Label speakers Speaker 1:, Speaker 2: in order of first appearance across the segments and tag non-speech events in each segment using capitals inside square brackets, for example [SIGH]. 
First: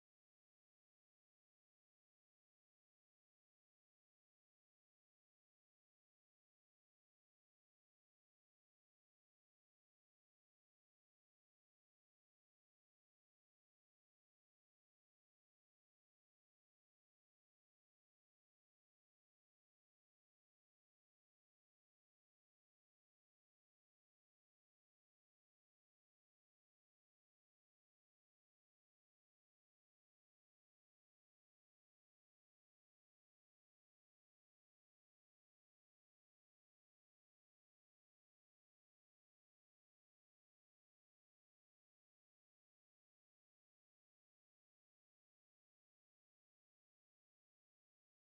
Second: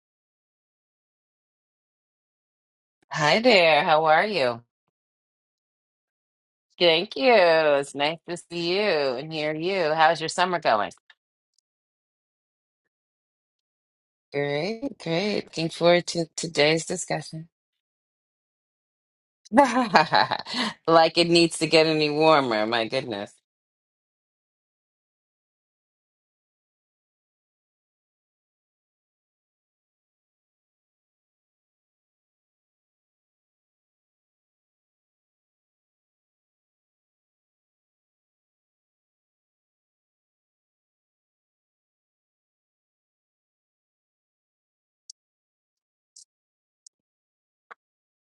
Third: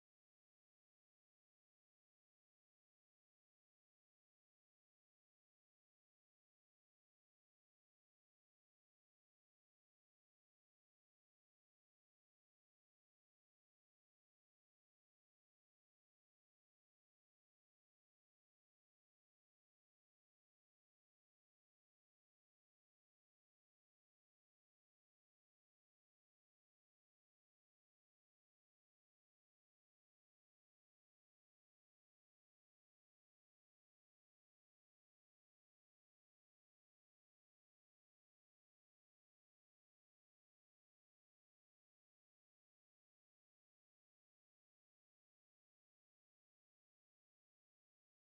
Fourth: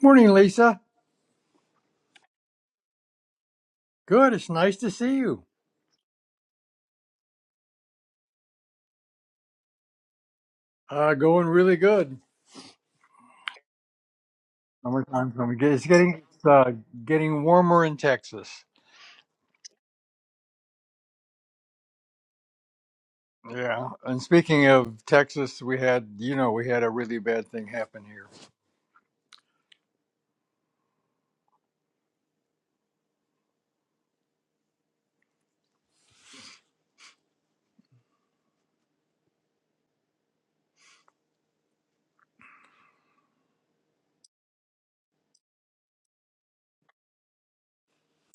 Speaker 1: Morning, Lisa.
Speaker 2: Hi there. How are
Speaker 1: Good. It's
Speaker 2: you?
Speaker 1: nice to see you.
Speaker 2: Thank you. It's nice to see you and hear you. How's your summer going?
Speaker 1: Uh, going really good.
Speaker 2: Great,
Speaker 1: Summertime's
Speaker 2: great.
Speaker 1: coming.
Speaker 2: Looking
Speaker 1: It's
Speaker 2: forward
Speaker 1: getting
Speaker 2: to
Speaker 1: it's, uh,
Speaker 2: today's
Speaker 1: getting
Speaker 2: discussion.
Speaker 1: warmer in Texas.
Speaker 2: [LAUGHS] Like it needs to get any warmer, my goodness.
Speaker 1: Yeah. And speaking of Texas, we had you know we had a really bad thing happen here.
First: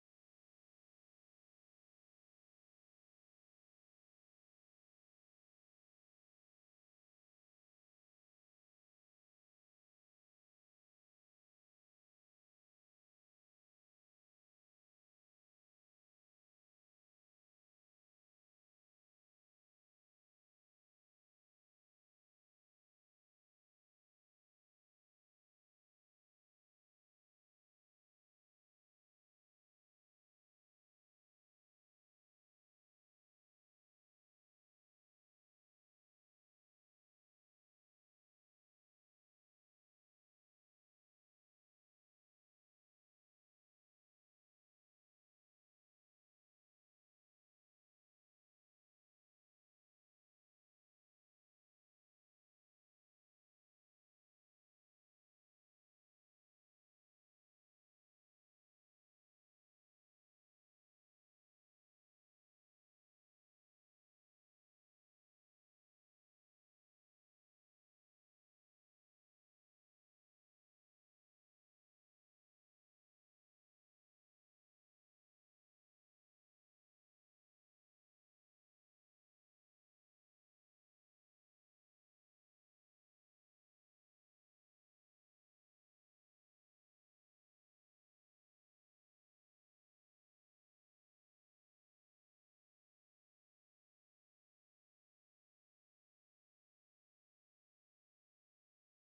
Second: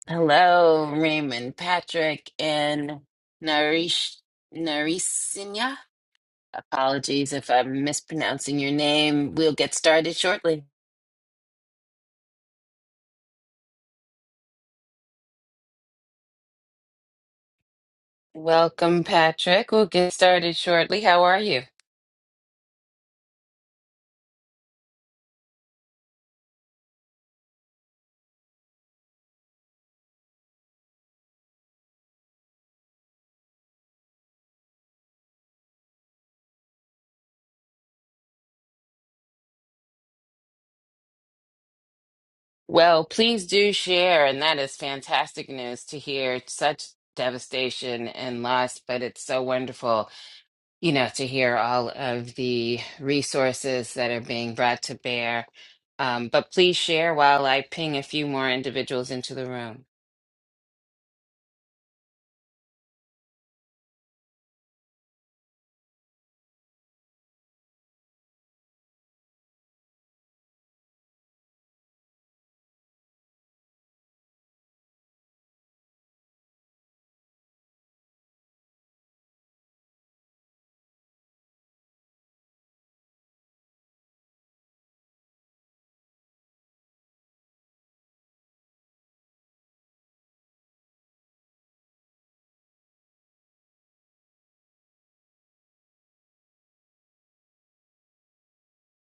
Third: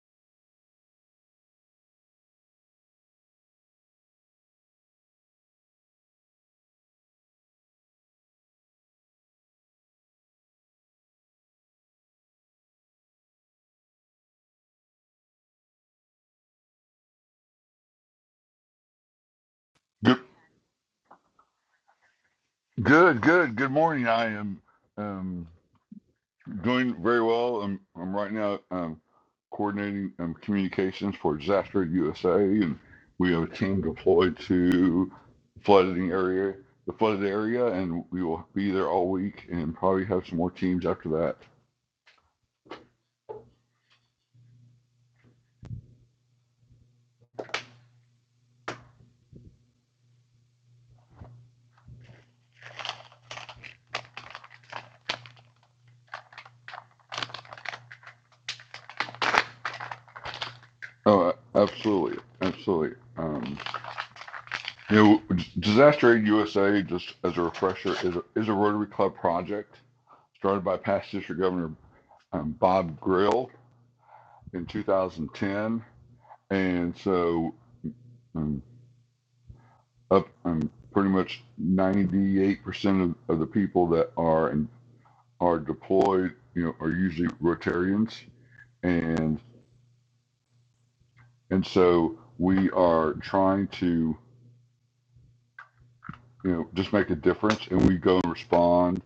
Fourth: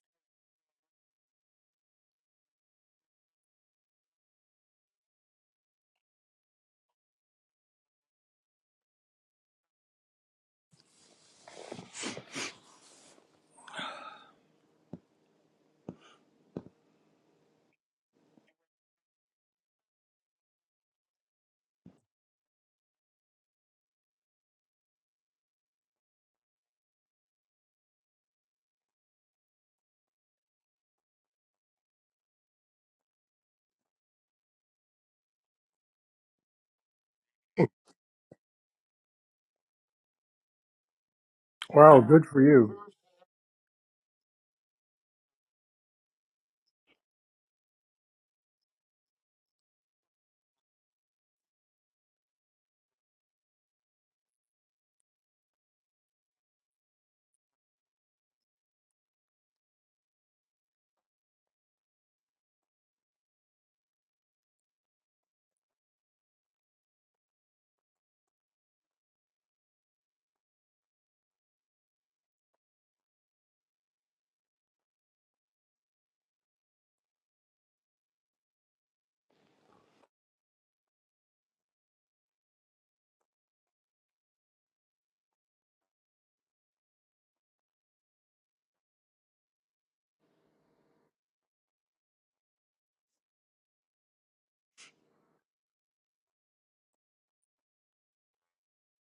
Speaker 2: Hello, Raymond, Patrick, and Narish Narisinya. Apologies if I'm mispronouncing your name. We'll get started shortly. Welcome, Patrick. We'll get
Speaker 3: Good,
Speaker 2: started shortly. How are you?
Speaker 3: good, good. Good morning. I am um, doing very well. I'm, I'm right now um, coordinating um, communications for Disaster USA, and we have a team deployed to flooding area, the flooded area, and we will be there all week, and probably have some more teams after that.
Speaker 1: Wow. Good for you.
Speaker 2: Well, please do share, and that is fantastic news to hear such devastation and loss, but it's so wonderful, you know, to hear all of the resources that are being brought to bear. Um, but please share while I ping a few more individuals into the room.
Speaker 3: Oh, absolutely, absolutely. Um, you know, Disaster Aid USA, just as a refresher, is a, is a Rotary Club project started by past District Governor um, Bob Grill in 2010, and so um, up um, pretty much 98% of, of the people that are in, are deployed, you know, are usually Rotarians, and and so we are trying to you know just make a difference, and we go and respond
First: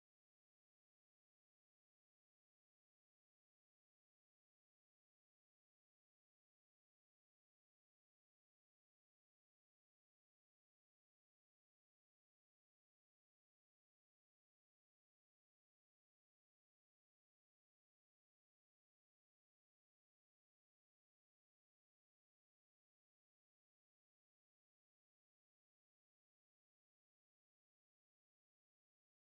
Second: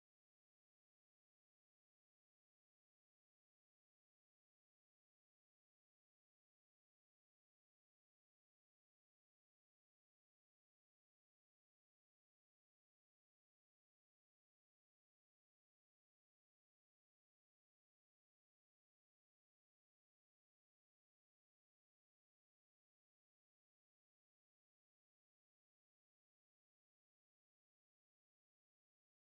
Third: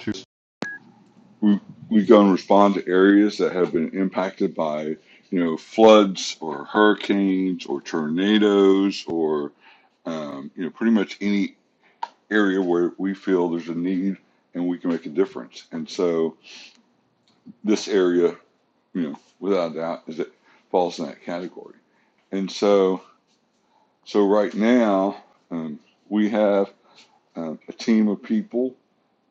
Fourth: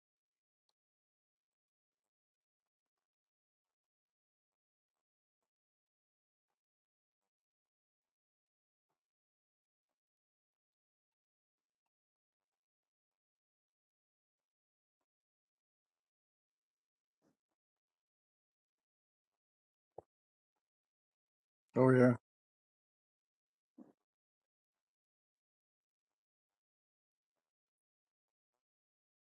Speaker 3: to we, we go and respond to areas that have been impacted by you know floods or hurricanes or tornadoes or um, you know, pretty much any area where we feel there's a need and we can make a difference. And so this area, you know, without a doubt, is it falls in that category.
Speaker 1: Oh yeah.
Speaker 3: And so, so right now, um, we have um, a team of people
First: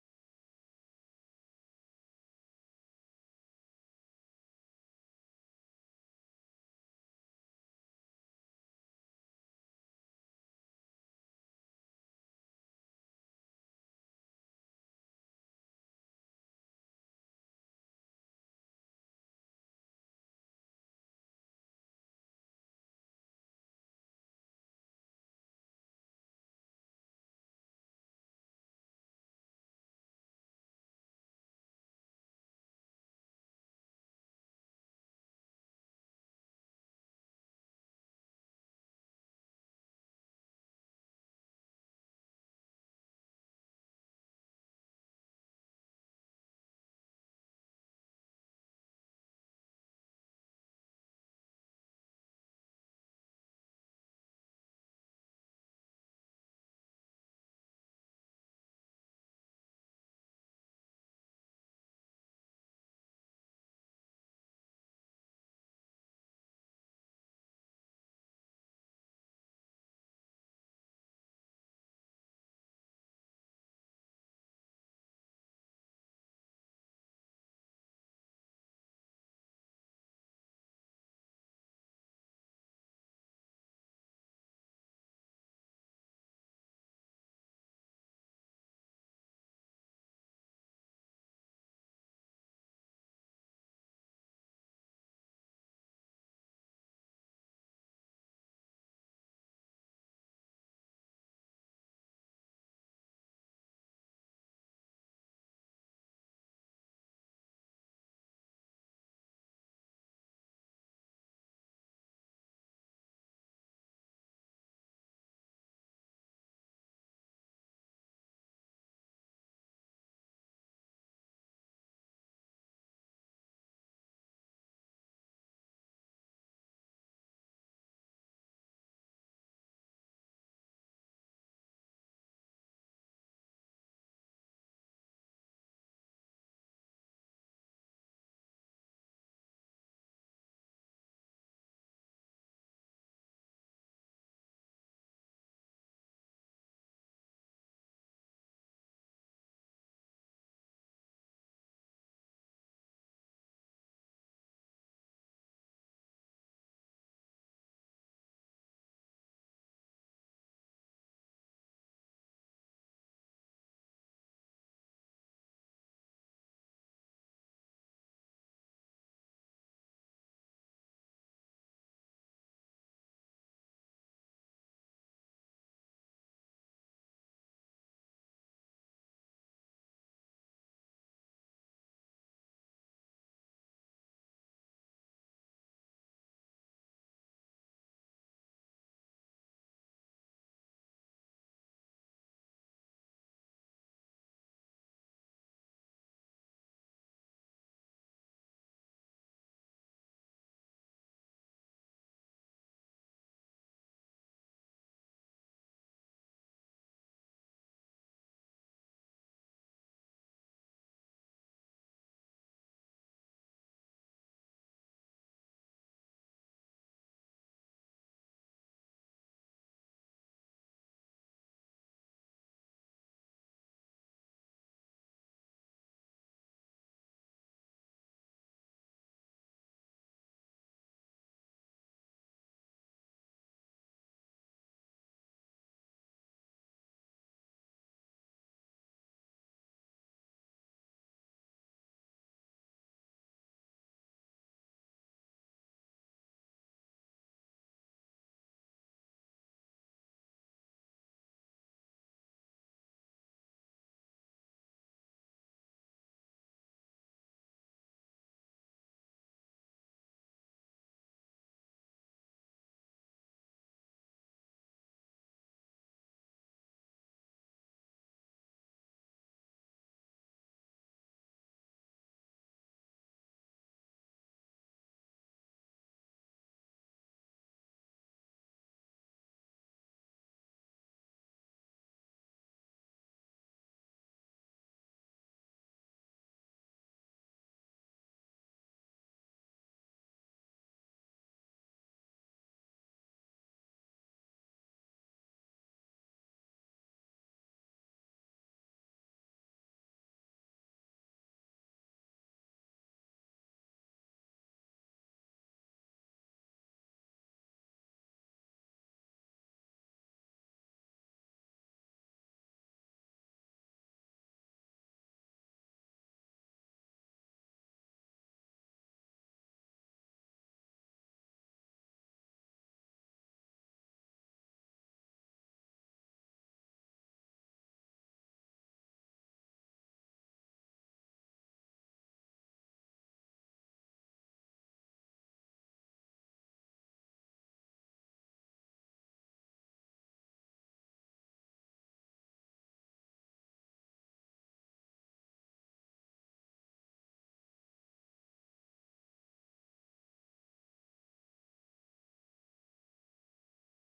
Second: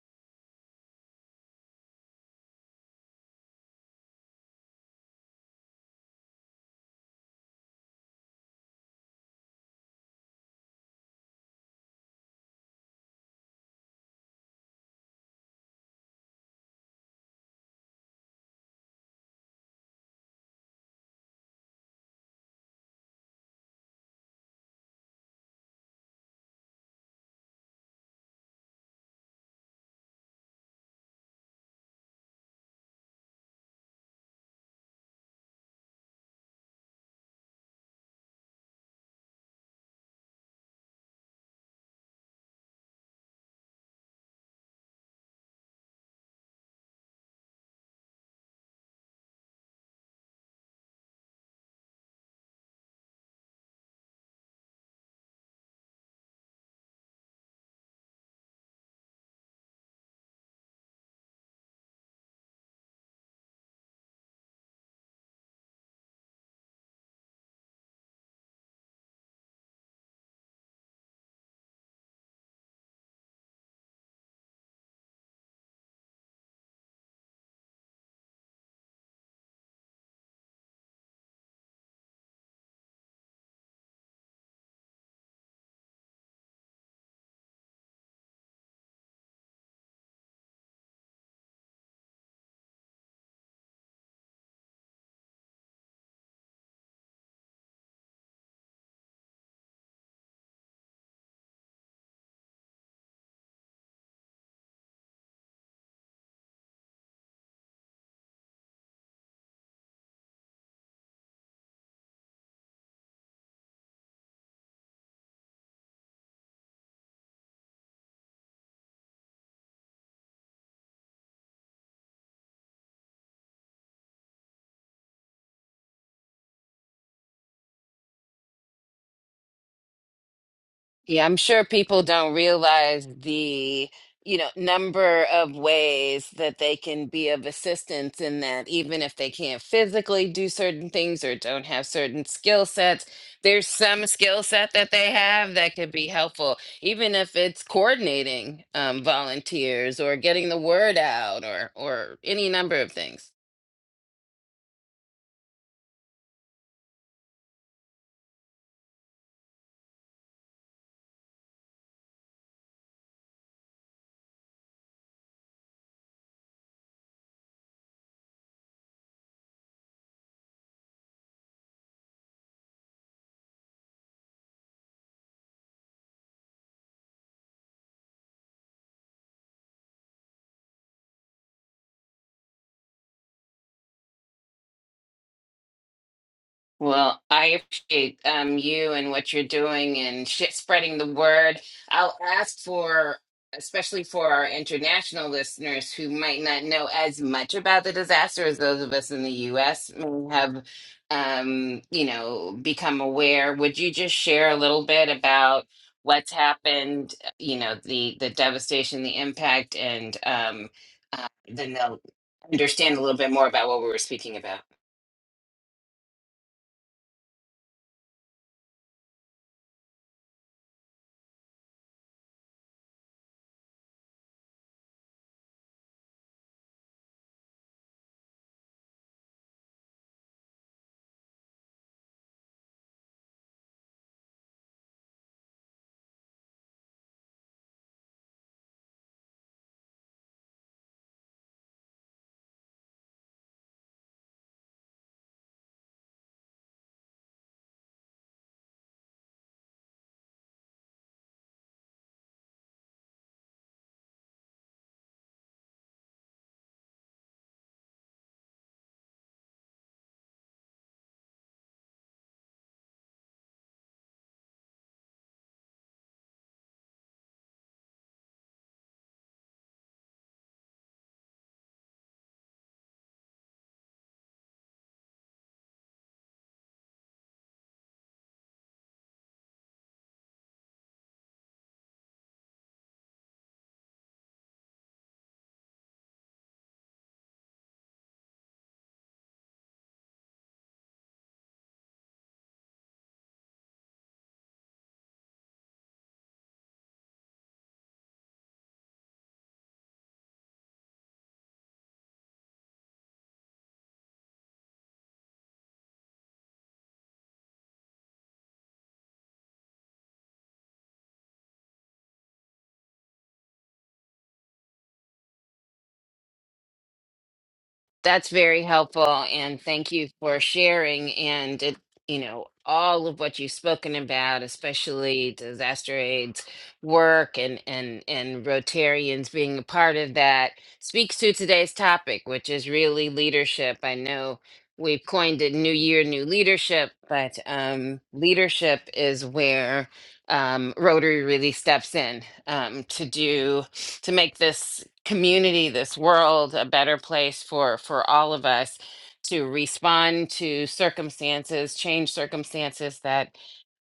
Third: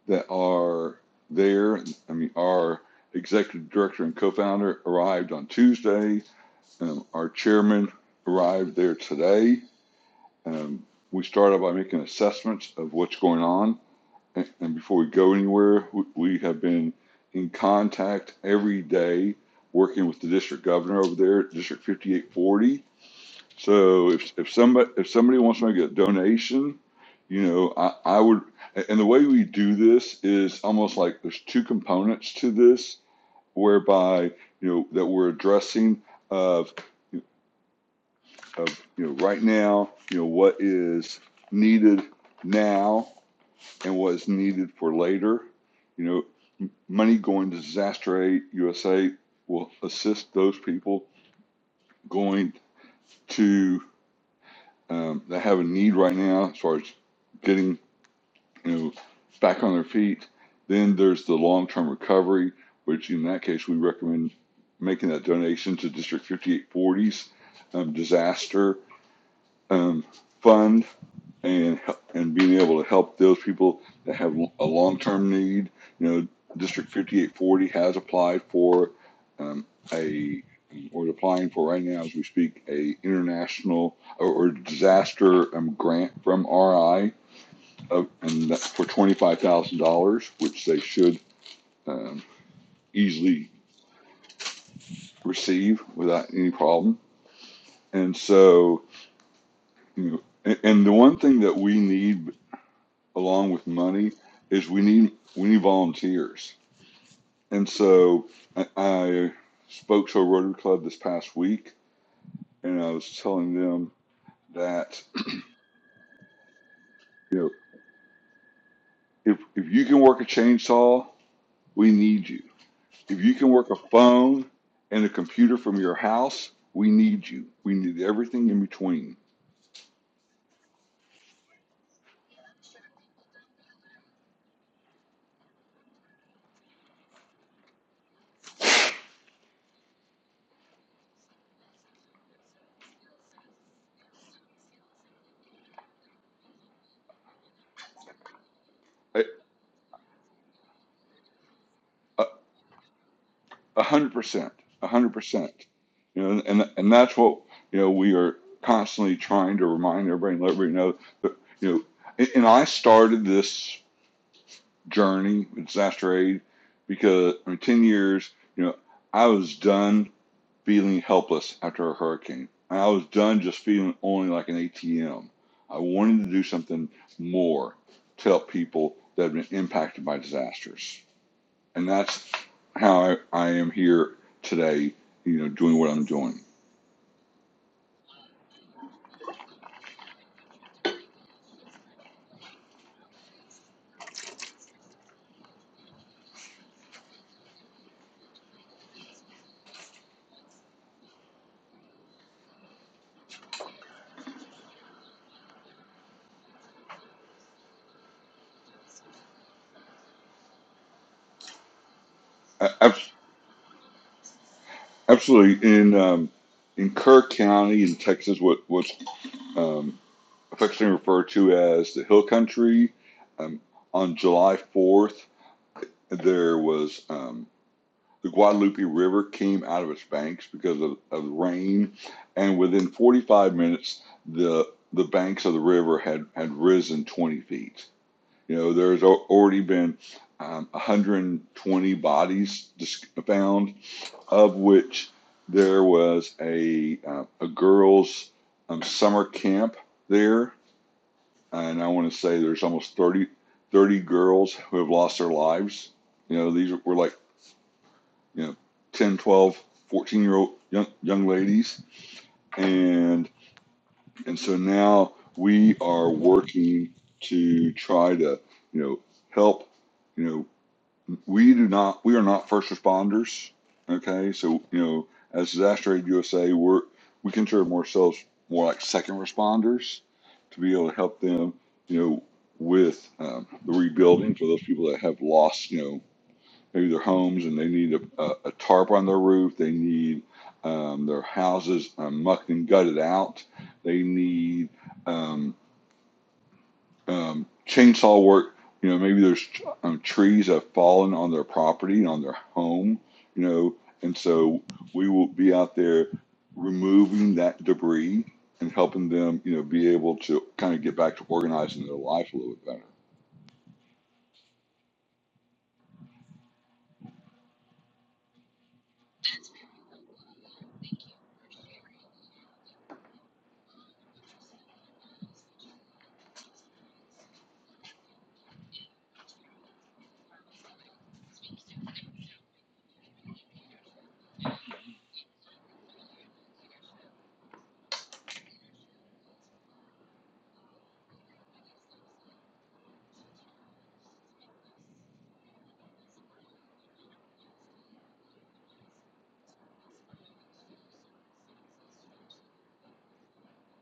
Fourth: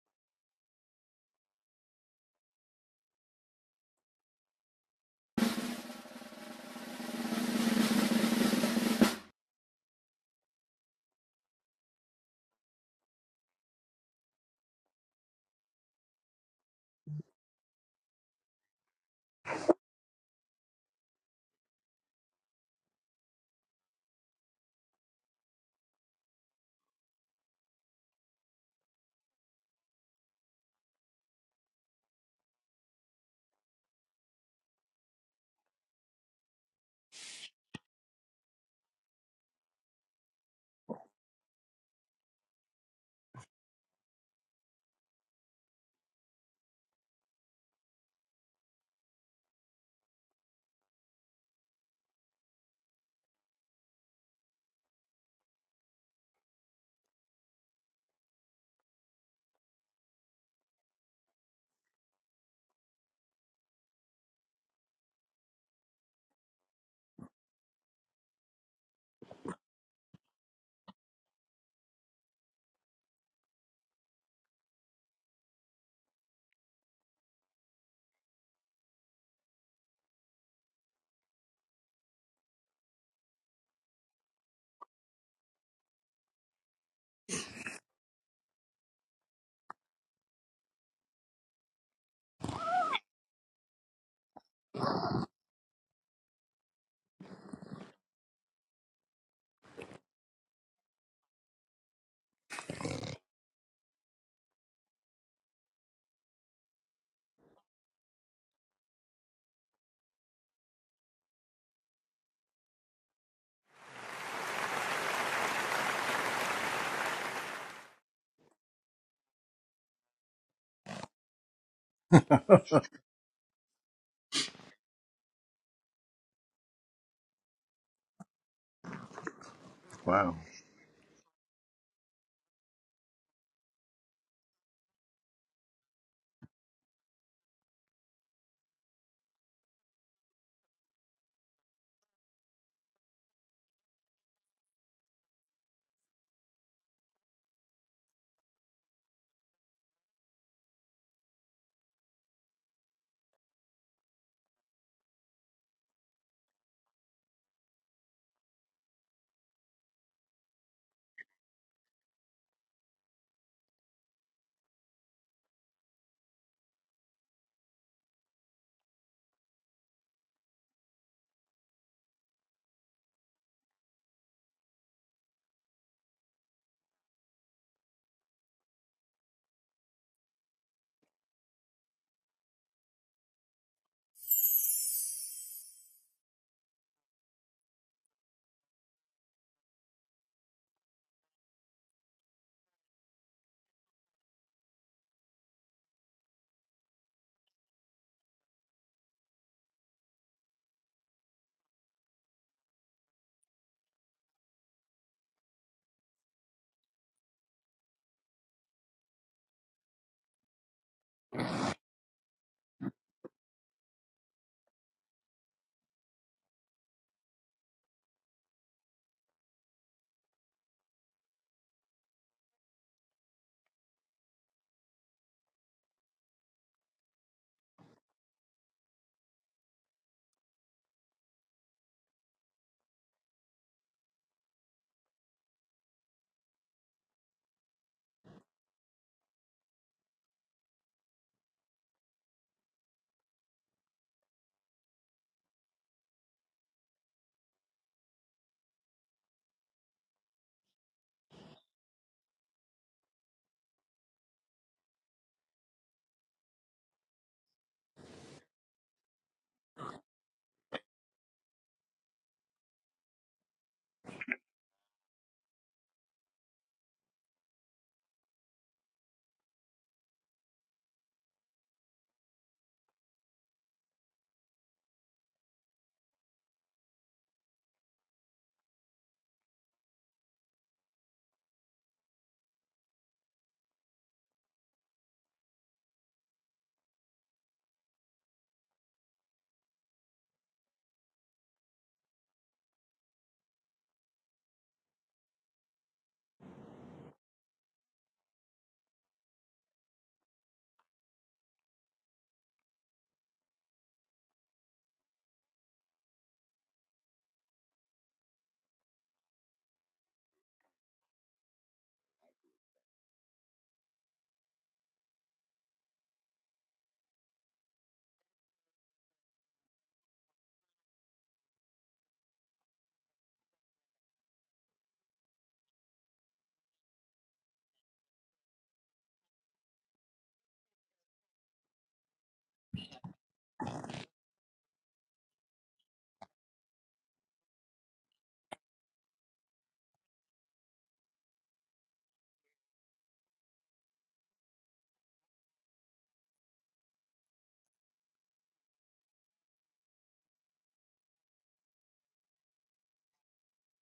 Speaker 3: that are there. I mean, our executive director and co-founder arrived on Tuesday. Um, our chairman arrived there today. Um, we started by making assessments of what's going on And before we go anywhere, we have been in contact every day working with the district governor over there, District 5840. So if, if somebody if somebody wants to make a donation, you know, I, I would and the way we do this is almost like there's two components to this whereby, you know, that we're addressing of of you know right now, you know, what is needed now and what is needed for later you know Money going to Disaster Aid USA will assist those people going to um, that have a need right now as far as getting you know back on their feet. Then there's the long term recovery, which in that case we recommend making that donation to District 5840's um, disaster um, fund and and being able to help those people that have a a long-term need. You know, District 5840 has applied for um, a or is applying for right now as we speak a international or, or disaster um, grant from RI of, and that's for $25,000, which they should um, easily receive without any problem. And so, you know, a- and the one thing that we need along with money is we need we need volunteers. And so I, I spoke to a Rotary Club this past week, and I was telling them that you know if if you can work a chainsaw, we need you. If you can work a phone and a computer from your house, we need you. We need everything in between.
Speaker 1: [LAUGHS] Wow.
Speaker 2: Yeah, I'm sure people don't realize the, you know, number of ways that they can be of assistance in that even if they can't physically do certain things or don't have certain skill sets, there's some skill set that they have that could be helpful, even if it's coordinating um,
Speaker 3: I,
Speaker 2: volunteers or getting the word out or or
Speaker 3: I,
Speaker 2: any number of things.
Speaker 3: A hundred percent, a hundred percent. You know, and and that's what you know we are constantly trying to remind everybody and let everybody know that you know. And, and I started this journey with disaster aid because I mean, ten years. You know, I was done feeling helpless after a hurricane, and I was done just feeling only like an ATM. I wanted to do something more to help people that have been impacted by disasters and that's how I, I am here today. You know, doing what I'm doing.
Speaker 2: Well, I appreciate um, you and what you're doing and [LAUGHS] sh- spreading the word. I'll ask for, especially for our international listeners who might not know as much about the disaster as those of us in the U.S. may have, um, you know, become aware. Would you just share a little bit about what's happened? uh, You know, the the devastation, the impact, and um, uh, then they'll
Speaker 3: A-
Speaker 2: understand a little bit more about what we were speaking about.
Speaker 3: Absolutely, in um, in Kerr County in Texas, what what's um, affectionately referred to as the Hill Country, um, on July 4th, there was um, the Guadalupe River came out of its banks because of, of rain, and within 45 minutes, the the banks of the river had, had risen 20 feet. You know, there's already been um, 120 bodies found, of which there was a uh, a girls' um, summer camp there, and I want to say there's almost 30 30 girls who have lost their lives. You know, these were like you know 10, 12, 14 year old young young ladies, and and so now we are working to try to you know help you know we do not we are not first responders okay so you know as disaster aid usa we're we consider ourselves more like second responders to be able to help them you know with um, the rebuilding for those people that have lost you know maybe their homes and they need a, a, a tarp on their roof they need um, their houses um, mucked and gutted out they need um, um, chainsaw work. You know, maybe there's um, trees that have fallen on their property and on their home. You know, and so we will be out there removing that debris and helping them. You know, be able to kind of get back to organizing their life a little bit better.
Speaker 2: That's very helpful, and thank you for sharing. And it, you know, all of what you've spoken about, especially disaster aid's work and and and Rotarians being a part of that, speaks to today's topic, which is really leadership. I know we've coined it "New Year, New Leadership," but um, leadership is where um, Rotary really steps in um, to do to make this community, this world a better place for for all of us to respond to circumstances, change circumstances that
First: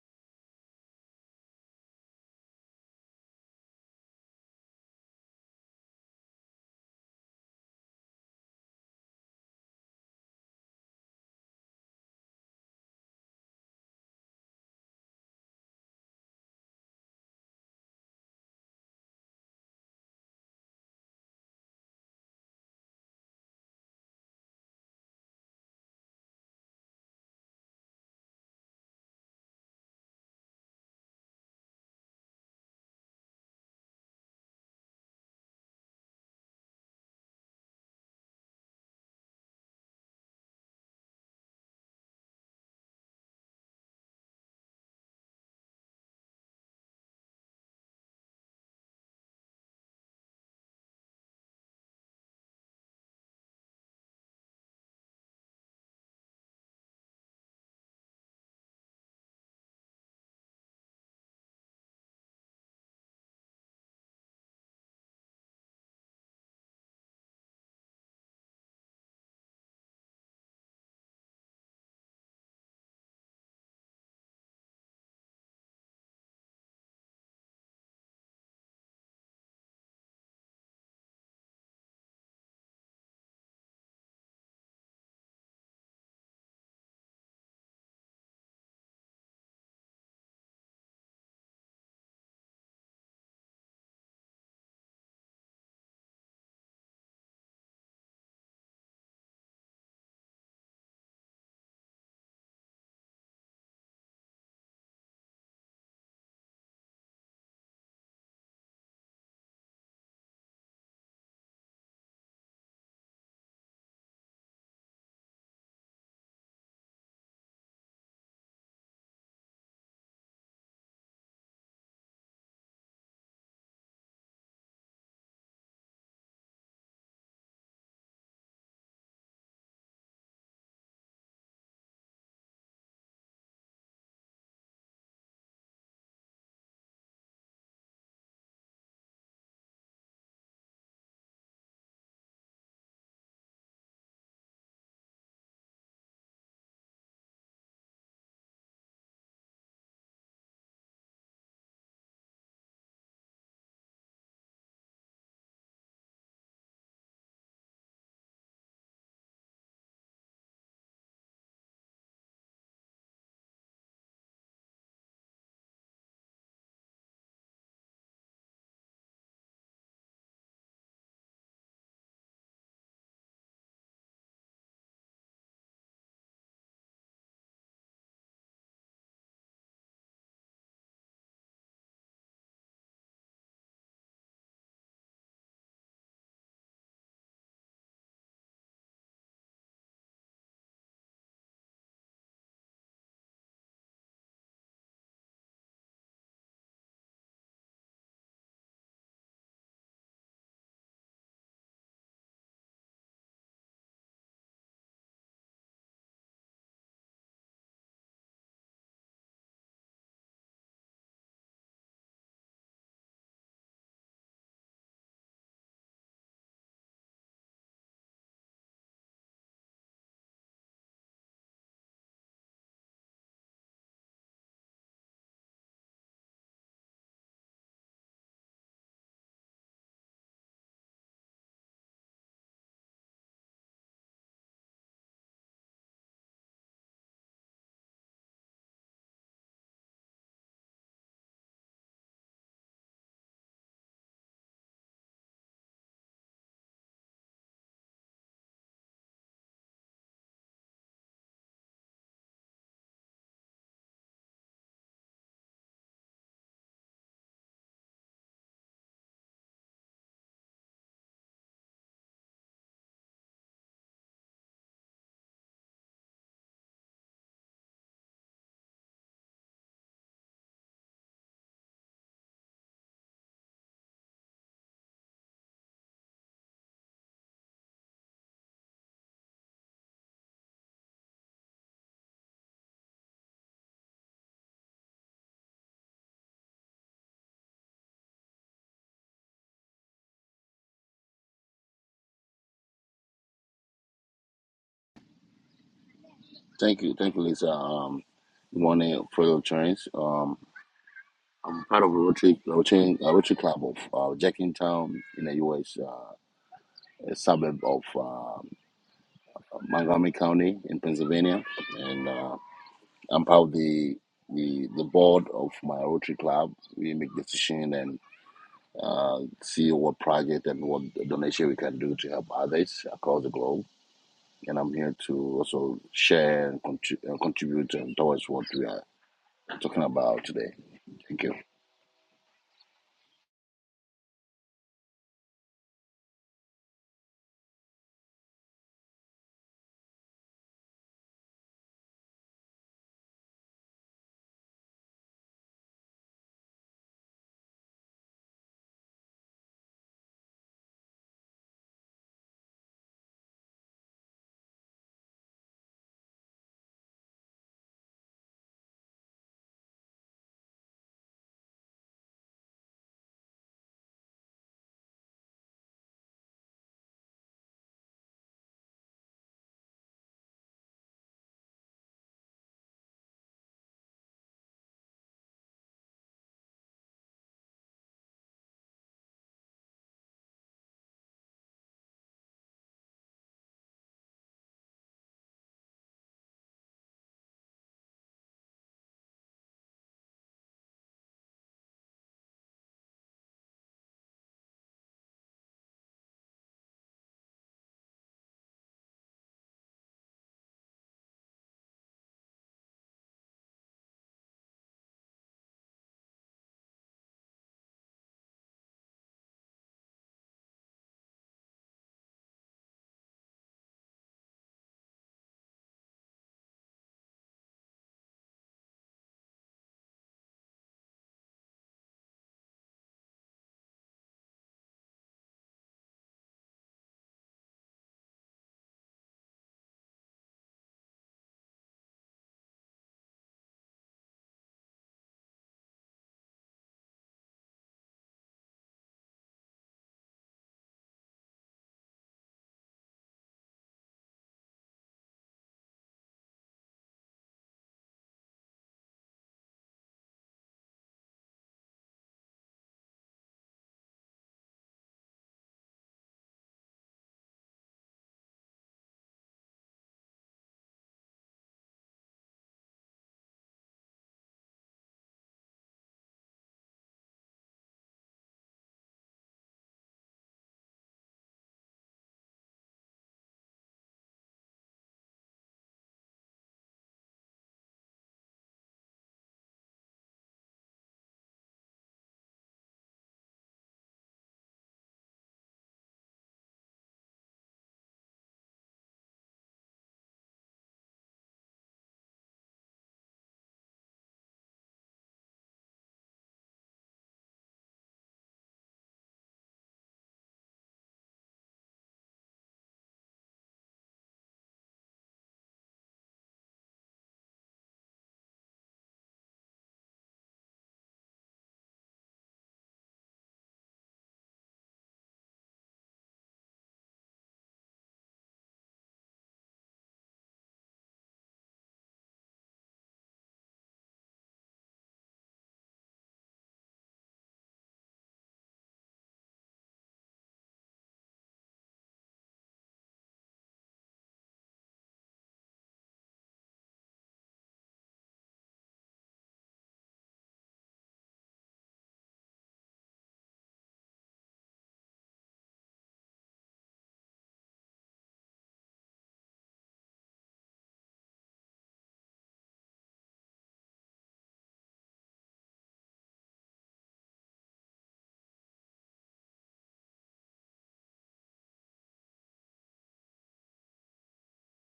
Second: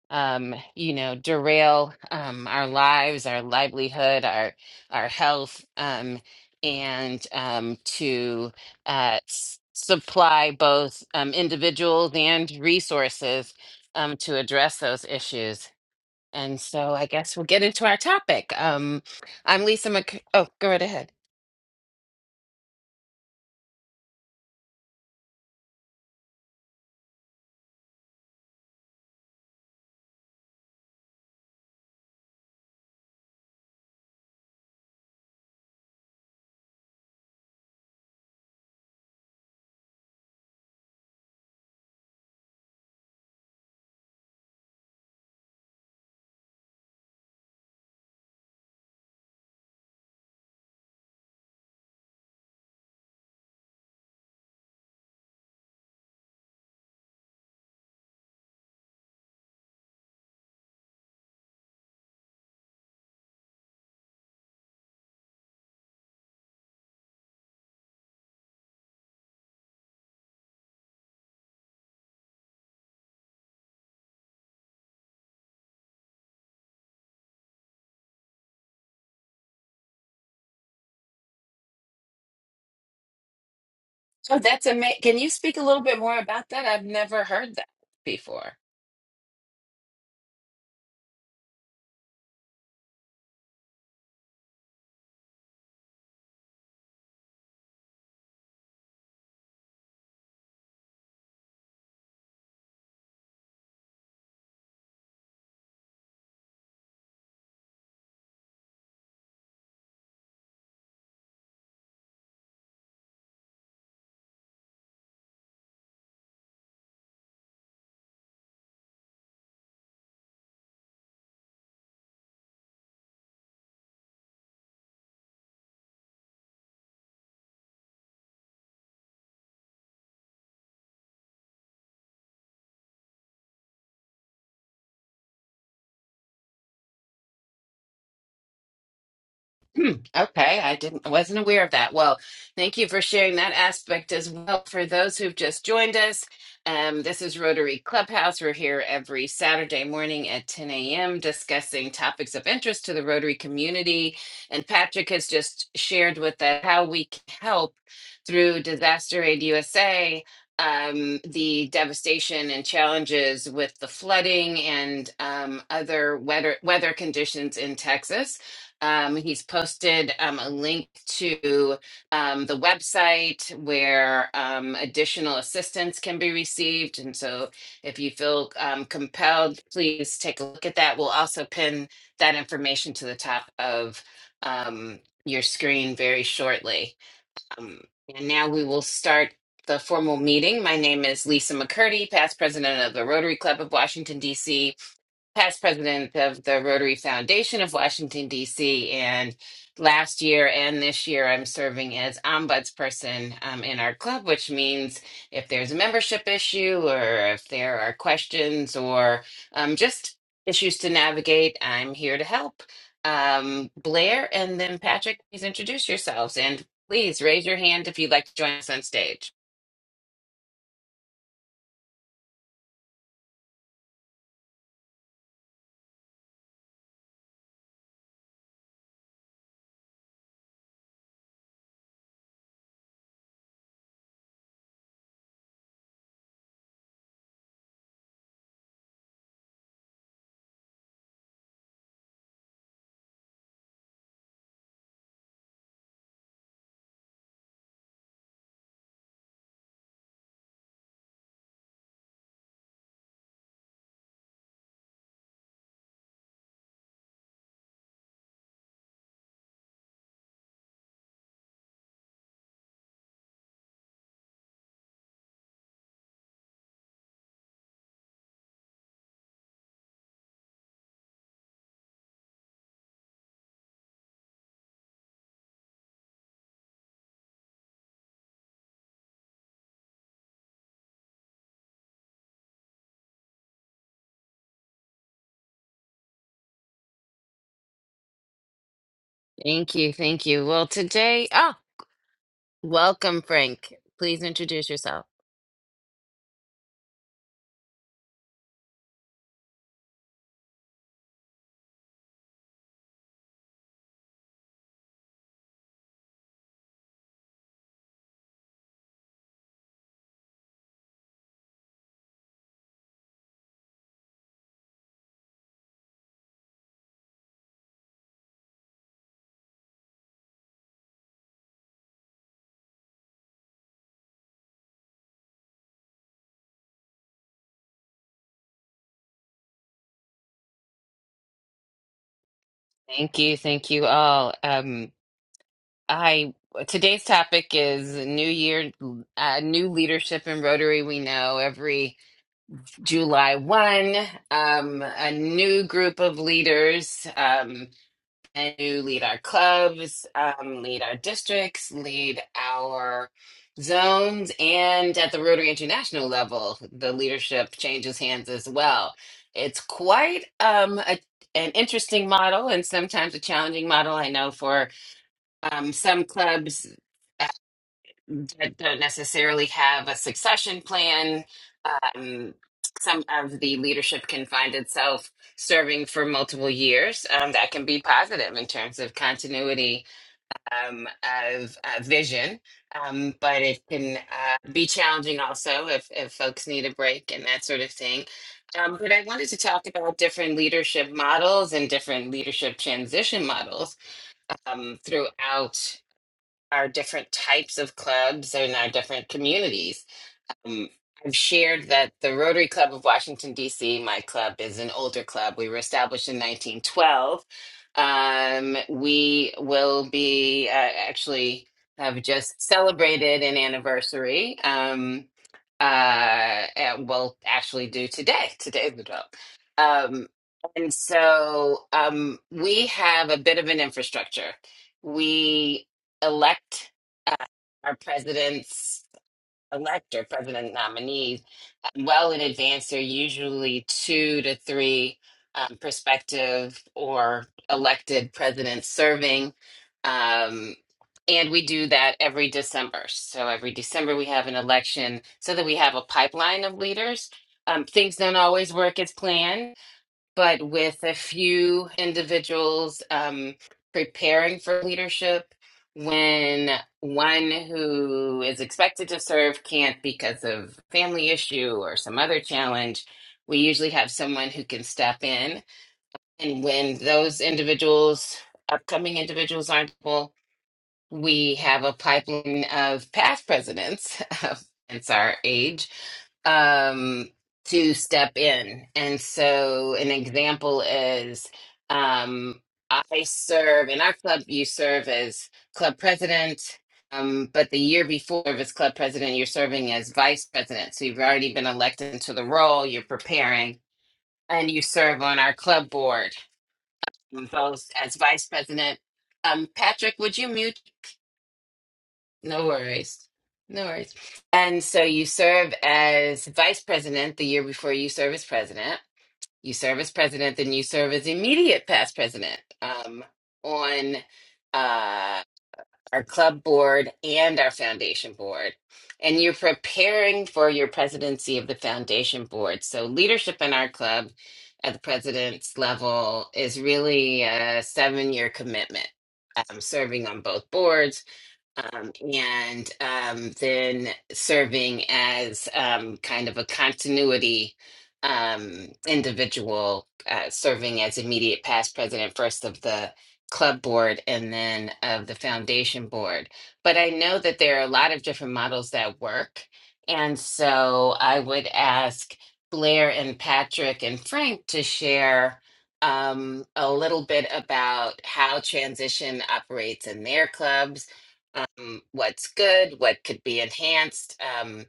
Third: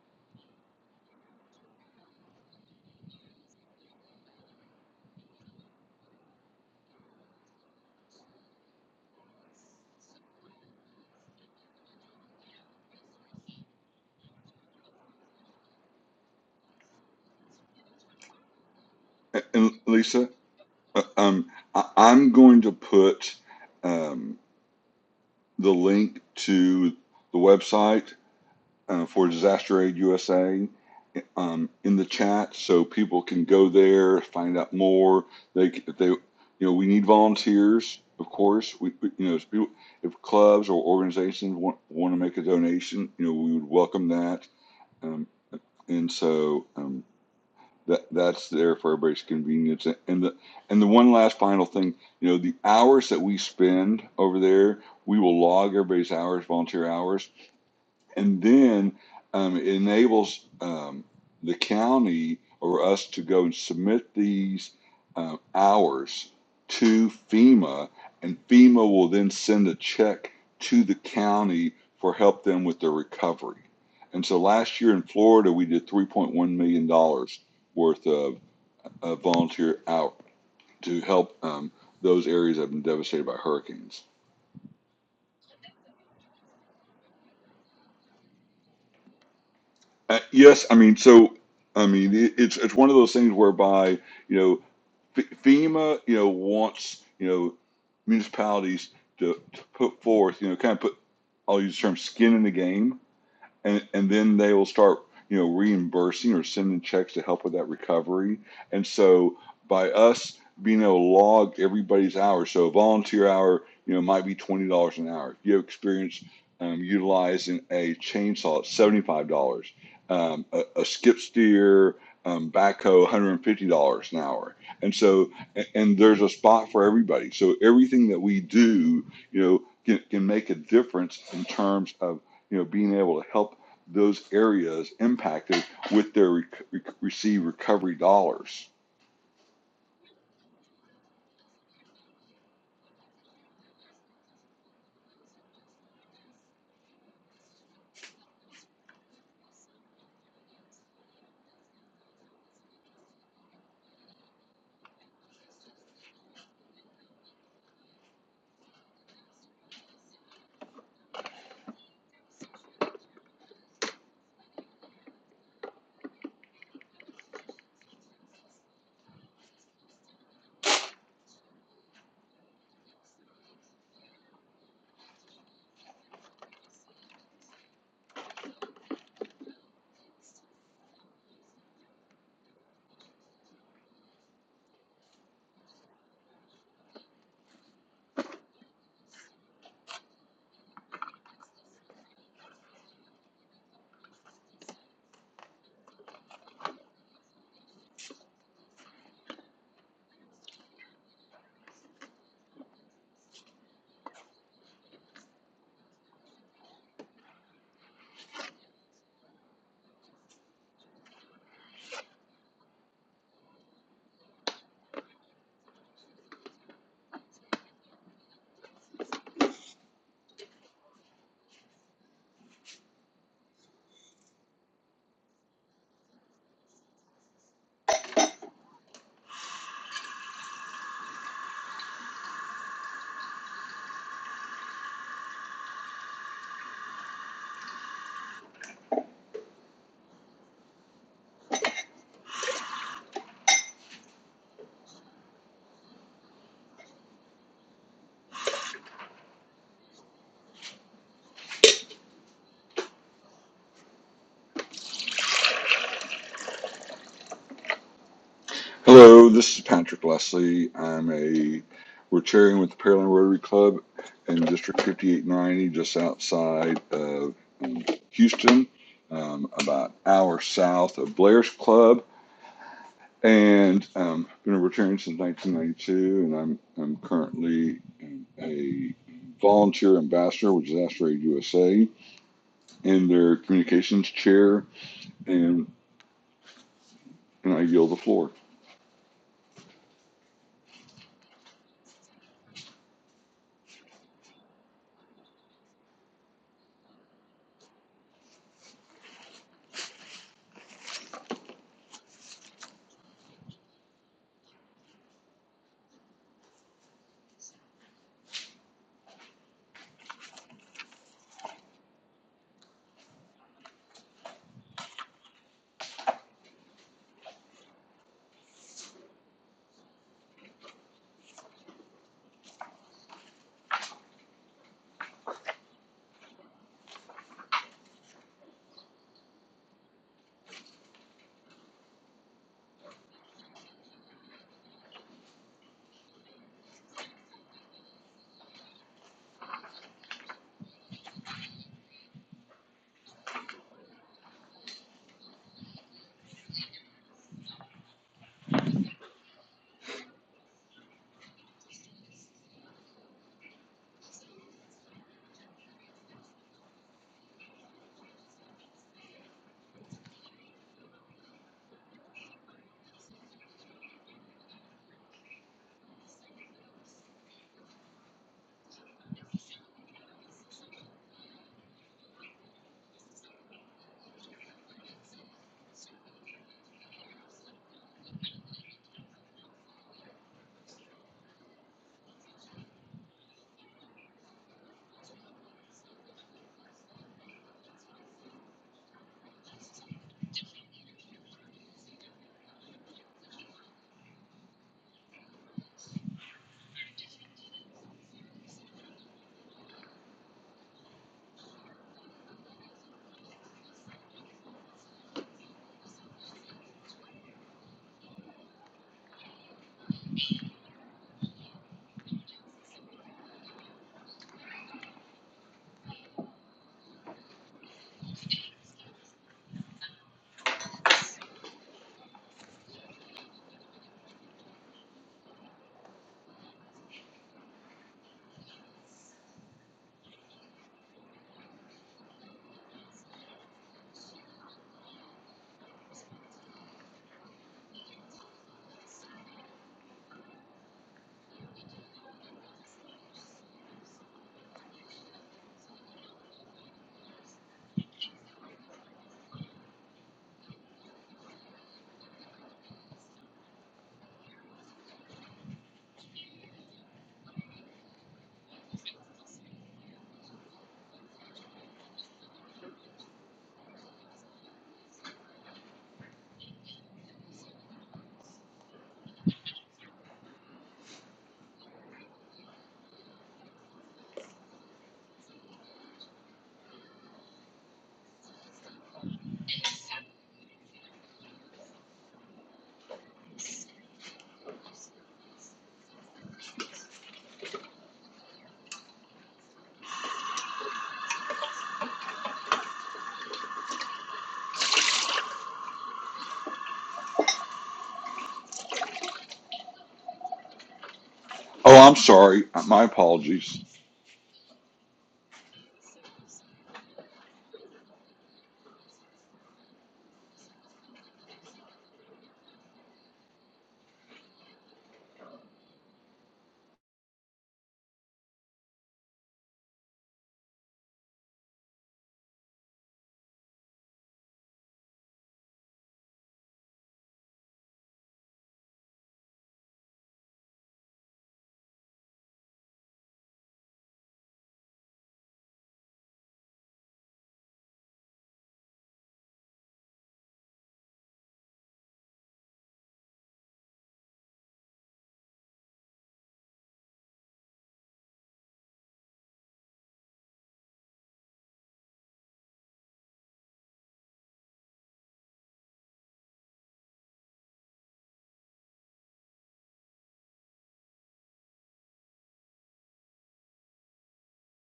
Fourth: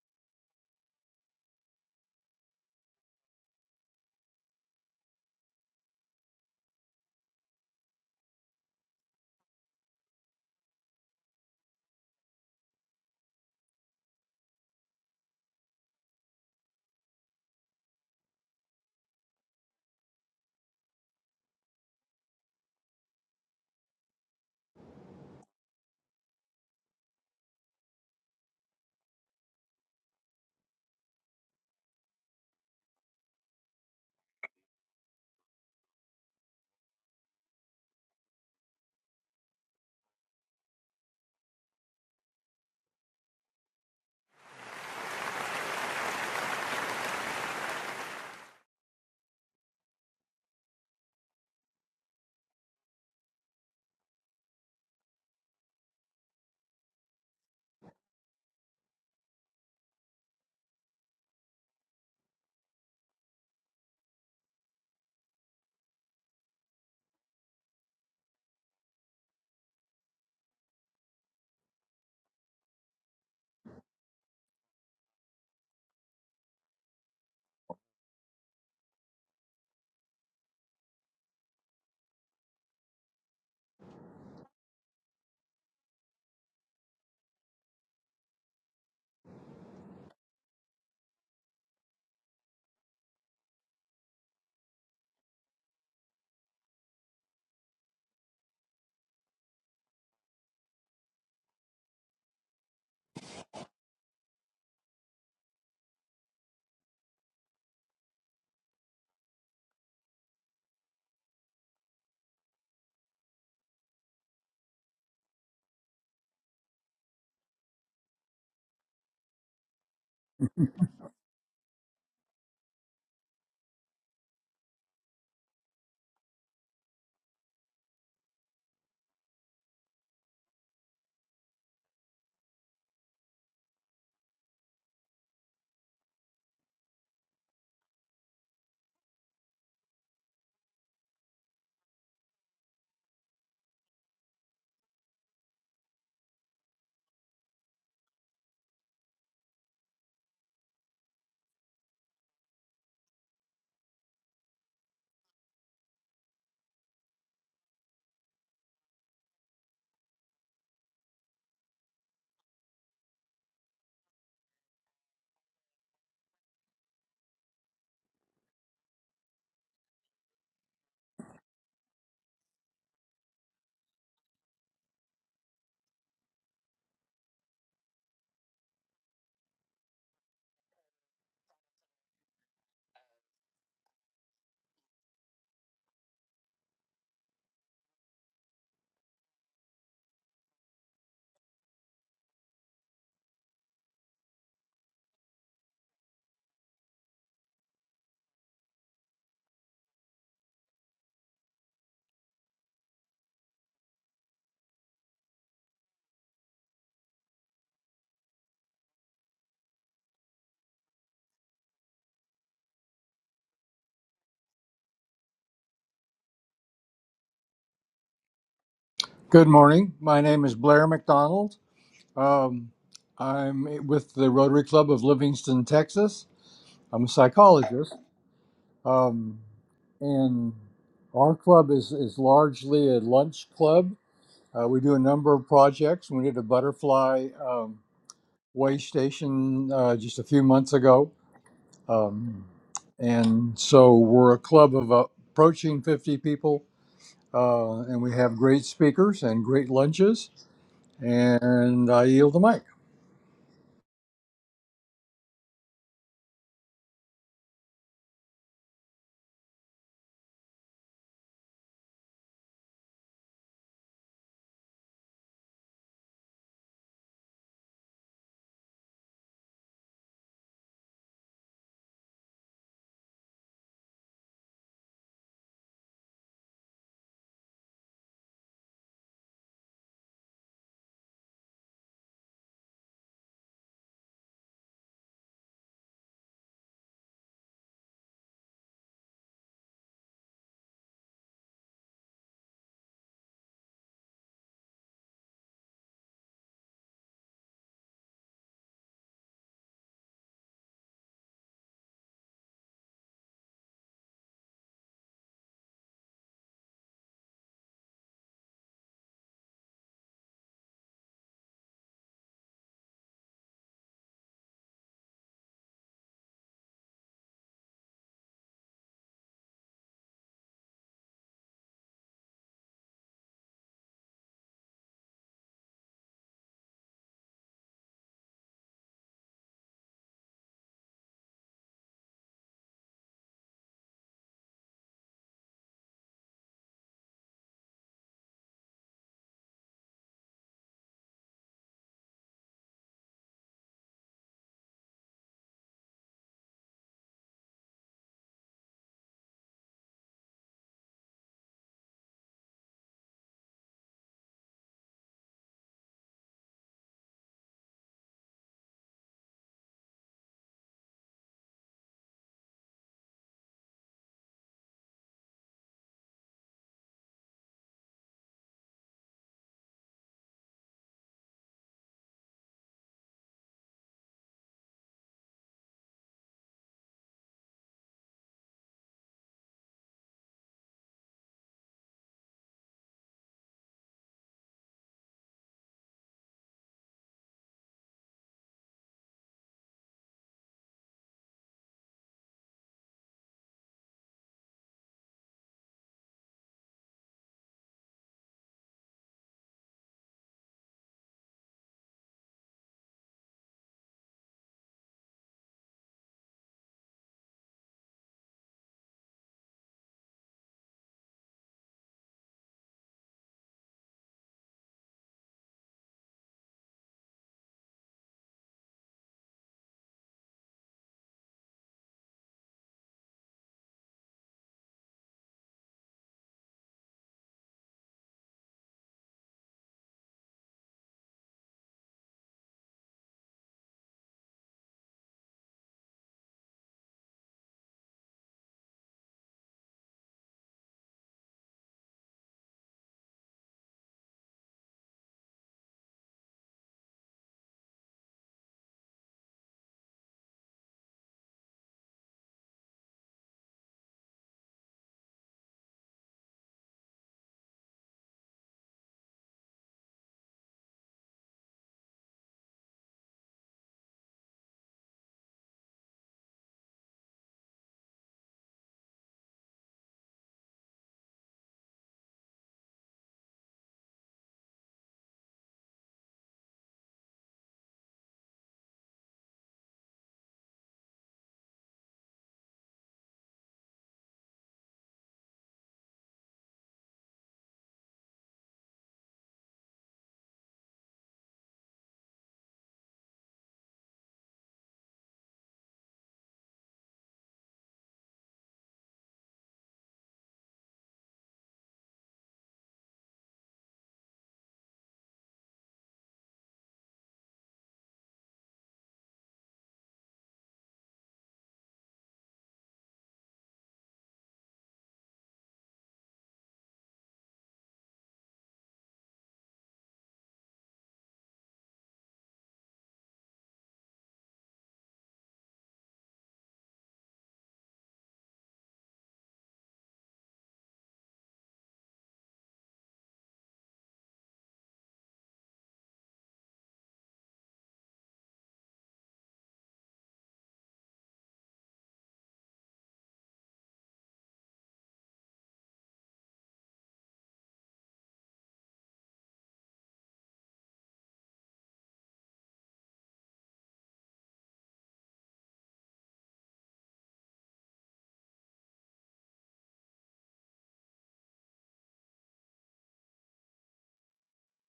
Speaker 2: um, you know derail um, our lives, our livelihood, our our health, um, and um, to uh, s- supply both um, individuals and resources um, to address those issues. And so I guess we'll get into our topic. Um,
Speaker 3: A-
Speaker 2: I'm
Speaker 3: And,
Speaker 2: Lisa Mc.
Speaker 3: Lisa,
Speaker 2: Oh, go right
Speaker 3: uh,
Speaker 2: ahead.
Speaker 3: um, I, I'm going to put um, the link to the website uh, for Disaster Aid USA um, in the chat, so people can go there, find out more. They, they, you know, we need volunteers, of course. We, we- you know, if, people, if clubs or organizations want want to make a donation, you know, we would welcome that. Um, and so um, that that's there for everybody's convenience. And the and the one last final thing, you know, the hours that we spend over there, we will log everybody's hours, volunteer hours and then um, it enables um, the county or us to go and submit these um, hours to FEMA, and FEMA will then send a check to the county for help them with their recovery. And so last year in Florida, we did $3.1 million dollars worth of, of volunteer out to help um, those areas that have been devastated by hurricanes.
Speaker 2: So that's amazing. Can you speak a little bit more about that? I've never heard that before.
Speaker 3: Uh, yes, I mean, so I mean, it, it's it's one of those things whereby you know F- FEMA, you know, wants you know municipalities to, to put forth, you know, kind of put I'll use the term skin in the game and and then they will start you know reimbursing or sending checks to help with that recovery and so by us being able to log everybody's hours so a volunteer hour you know might be $20 an hour if you have experience um, utilizing a chainsaw it's $75 um, a, a skip steer um, backhoe $150 an hour and so a- and there's a spot for everybody so everything that we do you know can, can make a difference in terms of you know, being able to help those areas impacted with their rec- rec- receive recovery dollars.
Speaker 2: Hmm, Okay, I didn't wasn't aware of that. Well, thank you for sharing that aspect as well. For those who've just joined us, um, this is Rotary Clubhouse. We're here every Saturday morning at 10 a.m. discussing topics of interest to the Rotary community. And Patrick has just shared with us how we can help through Disaster Aid USA, um, the devastation and challenges with the flooding and um, other weather weather conditions in Texas. Um, he's posted um, a link to um, the website where um, additional assistance can be received. And so if you feel um, compelled, please take a look at that. We'll also pin that information to the top of um, your screen very shortly. Um, and now we will start the formal meeting. My name is Lisa McCurdy, past president of the Rotary Club of Washington, D.C past president of the Rotary Foundation of Washington, D.C. And last year and this year, I'm serving as ombudsperson um, in our club, which means if there's a membership issue or if there are questions or um, just issues to navigate, I'm here to help. Um, Blair and then Patrick, please introduce yourselves and please raise your hand if you'd like to join us on stage.
Speaker 1: Good morning. My name is Blair McDonald. Um, I'm with the Rotary Club of Livingston, Texas. I'm a psychologist. Um, and our club is, is largely a lunch club Uh, we do a number of projects. We did a butterfly um, way station uh, just a few months ago. Um, and so we're a club of uh, approaching 50 people, uh, and we have great speakers and great lunches. And I yield the mic.
Speaker 3: Hello, this is Patrick Leslie. I'm a Rotarian with the Pearland Rotary Club in District 5890, just outside of um, Houston, um, about an hour south of Blair's Club. And um, been a Rotarian since 1992, and I'm I'm currently um, a volunteer ambassador with Disaster Aid USA and their communications chair and and I yield the floor.
Speaker 2: Thank you. Thank you. Well, today, ah, welcome, Frank. Please introduce yourself.
Speaker 4: Thank you, thank you, Lisa. Um, good morning for your trends. Um, I'm part of a Rotary Rotary, uh, Rotary Club of uh, Jackingtown in the U.S., uh, a suburb of uh, Montgomery County in Pennsylvania, and uh, I'm part of the the the board of my Rotary Club. We make decision and uh, see what project and what donation we can do to help others across the globe. And I'm here to also share and contri- uh, contribute um, towards what we are talking about today. Thank you.
Speaker 2: Thank you, thank you all. Um, I today's topic is New Year, uh, new leadership in Rotary. We know every July one, um, a new group of leaders. Um, and to lead our clubs, um, lead our districts, lead our zones, and at the Rotary International level, the leadership changes hands as well. It's quite um, a, an interesting model and sometimes a challenging model. I know for um, some clubs that don't necessarily have a succession plan. Um, some of the leadership can find itself serving for multiple years. Um, that can be positive in terms of continuity um, of uh, vision, um, but it can uh, be challenging also if, if folks need a break and that sort of thing. Um, but I wanted to talk about different leadership models and different leadership transition models um, throughout our different types of clubs and our different communities. Um, I've shared that the Rotary Club of Washington, D.C., my club, is an older club. We were established in 1912. Um, we will be uh, actually have just celebrated an anniversary. Um, uh, and we'll actually do today. Today's the 12th. Um, and so um, we have a bit of an infrastructure. We elect uh, our presidents elector, president nominees, um, well in advance. There are usually two to three um, prospective or elected presidents serving. Um, and we do that every December. So every December we have an election so that we have a pipeline of leaders. Um, things don't always work as planned but with a few individuals um, preparing for leadership when one who is expected to serve can't because of family issue or some other challenge we usually have someone who can step in and when those individuals upcoming individuals aren't able we have a pipeline of past presidents [LAUGHS] of hence our age um to step in and so an example is um i serve in our club you serve as club president um but the year before as club president you're serving as vice president so you've already been elected into the role you're preparing and you serve on our club board both as vice president um patrick would you mute
Speaker 3: Oh, I'm sorry.
Speaker 2: no
Speaker 3: My
Speaker 2: worries.
Speaker 3: apologies.
Speaker 2: No worries. And so you serve as vice president the year before you serve as president. You serve as president, then you serve as immediate past president um, on uh, our club board and our foundation board. And you're preparing for your presidency of the foundation board. So leadership in our club at the president's level is really a seven year commitment. Um, serving on both boards, um, and um, then serving as um, kind of a continuity um, individual, uh, serving as immediate past president, first of the club board and then of the foundation board. But I know that there are a lot of different models that work. And so I would ask Blair and Patrick and Frank to share um, a little bit about how transition operates in their clubs um, what's good, what could be enhanced. Um,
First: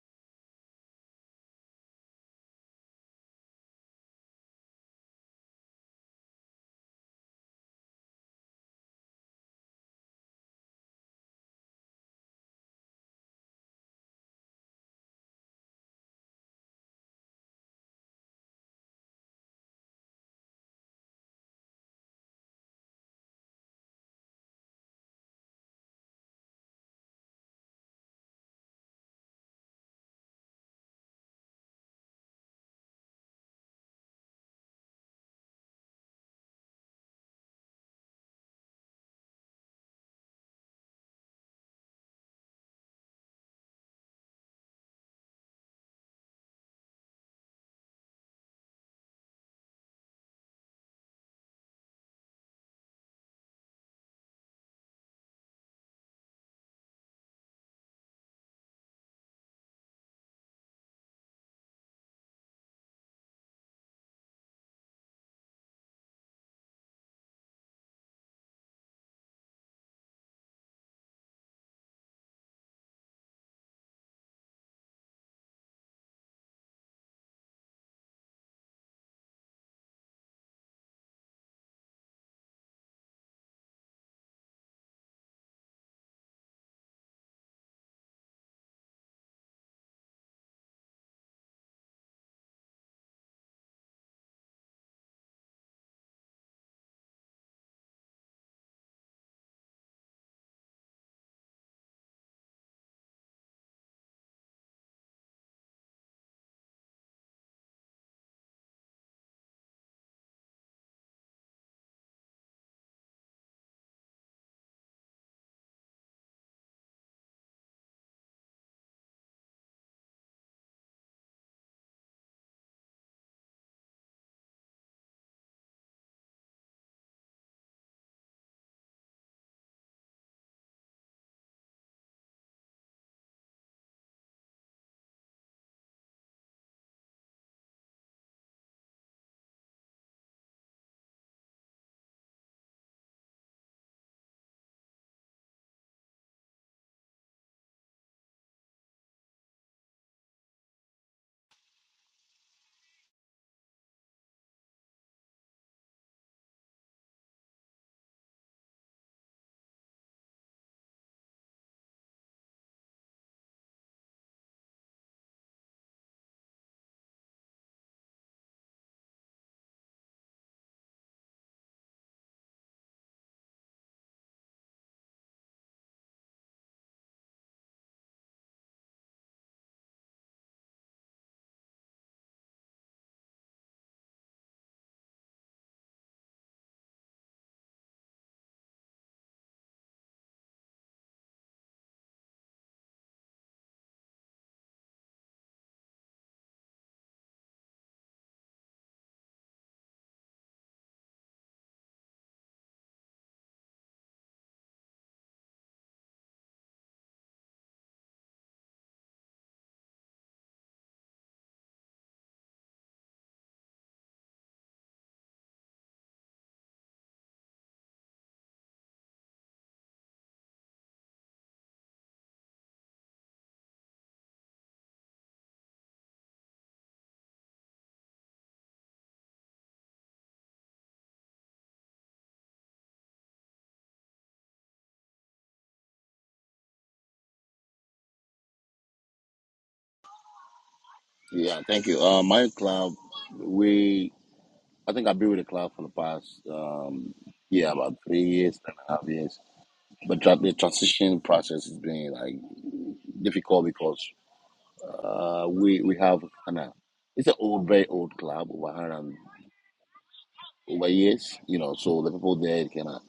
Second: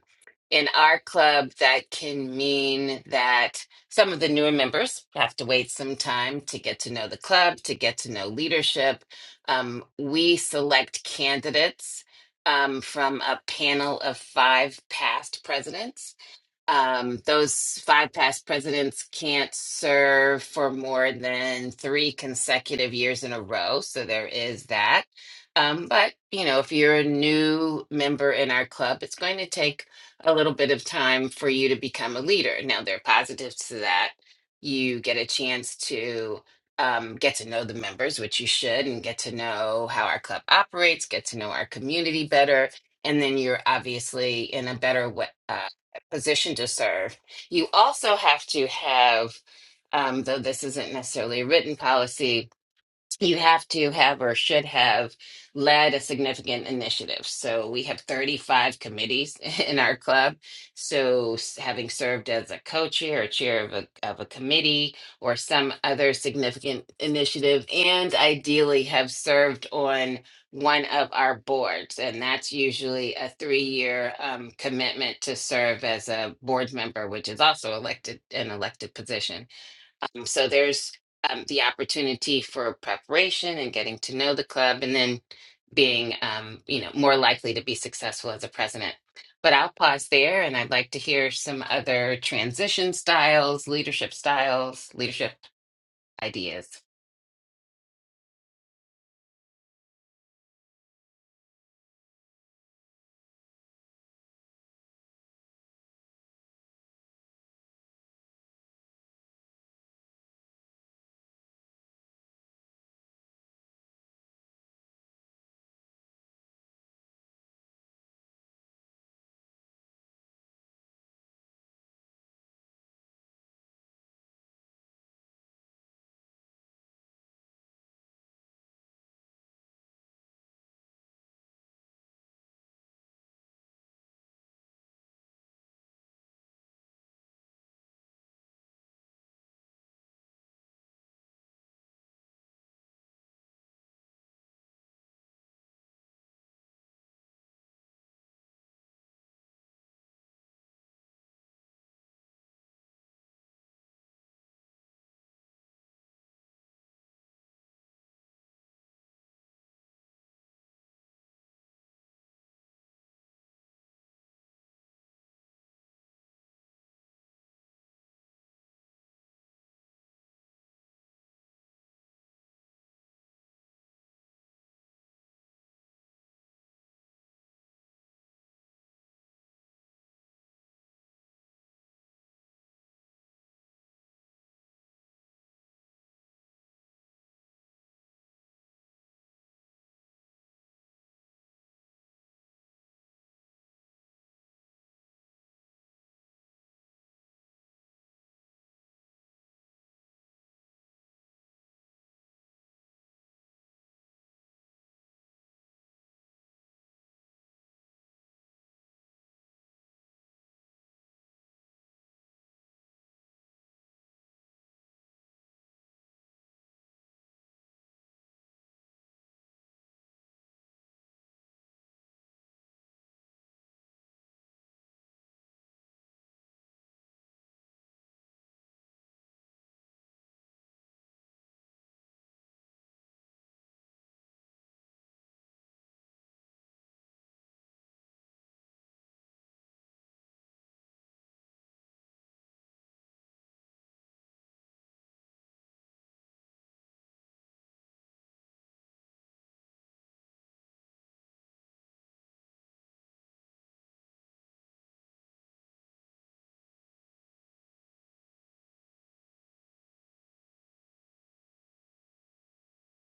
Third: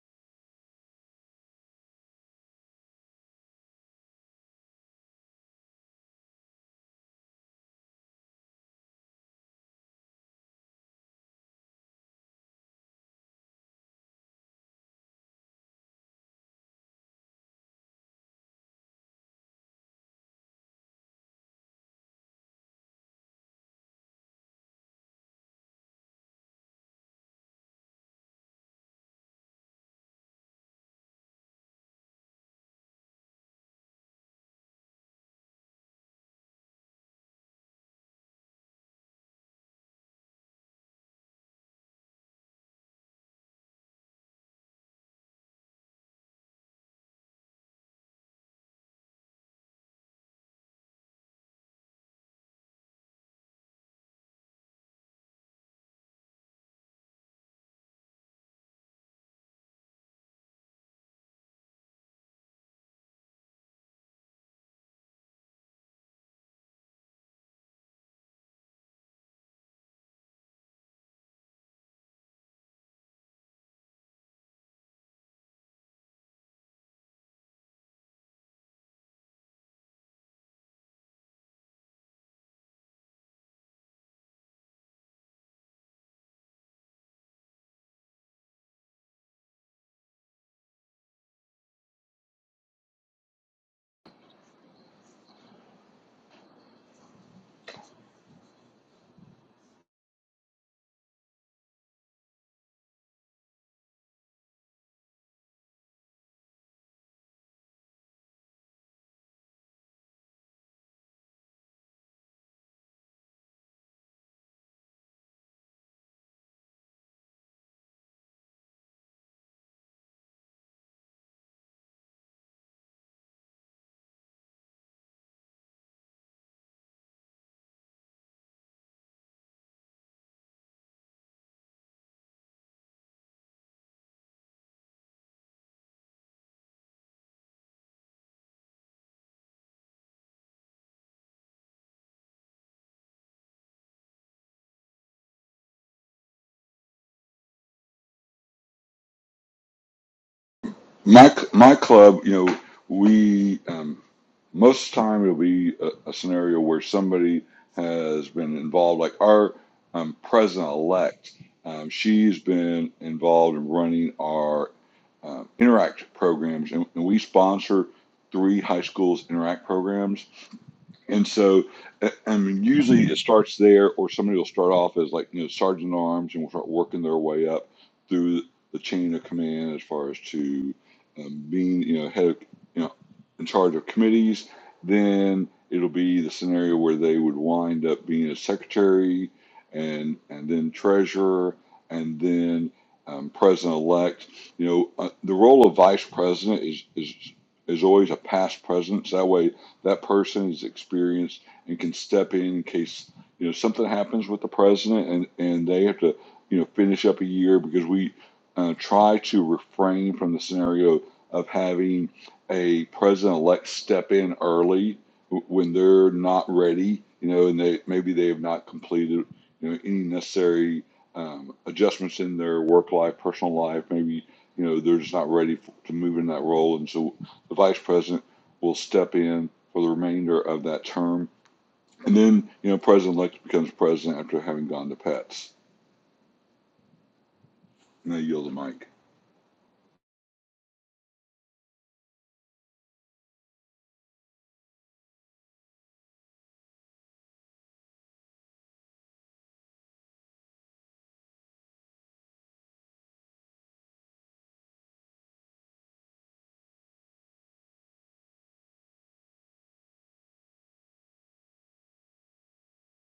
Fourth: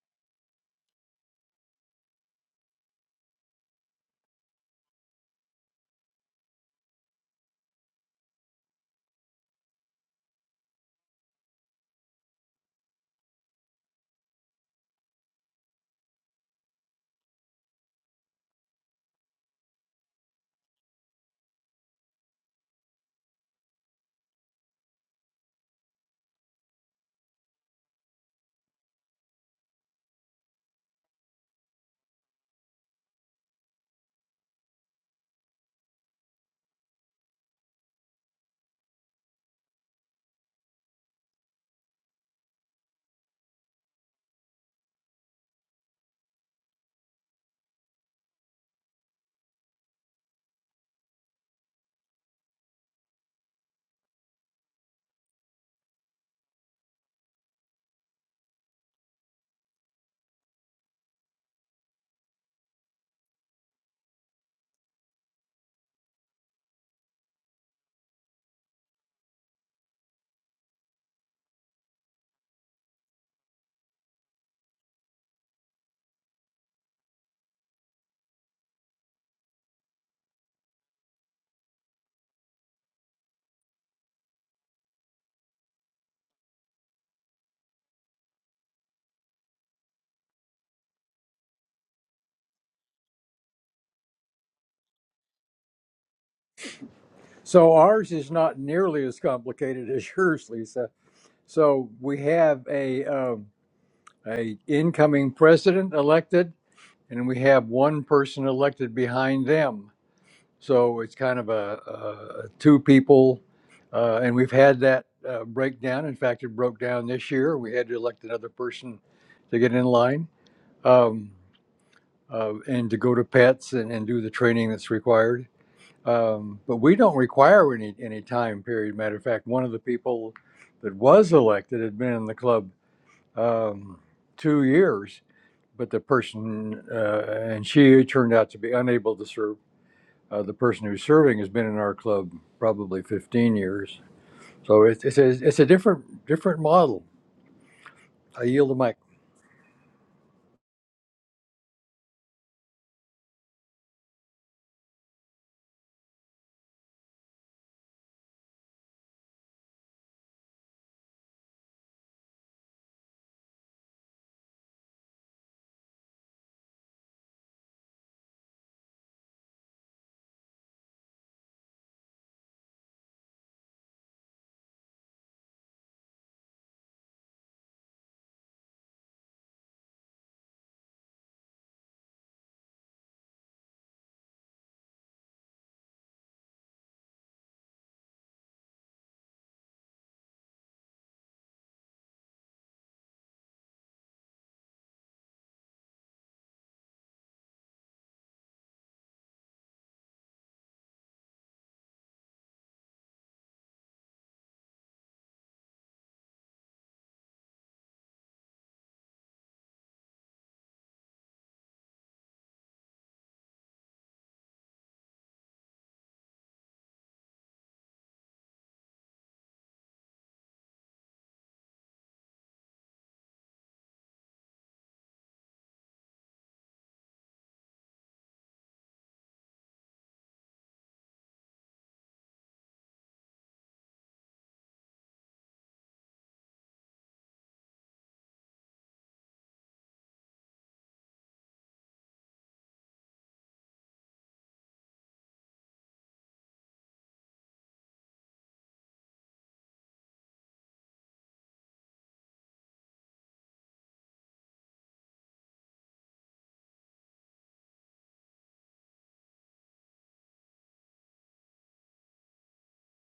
Speaker 2: in our club, that can mean that some of the newer members have to wait some time to get to know the club, to get to know leadership. Um, we select candidates um, from a panel of five past presidents um, those five past presidents can't serve for more than three consecutive years in a row. So there is that. Um, but, you know, if you're a new member in our club, it's going to take a little bit of time for you to become a leader. Now, there are positives to that. You get a chance to um, get to know the members, which you should, and get to know how our club operates, get to know our community better. And then you're obviously in a better way position to serve. You also have to have, um, though this isn't necessarily a written policy, you have to have or should have led a significant initiative. So we have 35 committees [LAUGHS] in our club. So s- having served as a co-chair or chair of a, of a committee or some other significant initiative, and ideally have served on one of our boards. And that's usually a three-year um, commitment to serve as a board member, which is also elected an elected position. Um, So there's um, the opportunity for preparation and getting to know the club and then being, um, you know, more likely to be successful as a president. But I'll pause there and I'd like to hear some other transition styles, leadership styles, leadership ideas.
Speaker 1: So ours is not nearly as complicated [LAUGHS] as yours, Lisa. So we have a um, a incoming president elected, and we have one person elected behind them So it's kind of a, a two people, uh, and we've had that uh, breakdown. In fact, it broke down this year. We had to elect another person to get in line um, uh, and to go to pets and, and do the training that's required. Um, but we don't require any any time period. Matter of fact, one of the people that was elected had been in the club um, two years, but the person uh, and she turned out to be unable to serve uh, the person who's serving has been in our club probably 15 years. So it's, it's, a, it's a different, different model. I yield the mic.
Speaker 3: My my club, you know, we um, most of the time it'll be a, a scenario where somebody has been involved. Like our um, president elect, um, she's been involved in running our um, interact programs, and, and we sponsor three high schools interact programs And so, uh, I mean, usually it starts there, or somebody will start off as like, you know, sergeant at arms and will start working their way up through the chain of command as far as to um, being, you know, head of, you know, in charge of committees. Then it'll be the scenario where they would wind up being a secretary and, and then treasurer and then um, president elect. You know, uh, the role of vice president is, is, is always a past president. So that way, that person is experienced and can step in in case you know something happens with the president and and they have to you know finish up a year because we uh, try to refrain from the scenario of having a president-elect step in early w- when they're not ready, you know, and they maybe they have not completed you know any necessary um, adjustments in their work life, personal life. Maybe you know they're just not ready f to move in that role, and so the vice president will step in for the remainder of that term. And then, you know, President-elect becomes president after having gone to pets. And I yield the mic.
Speaker 4: Yeah, thank you. Uh, my club, we I think I've been with the club for the past um, yeah about three years, three and a half years. But tra- the transition process has been like difficult because uh, we we have kind of it's an old, very old club over hundred and- over years, you know. So the people there kind of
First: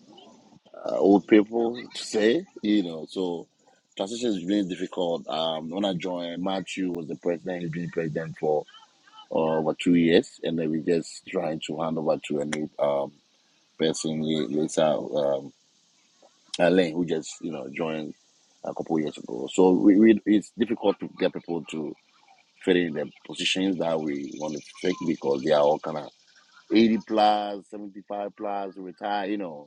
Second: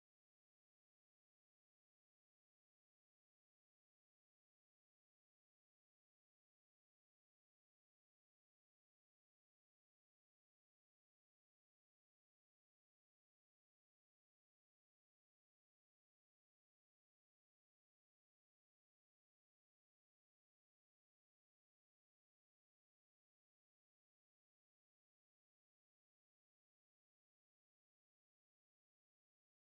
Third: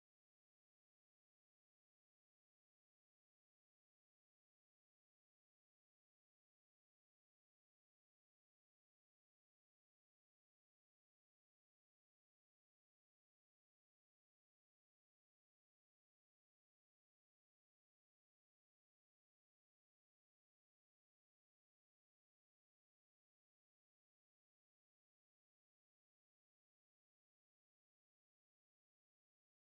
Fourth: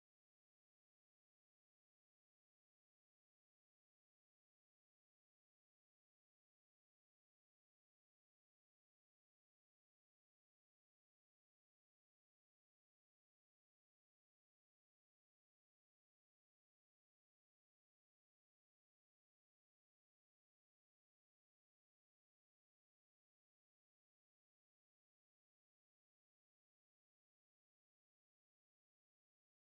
Speaker 4: uh, old people to say, you know. So transition is really difficult. Um, when I joined, Matthew was the president. He's been president for or over two years, and then we just trying to hand over to a new um, person later, um, Elaine, who just you know joined a couple years ago. So we, we it's difficult to get people to fit in the positions that we want to take because they are all kind of 80 plus, 75 plus, retired, you know.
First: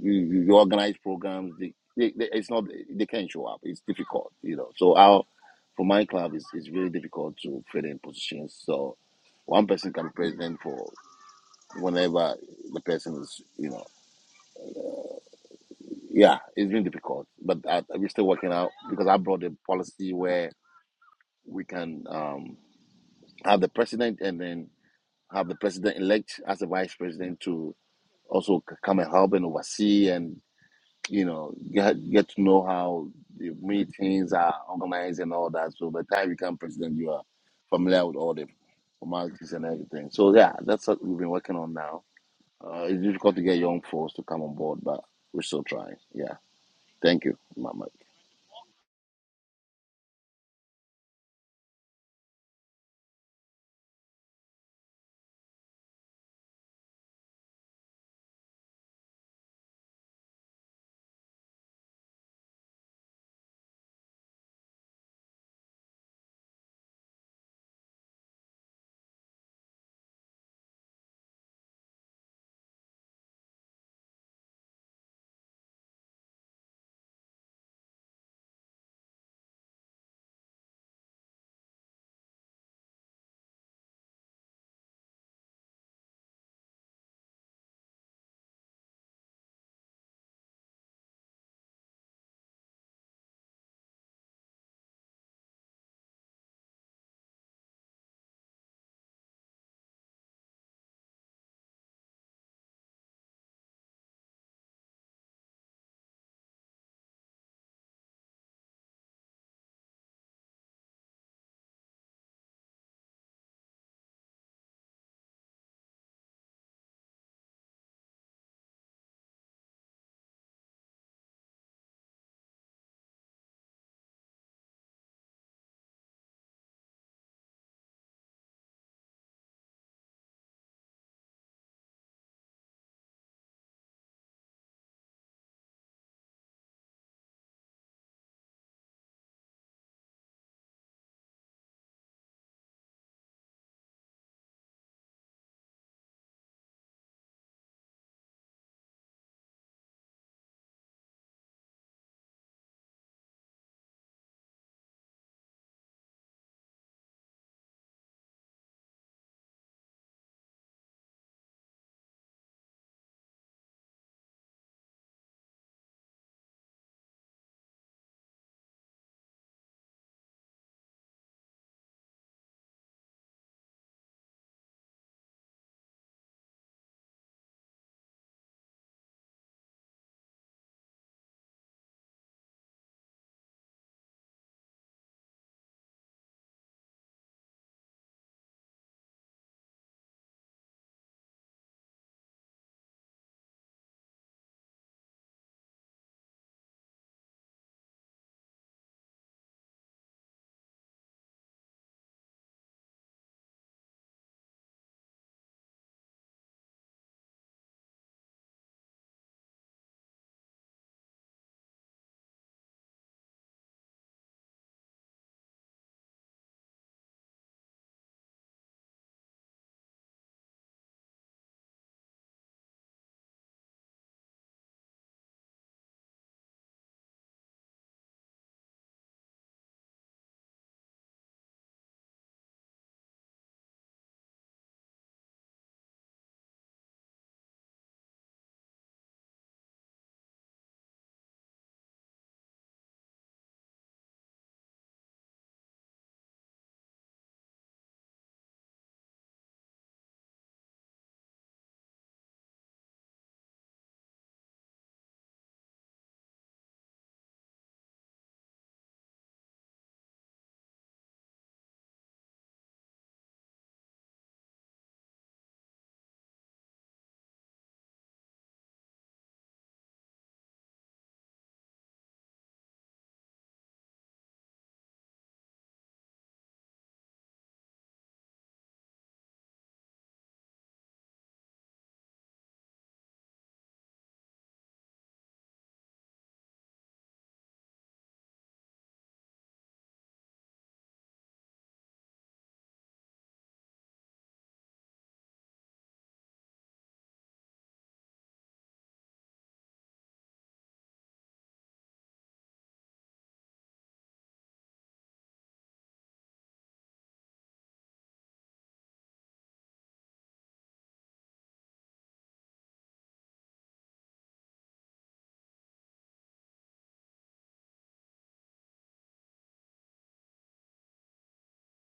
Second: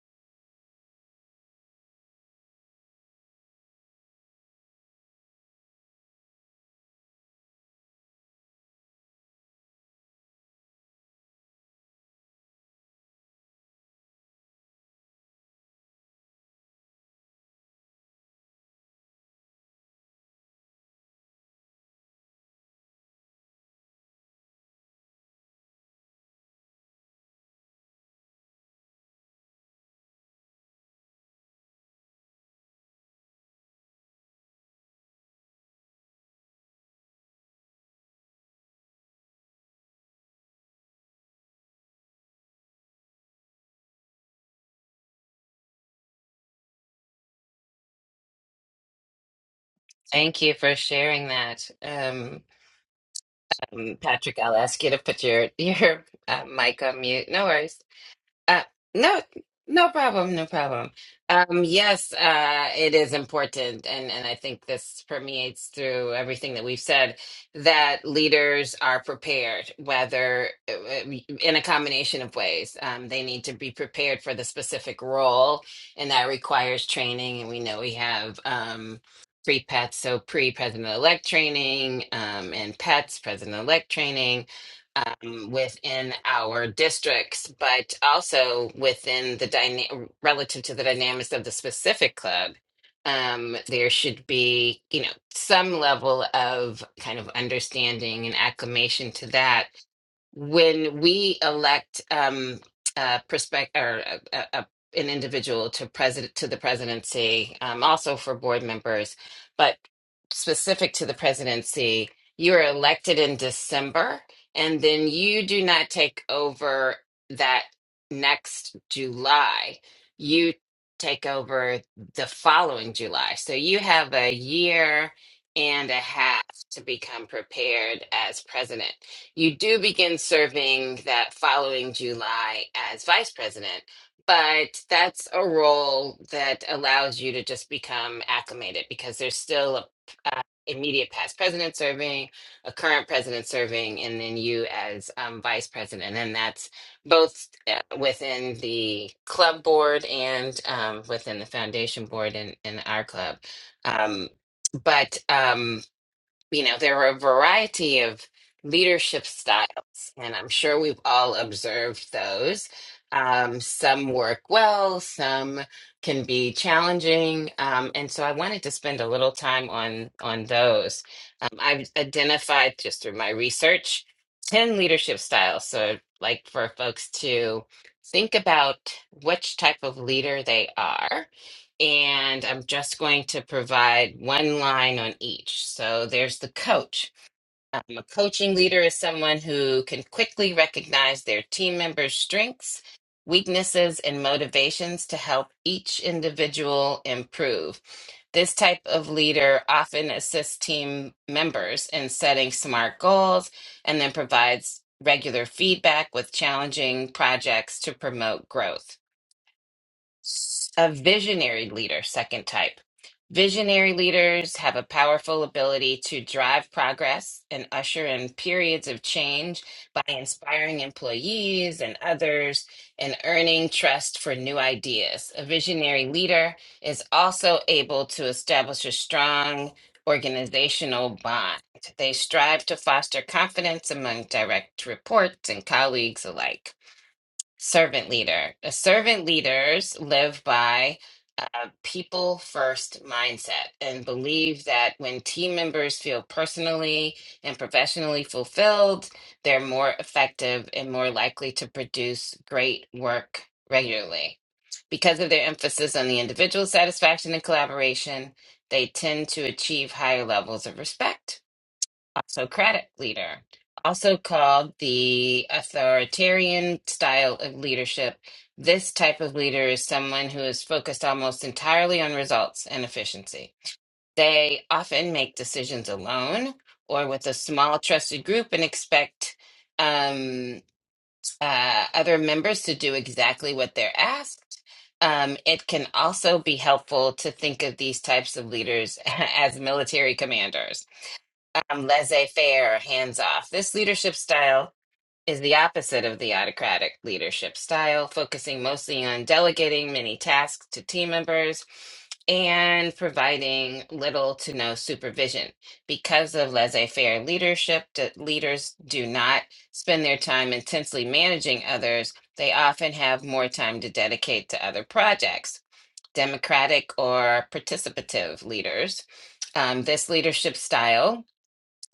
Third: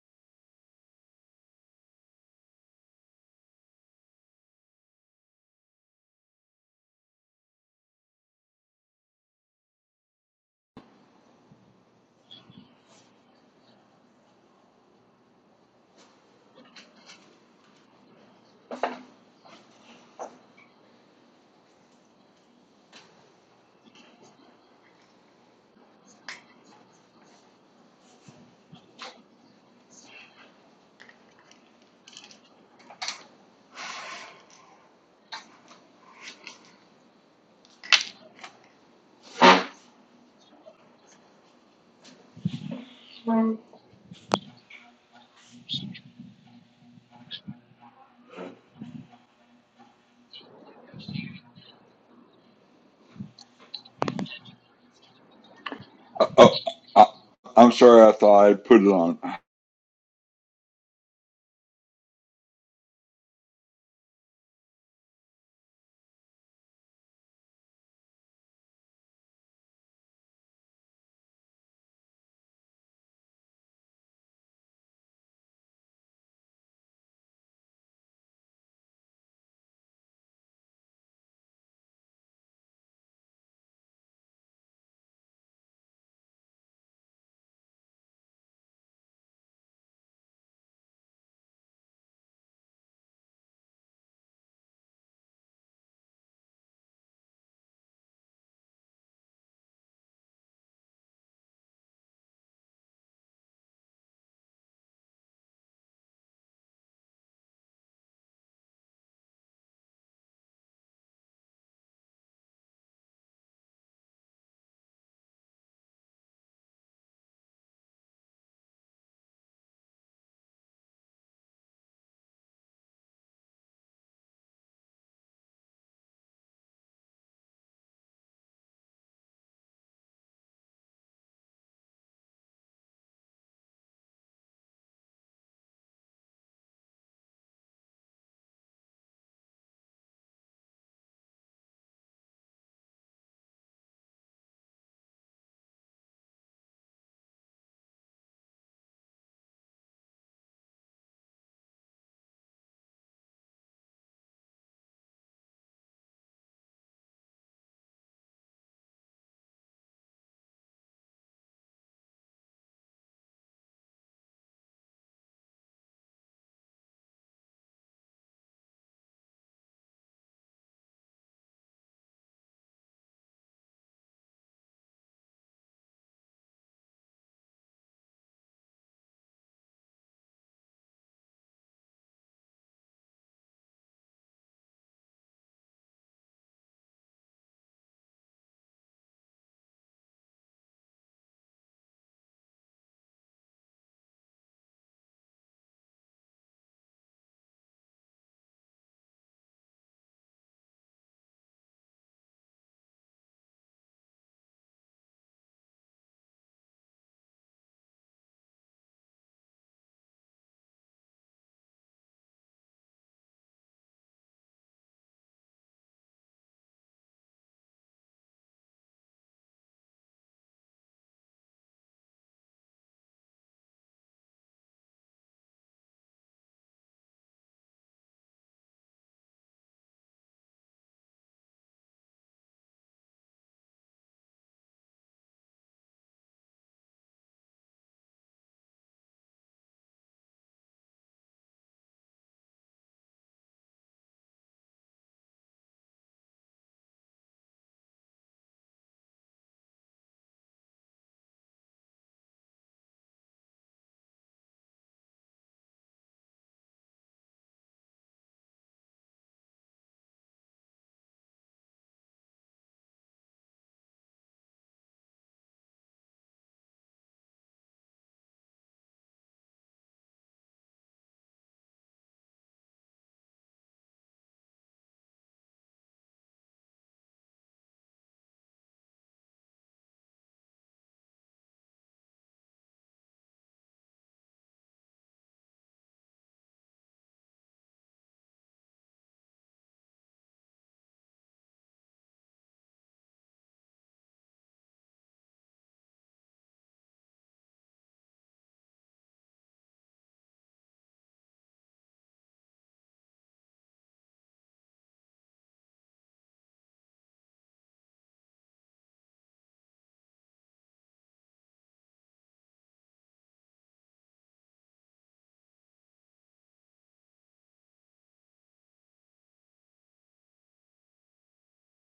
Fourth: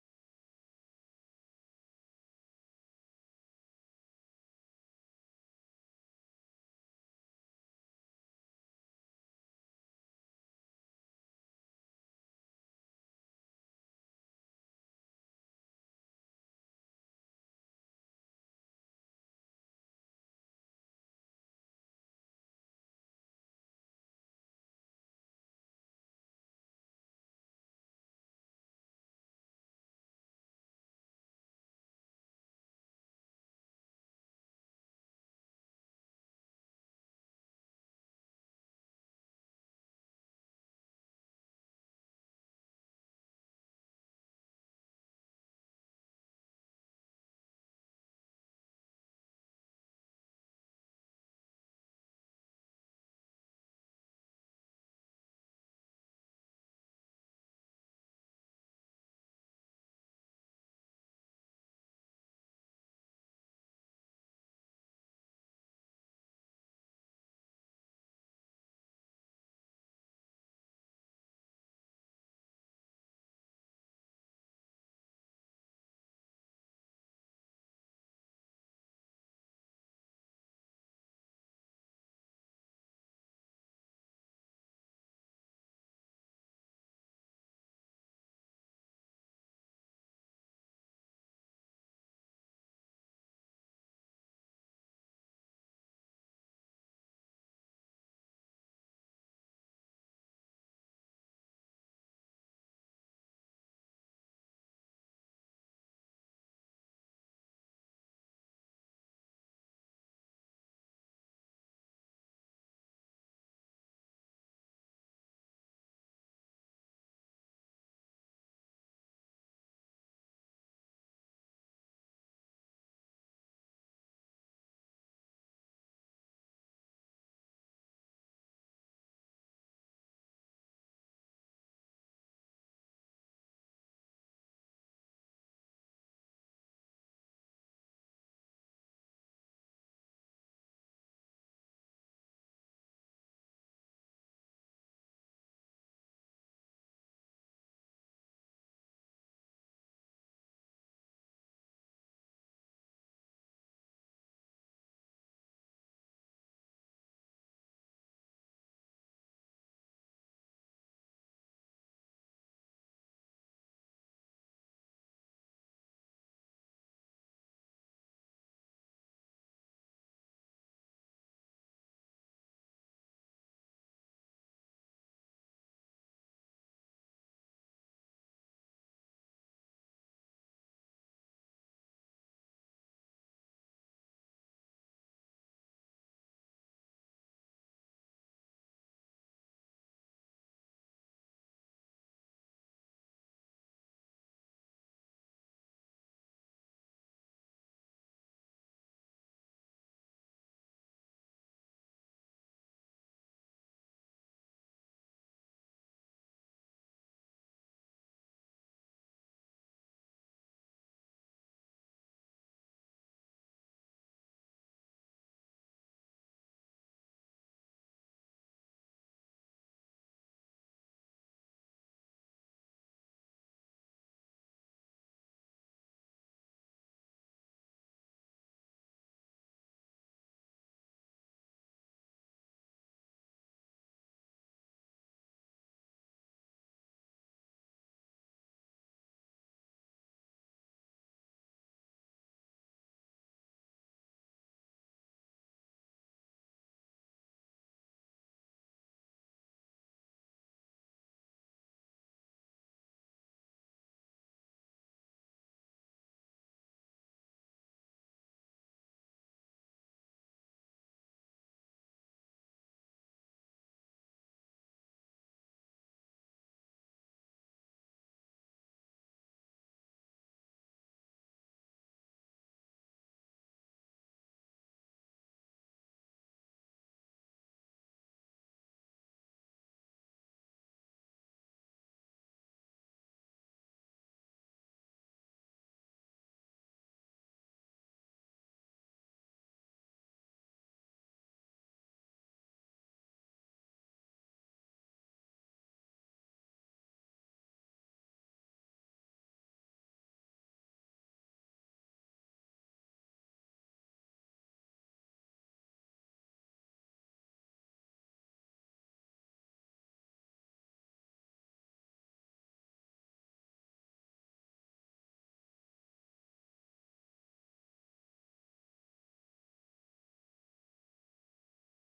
Speaker 4: You, you organize programs. They, they, they, it's not they can't show up. It's difficult, you know. So our for my club, it's, it's really difficult to fill in positions. So one person can be president for whenever the person is, you know. Yeah, it's been difficult, but I, we're still working out because I brought a policy where we can um, have the president and then have the president elect as a vice president to also c- come and help and oversee. and. you know, get get to know how the meetings are organized and all that. So by the time you become president, you are familiar with all the formalities and everything. So yeah, that's what we've been working on now. Uh, it's difficult to
Speaker 3: When
Speaker 4: get young folks to come on board, but we're still trying. Yeah, thank you, Mama.
Speaker 2: Thank you for sharing that. Um, um, Patrick, I'll ask you to put your, [LAUGHS] your uh,
Speaker 3: Oh,
Speaker 2: mic on
Speaker 3: I,
Speaker 2: mute. No
Speaker 3: I'm
Speaker 2: worries.
Speaker 3: sorry. I thought
Speaker 2: Uh,
Speaker 3: I'd put it on.
Speaker 2: no, no problem, no problem. Um, yes, uh, it is important, and and I think this permeates through everything that we've said that leaders are prepared, whether uh, in a combination of ways. Um, they need to be prepared for the specific role, and that requires training. And we know we have um, pre-PETS, so pre-president-elect training, um, and PETS, president-elect training um, within our districts, but also within the dyna- relative to the dynamics of the specific club. Um, there should be, you know, some level of kind of understanding and acclimation to that when we elect um uh prospect or uh uh uh, an individual to president to the presidency um also for board members but specific to the presidency you are elected in December and then you do not take over that next July you take over the following July so you have a year and a half to become prepared as president you do begin serving that following July as vice president, but that's a role that allows you to just become acclimated because there's still a uh, immediate past president serving, a current president serving, and then you as um, vice president, and that's both uh, within the club board and um, within the foundation board and in, in our club. Um, but um, you know, there are a variety of leadership styles, and I'm sure we've all observed those. Um, some work well, some can be challenging, um, and so I wanted to spend a little time on on those. Um, I've identified just through my research ten leadership styles. So, I'd like for folks to think about which type of leader they are and I'm just going to provide one line on each. So there's the coach. Um, a coaching leader is someone who can quickly recognize their team members' strengths, weaknesses, and motivations to help each individual improve. This type of leader often assists team members in setting smart goals and then provides regular feedback with challenging projects to promote growth. S- A visionary leader, second type. Visionary leaders have a powerful ability to drive progress and usher in periods of change by inspiring employees and others and earning trust for new ideas. A visionary leader is also able to establish a strong organizational bond. They strive to foster confidence among direct reports and colleagues alike servant leader. The servant leaders live by a people first mindset and believe that when team members feel personally and professionally fulfilled, they're more effective and more likely to produce great work regularly. Because of their emphasis on the individual satisfaction and collaboration, they tend to achieve higher levels of respect Socratic leader, also called the authoritarian style of leadership. This type of leader is someone who is focused almost entirely on results and efficiency. They often make decisions alone or with a small trusted group and expect um, uh, other members to do exactly what they're asked. Um, it can also be helpful to think of these types of leaders [LAUGHS] as military commanders um, laissez faire, hands off. This leadership style is the opposite of the autocratic leadership style, focusing mostly on delegating many tasks to team members and providing little to no supervision. Because of laissez faire leadership, d- leaders do not spend their time intensely managing others, they often have more time to dedicate to other projects. Democratic or participative leaders. Um, this leadership style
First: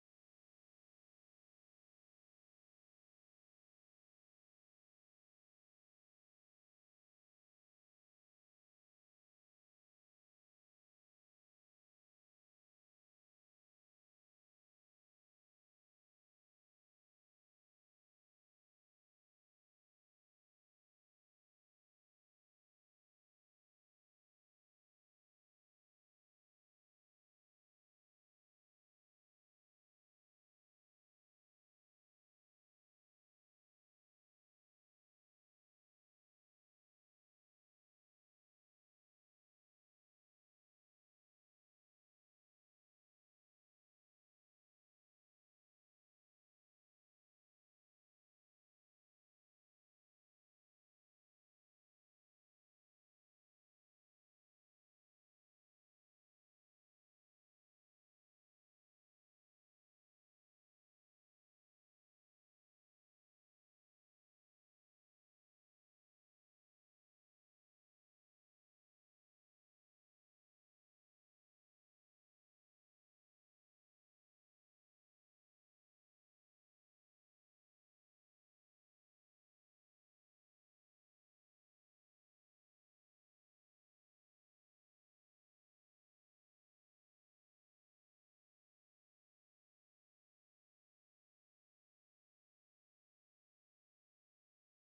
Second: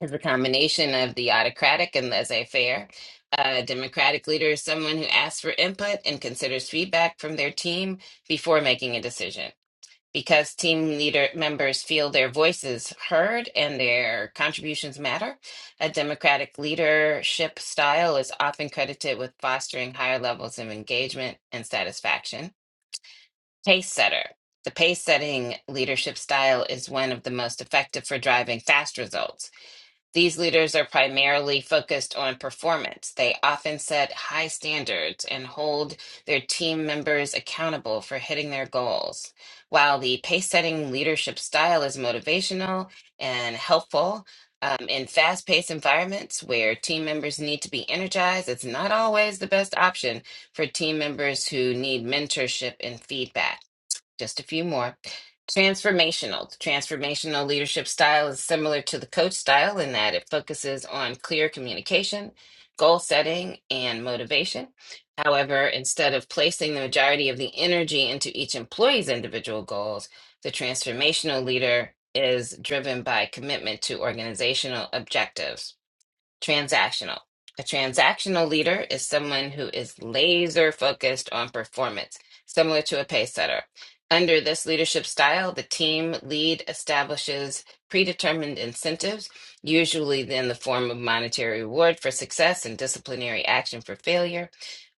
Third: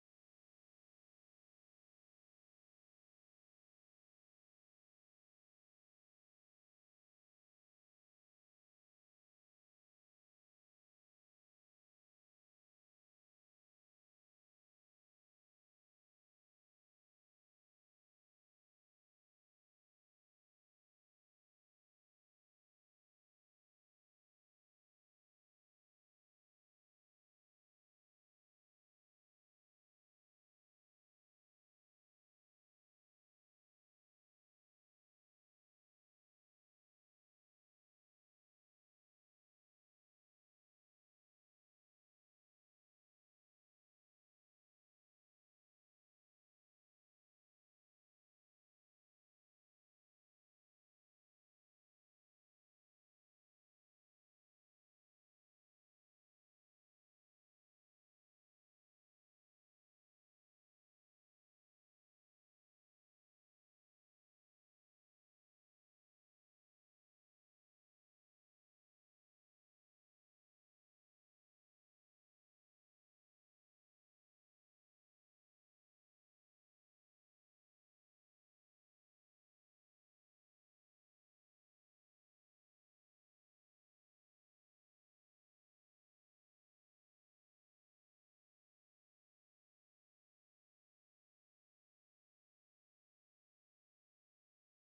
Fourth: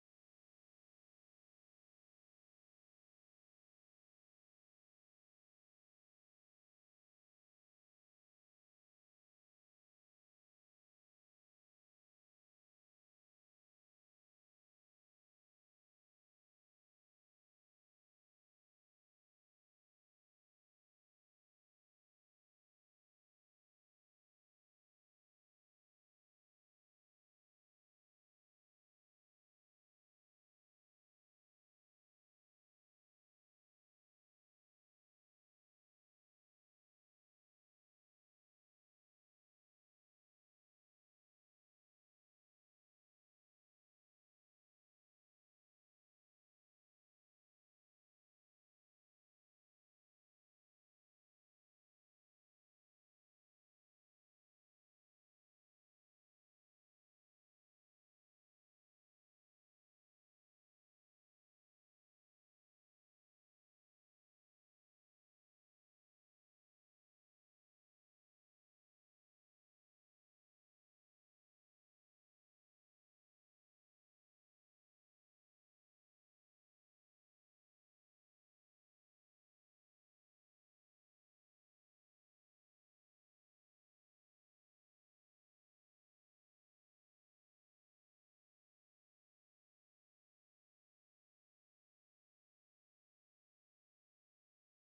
Speaker 2: is a combination of the autocratic and laissez-faire. A democratic leader is someone who asks for input and considers feedback from their team before making a decision. Because team leader members feel their voices heard and their contributions matter, a democratic leadership style is often credited with fostering higher levels of engagement and satisfaction. Pace setter. The pace setting leadership style is one of the most effective for driving fast results these leaders are primarily focused on performance. They often set high standards and hold their team members accountable for hitting their goals. While the pace setting leadership style is motivational and helpful, um, in fast paced environments where team members need to be energized, it's not always the best option for team members who need mentorship and feedback just a few more. Transformational. The transformational leadership style is similar to the coach style in that it focuses on clear communication, goal setting, and motivation. However, instead of placing the majority of the energy into each employee's individual goals, the transformational leader is driven by commitment to organizational objectives. Transactional. A transactional leader is someone who is laser focused on performance, similar to a pace setter. Under this leadership style, the team lead establishes predetermined incentives, usually in the form of monetary reward for success and disciplinary action for failure.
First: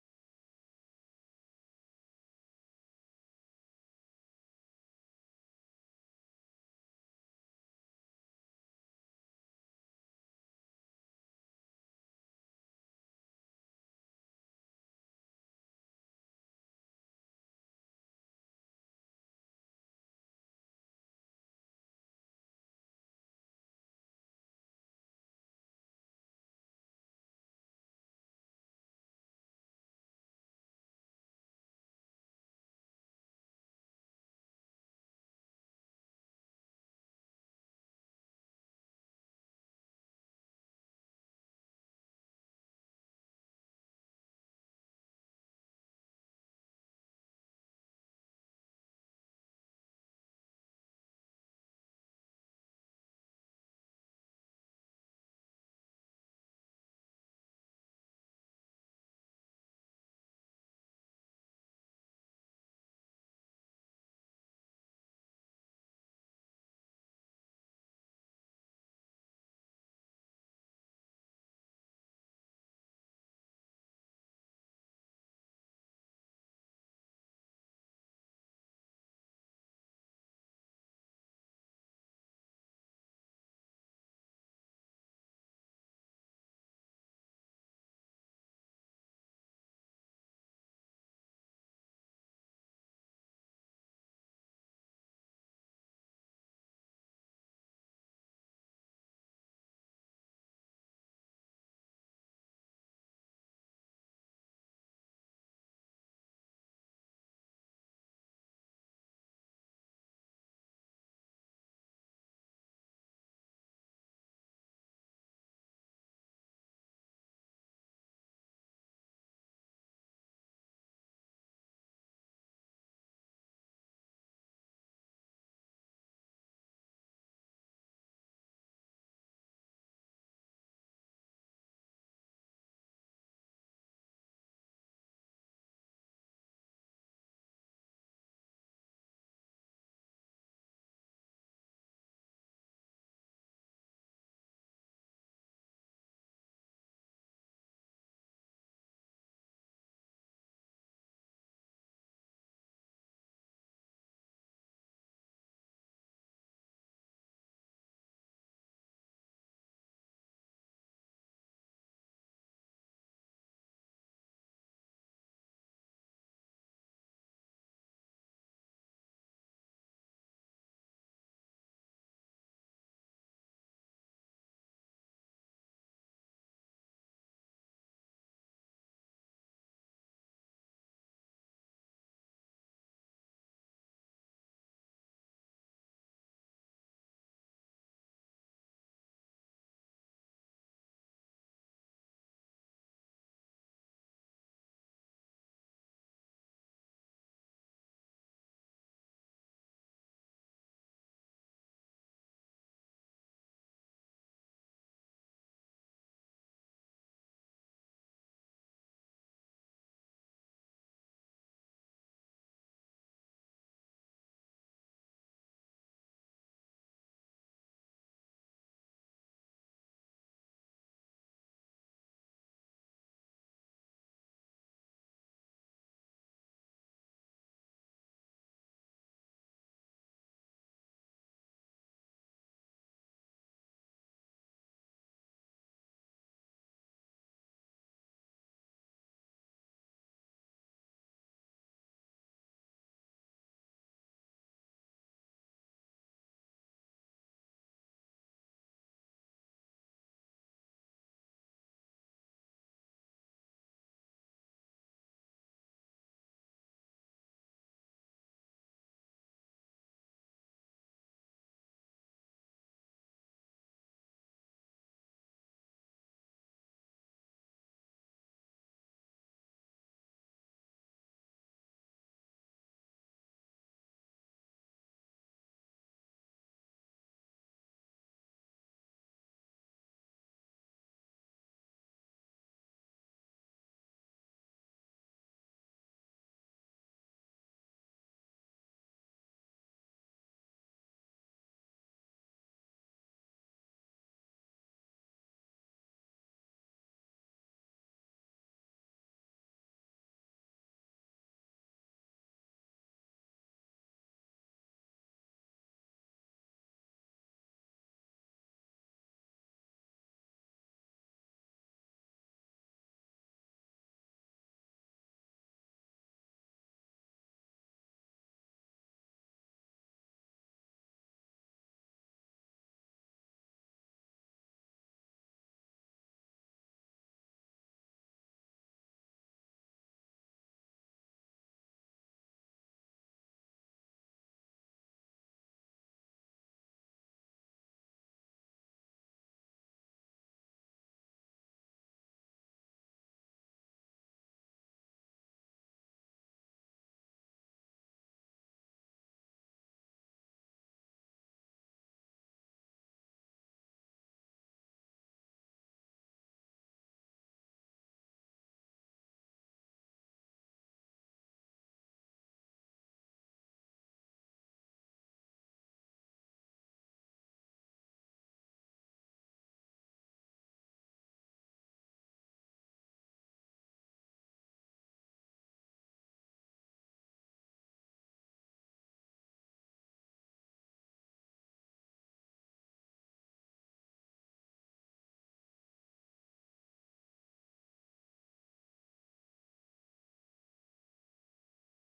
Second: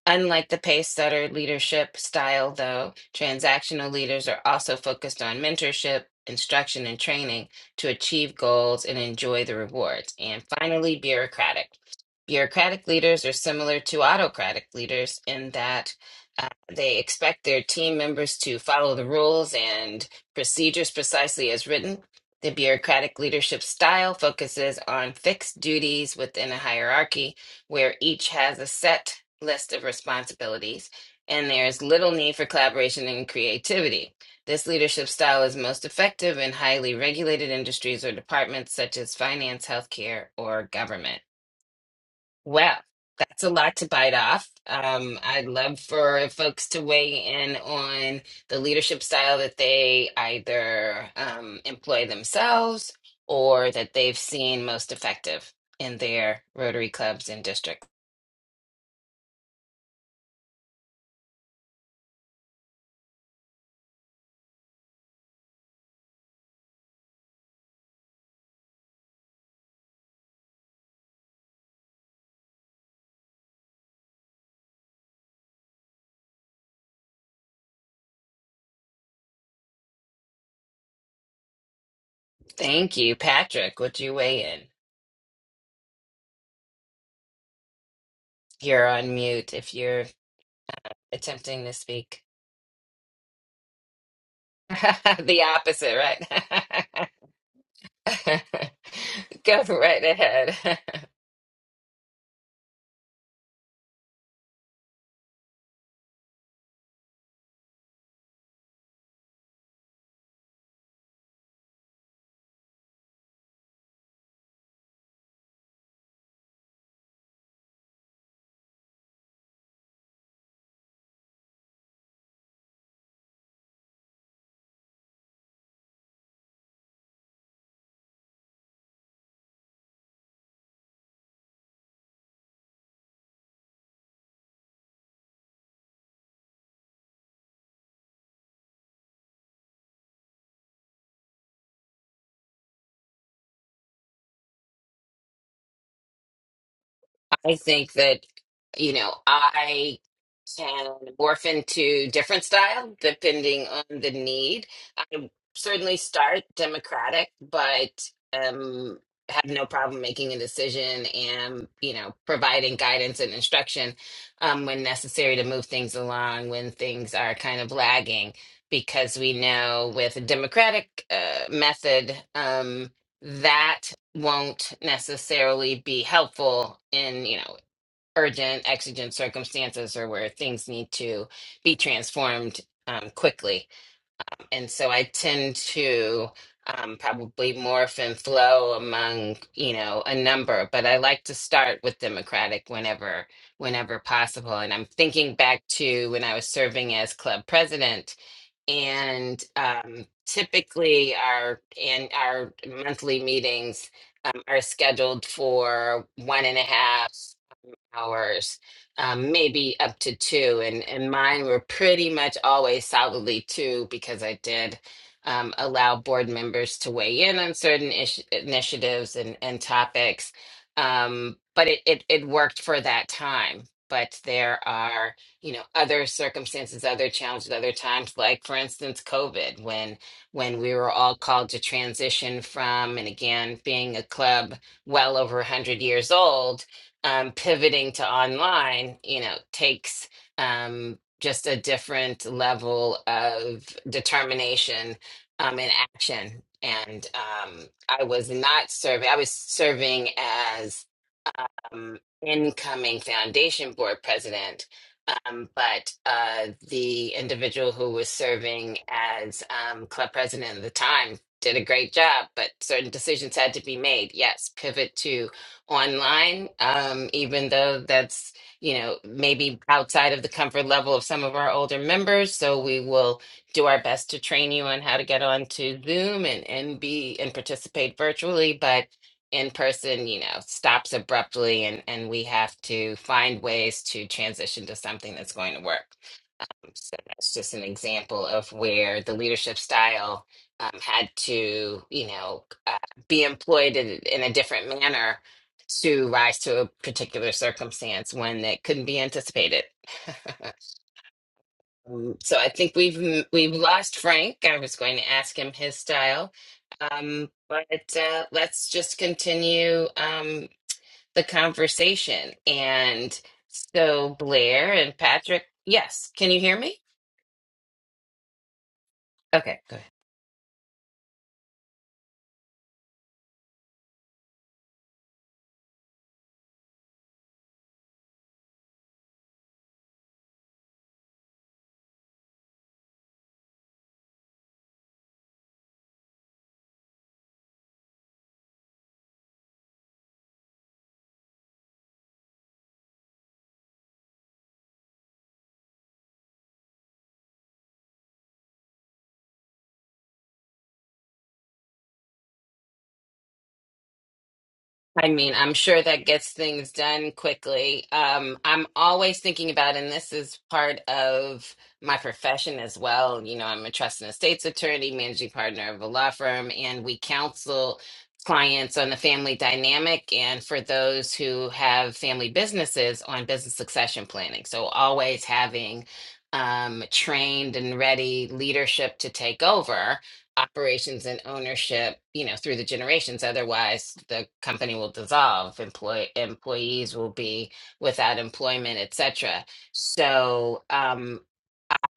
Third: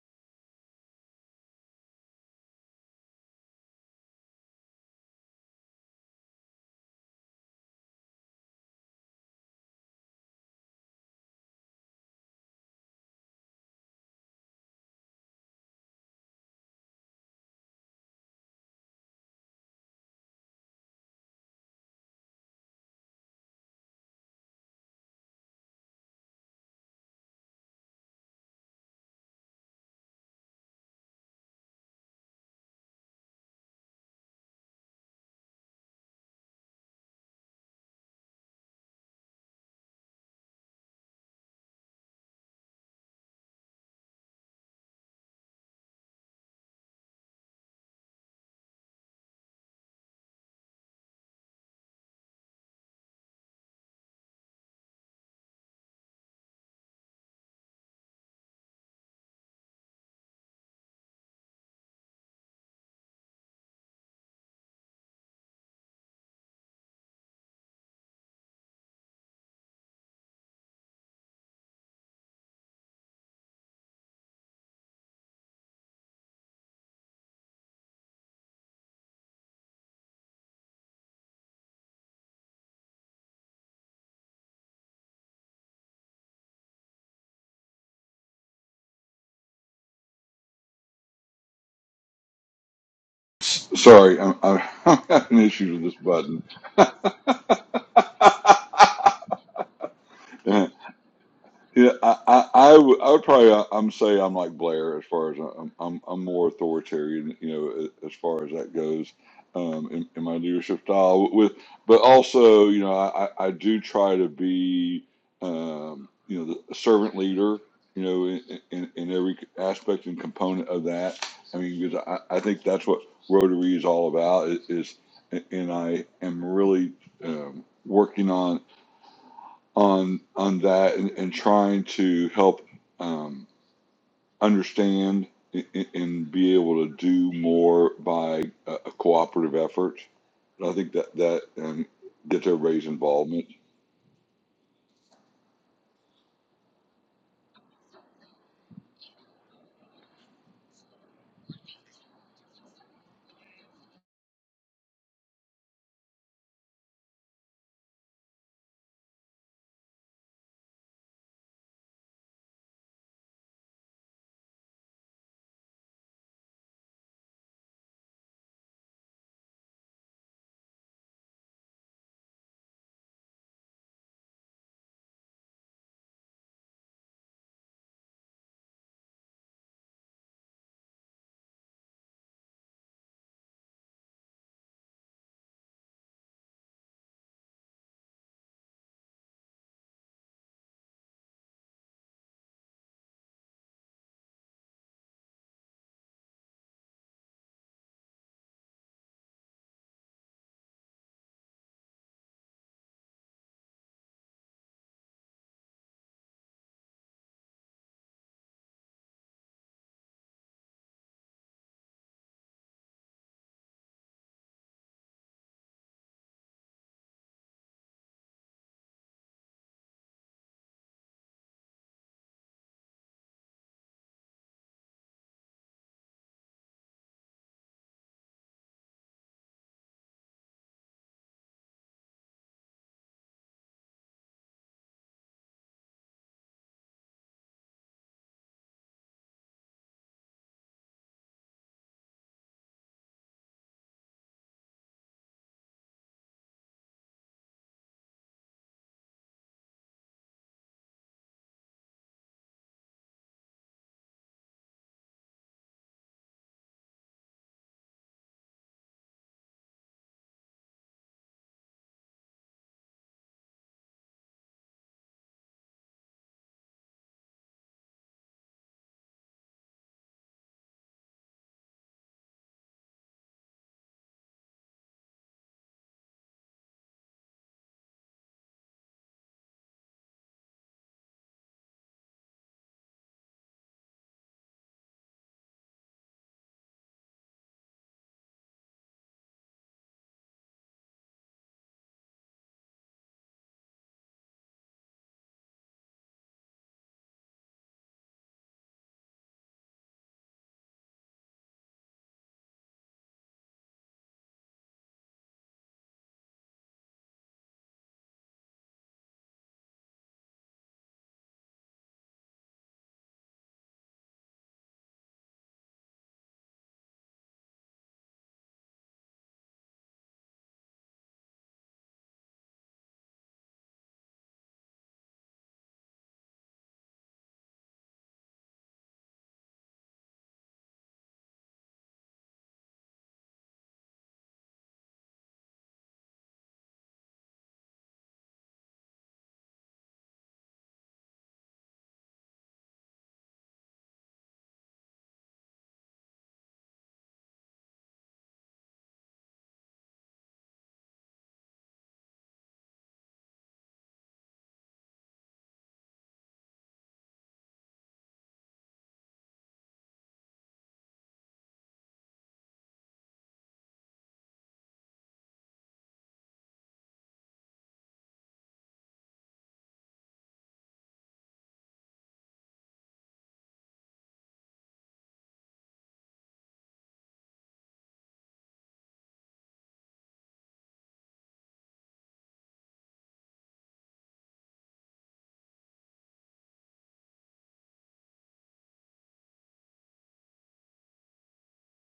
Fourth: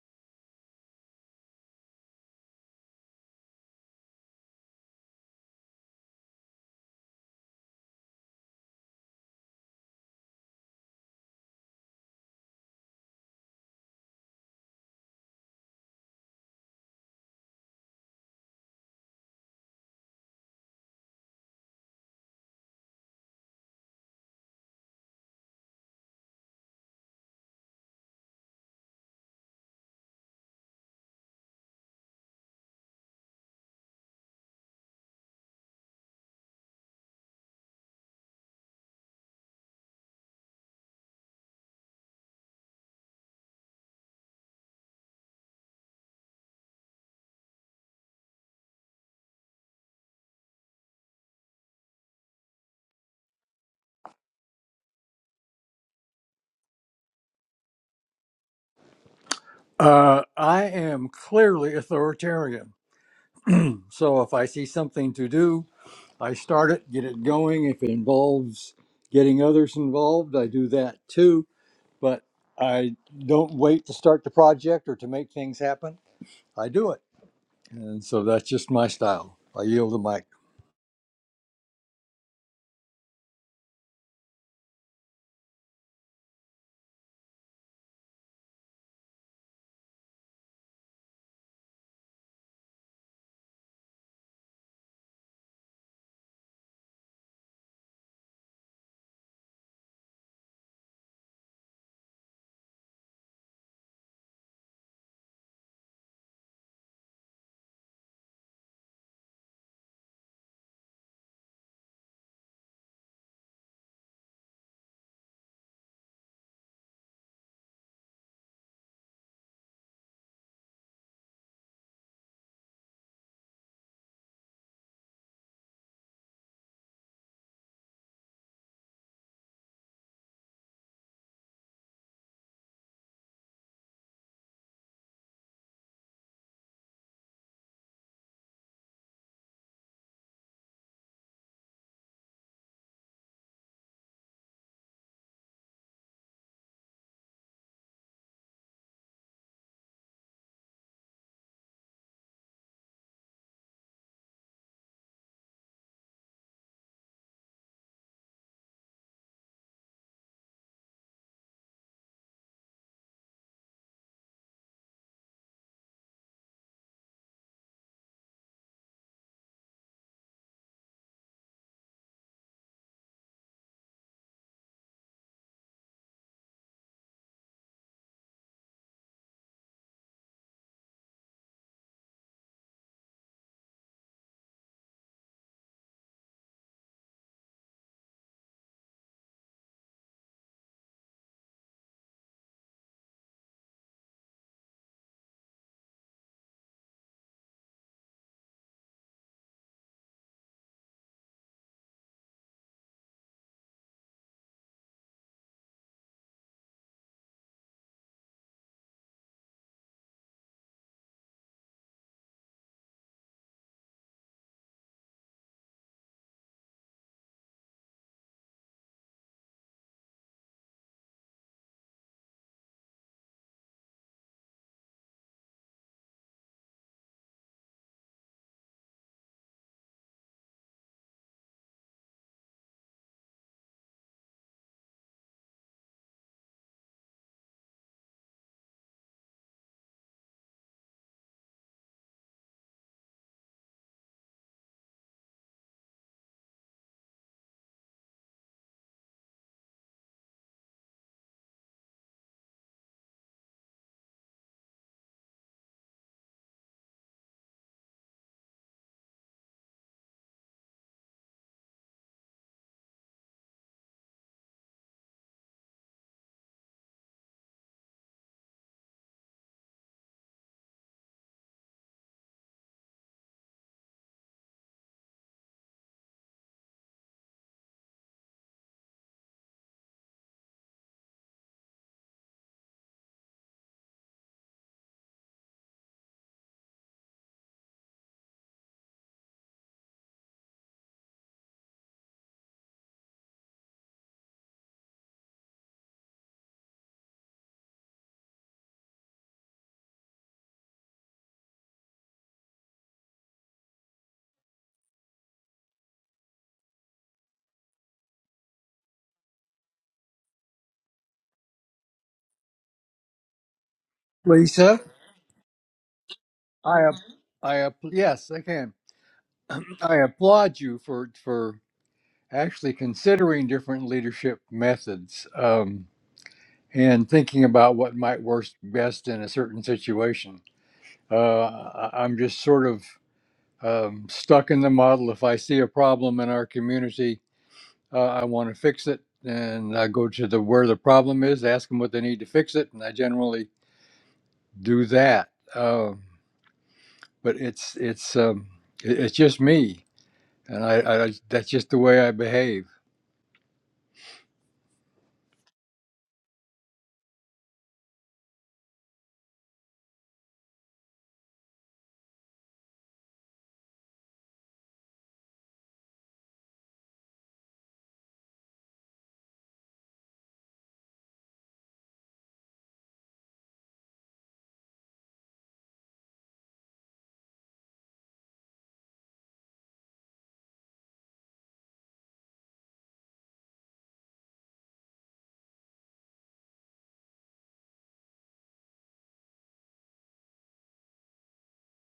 Speaker 2: Unlike the pace setter leadership style, though, transactional leaders are also focused on mentorship, instruction, and training to achieve goals and enjoy the rewards. And finally, bureaucratic. Bureaucratic leaders are similar to autocratic leaders in that uh, they expect their team members to follow the rules and procedures precisely as written. The bureaucratic leadership style focuses on fixed duties within a hierarchy where each has a set list of responsibilities, and there is little need for collaboration and creativity. This leadership style is most effective in highly regulated industries or departments such as finance, healthcare, or government. Well, that's a lot to bite off. Um, I'd love for folks to weigh in on the leadership style that they either um, employ themselves or that they've seen most effective in their Rotary clubs and districts.
Speaker 1: Uh, I am clearly authoritarian. So if I see something to do, I start it, get it going. If it involves getting others involved, I do that too. But I don't wait to start the project or to make things happen. I do it. And so that's just my style. I yield the mic.
Speaker 2: Thank you, Patrick. Would you weigh in? You're on mute if you're attempting to speak.
Speaker 3: Sorry, I'm, I'm
Speaker 2: [LAUGHS]
Speaker 3: [LAUGHS] having
Speaker 2: The
Speaker 3: issues with
Speaker 2: opposite,
Speaker 3: this button.
Speaker 2: right? [LAUGHS] Go right
Speaker 3: [LAUGHS]
Speaker 2: ahead. [LAUGHS]
Speaker 3: Yeah, I, I, I would, I would probably, uh, I'm say I'm like Blair as far as uh, I'm, I'm, I'm more authoritarian, you know, a- as far as that goes, um, in, in my leadership style. With, but also, you know, I, I I do try to be, um, you know, the servant leader, you know, in, in, in every aspect and component of that. I mean, because I, I think that's what Rotary is all about. Is, is and I am really um, working on on on that and, and trying to help um, understand and be able to do more by a, a cooperative effort. And I think that that um, gets everybody's involvement.
Speaker 2: I think that, you know, I can morph into different style depending on the need. I certainly start Democratic, but um, have no problem making a decision and, you know, providing guidance and instruction um, when necessary to move things along when things are kind of lagging. Because we know with a democratic uh, method, um, that won't necessarily be helpful in you know urgent exigent circumstances or where things need to be transformed um, quickly and so i tend to um, probably morph and flow among you know a number but i like to start with democratic whenever whenever possible and i'm thinking back to when i was serving as club president and um, typically our and our monthly meetings um, are scheduled for one and a half hours, um, maybe up to two. And and mine were pretty much always solidly two because I did um, allow board members to weigh in on certain ish- initiatives and and topics. Um, but it, it it worked for that time. But there are, you know, other circumstances, other challenges, other times, like for instance, COVID, when when we were all called to transition from, and again, being a club well over 100 years old, um, pivoting to online, you know, takes um, just a different level of determination um, and action. And um, I was not serving, I was serving as um, incoming foundation board president, um, but uh, the individual who was serving as um, club president at the time did a great job, but certain decisions had to be made. Yes, pivot to online, um, even though that's you know maybe outside of the comfort level of some of our older members so we will do our best to train you on how to get on to zoom and and be and participate virtually But in person, you know, stops abruptly and and we have to find ways to transition to something that's going to work. So that's just an example of where the leadership style um, had to, you know, uh, be employed in, in a different manner to rise to a particular circumstance when it couldn't be anticipated. [LAUGHS] Um, so I think we've m- we've lost Frank. I was going to ask him his style, um, but uh, let's just continue. Um, the conversation. And so Blair
Speaker 1: Lisa?
Speaker 2: and Patrick, yes, can you hear me?
Speaker 1: I, ap- I, ap- yes, I can.
Speaker 2: Okay, good.
Speaker 1: [CLEARS THROAT] I applaud you for for actually considering different leadership methods um, and thinking about what might work best in a certain situation. Uh, I- I'm just sort of um, stuck in the model. If I see a problem in our community, uh, I want to fix it, and I go to the where the problem is, ask them what they need to fix it, and I generally do that. Um, but it's it's um, it- it's just me, and I, I that's just the way I behave
Speaker 2: I mean, I'm sure that gets things done quickly. Um, I'm always thinking about, and this is part of my profession as well. You know, I'm a trust and estates attorney, managing partner of a law firm, and we counsel clients on the family dynamic and for those who have family businesses on business succession planning. So, always having um, trained and ready leadership to take over operations and ownership, you know, through the generations. Otherwise, the company will dissolve. Employ employees will be without employment, etc. So um,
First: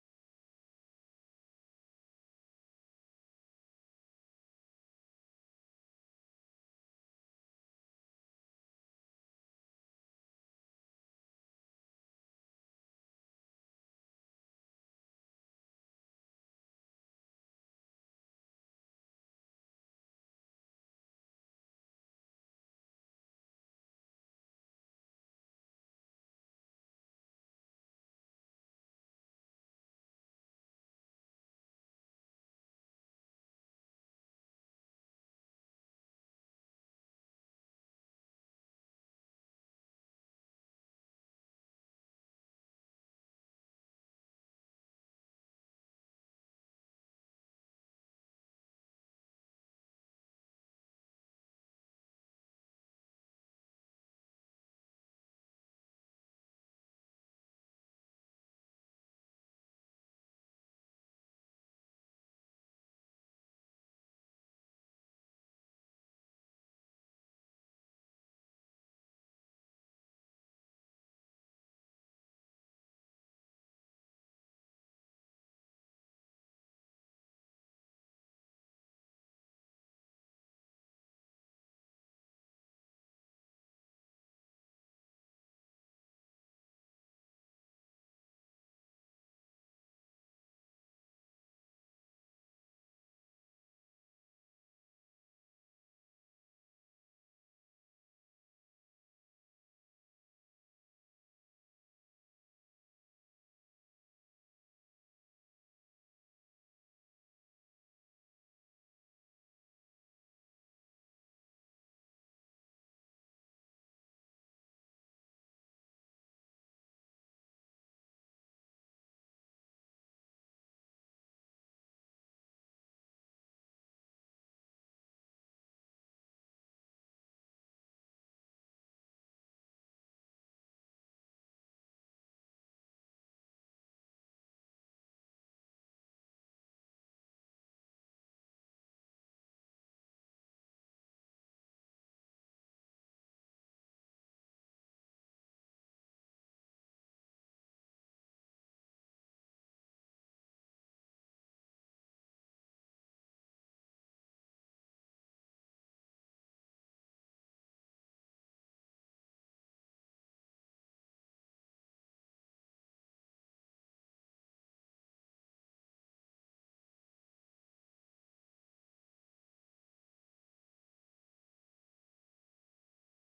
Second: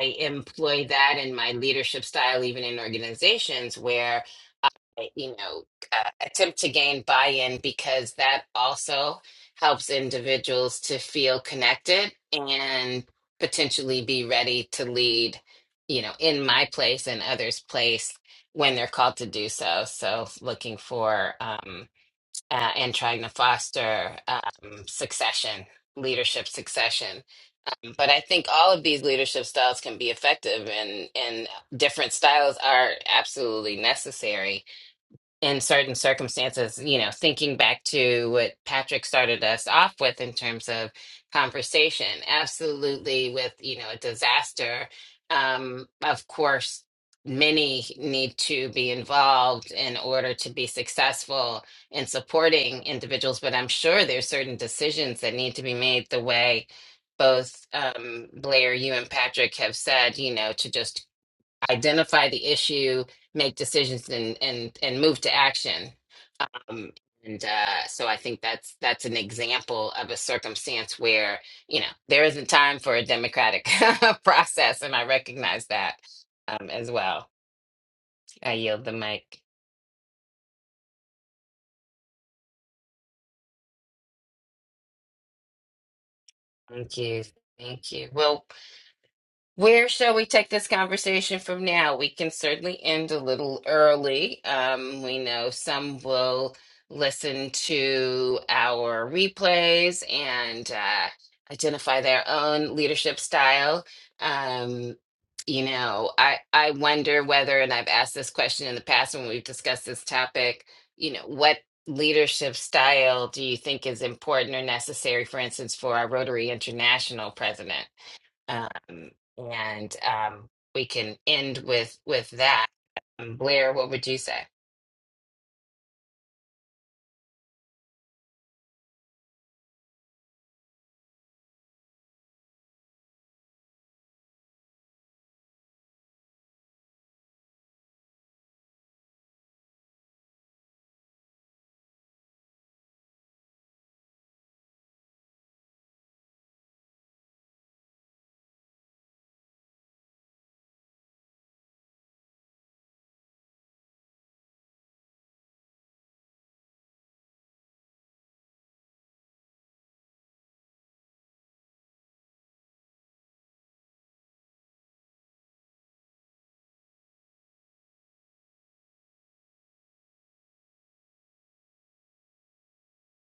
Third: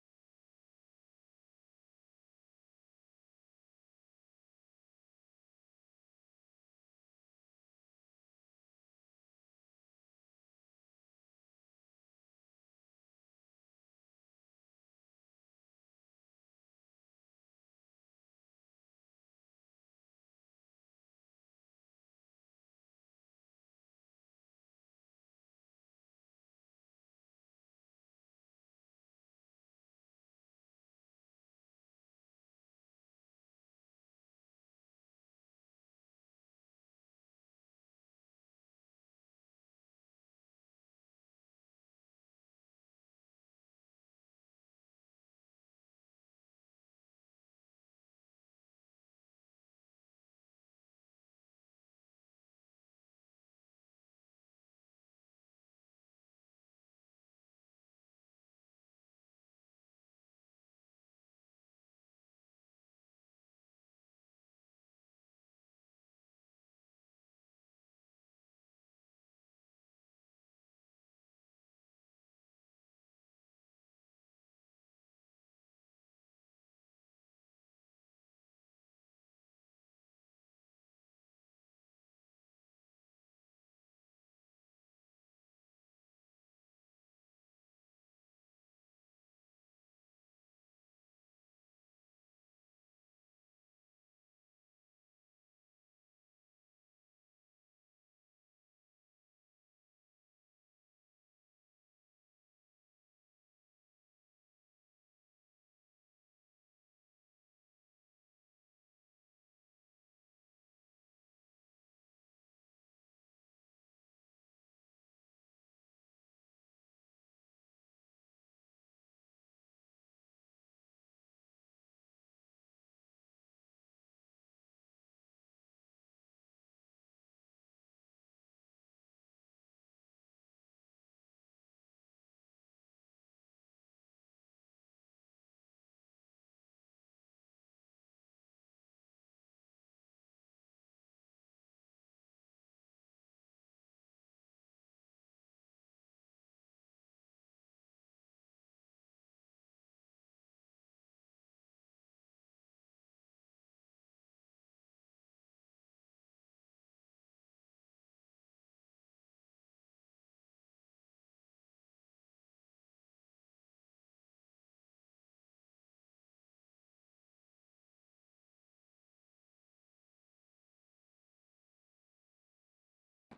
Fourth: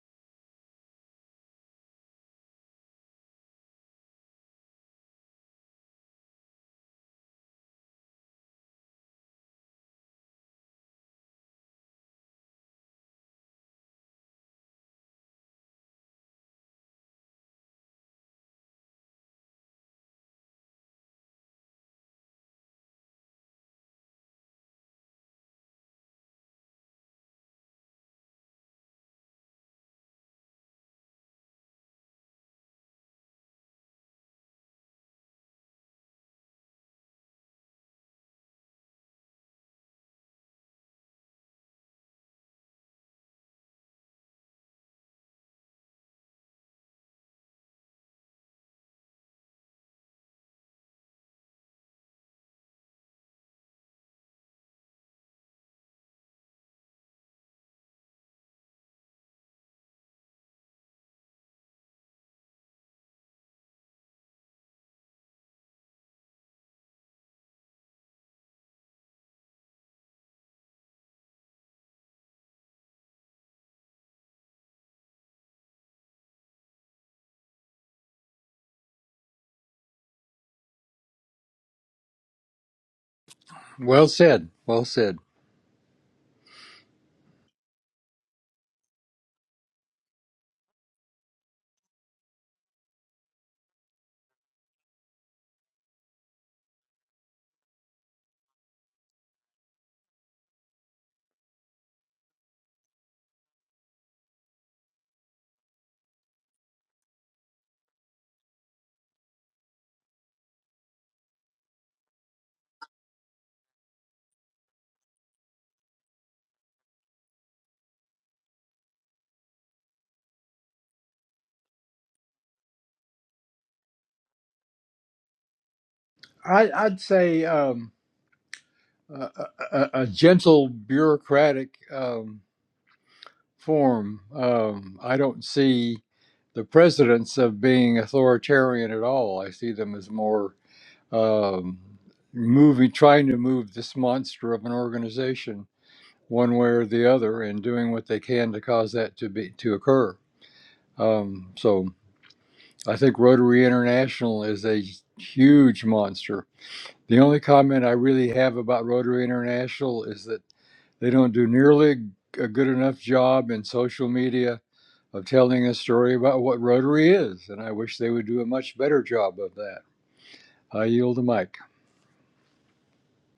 Speaker 2: I employ that in my leadership style, even in organizations where I, you know, uh, attempt to gain buy-in because that also helps individuals to feel connected and potentially be ready to lead, you know, in my place and others' place when they're called to do so. So looking for um, uh, and trying to foster um, succession, leadership succession. But I think all of these leadership styles can be effective, and and different styles are absolutely necessary in certain circumstances, you know, thinking back to what Patrick started us off with in terms of conversation, absolutely with, you know, a disaster. Um, of course, many need to be involved in order to be successful in supporting individuals, but I'm sure there's certain decisions that need to be made the way both um, Blair, you and Patrick have said, you know, to just identify the issue, make decisions, and and and move to action. Um, and uh, so I think that's that's an example of a circumstance where you know there isn't time for a democratic [LAUGHS] process, and I recognize that um, as well. I yield the mic.
Speaker 1: Well said. Well said.
Speaker 2: Thank you. Thank you. Well, Where shall we take this conversation from now? We can certainly end a little early. Um, we know some will listen to our replays and uh, identify their own leadership style. Um, you know, I, I wonder whether, and I've asked this question in the past when we've discussed this topic, you know, what leadership style do you think is important or necessary, for instance, for our Rotary International president? um, and um, we can end with with that. Um, Blair, what would you say?
Speaker 1: I, I'd say um, a, a, a gentle bureaucratic um, form. Um, I don't see the presidents of being authoritarian at all. I see them as more um, moving, trying to move this monster of an organization one way or the other, and doing what they can to cause that to be to occur. Um, so I think Rotary International is a huge monster The only comment I really have about Rotary International is that they don't do nearly a good enough job in social media of telling a story about what Rotary is, and I wish they would do a much better job of that. I yield the mic.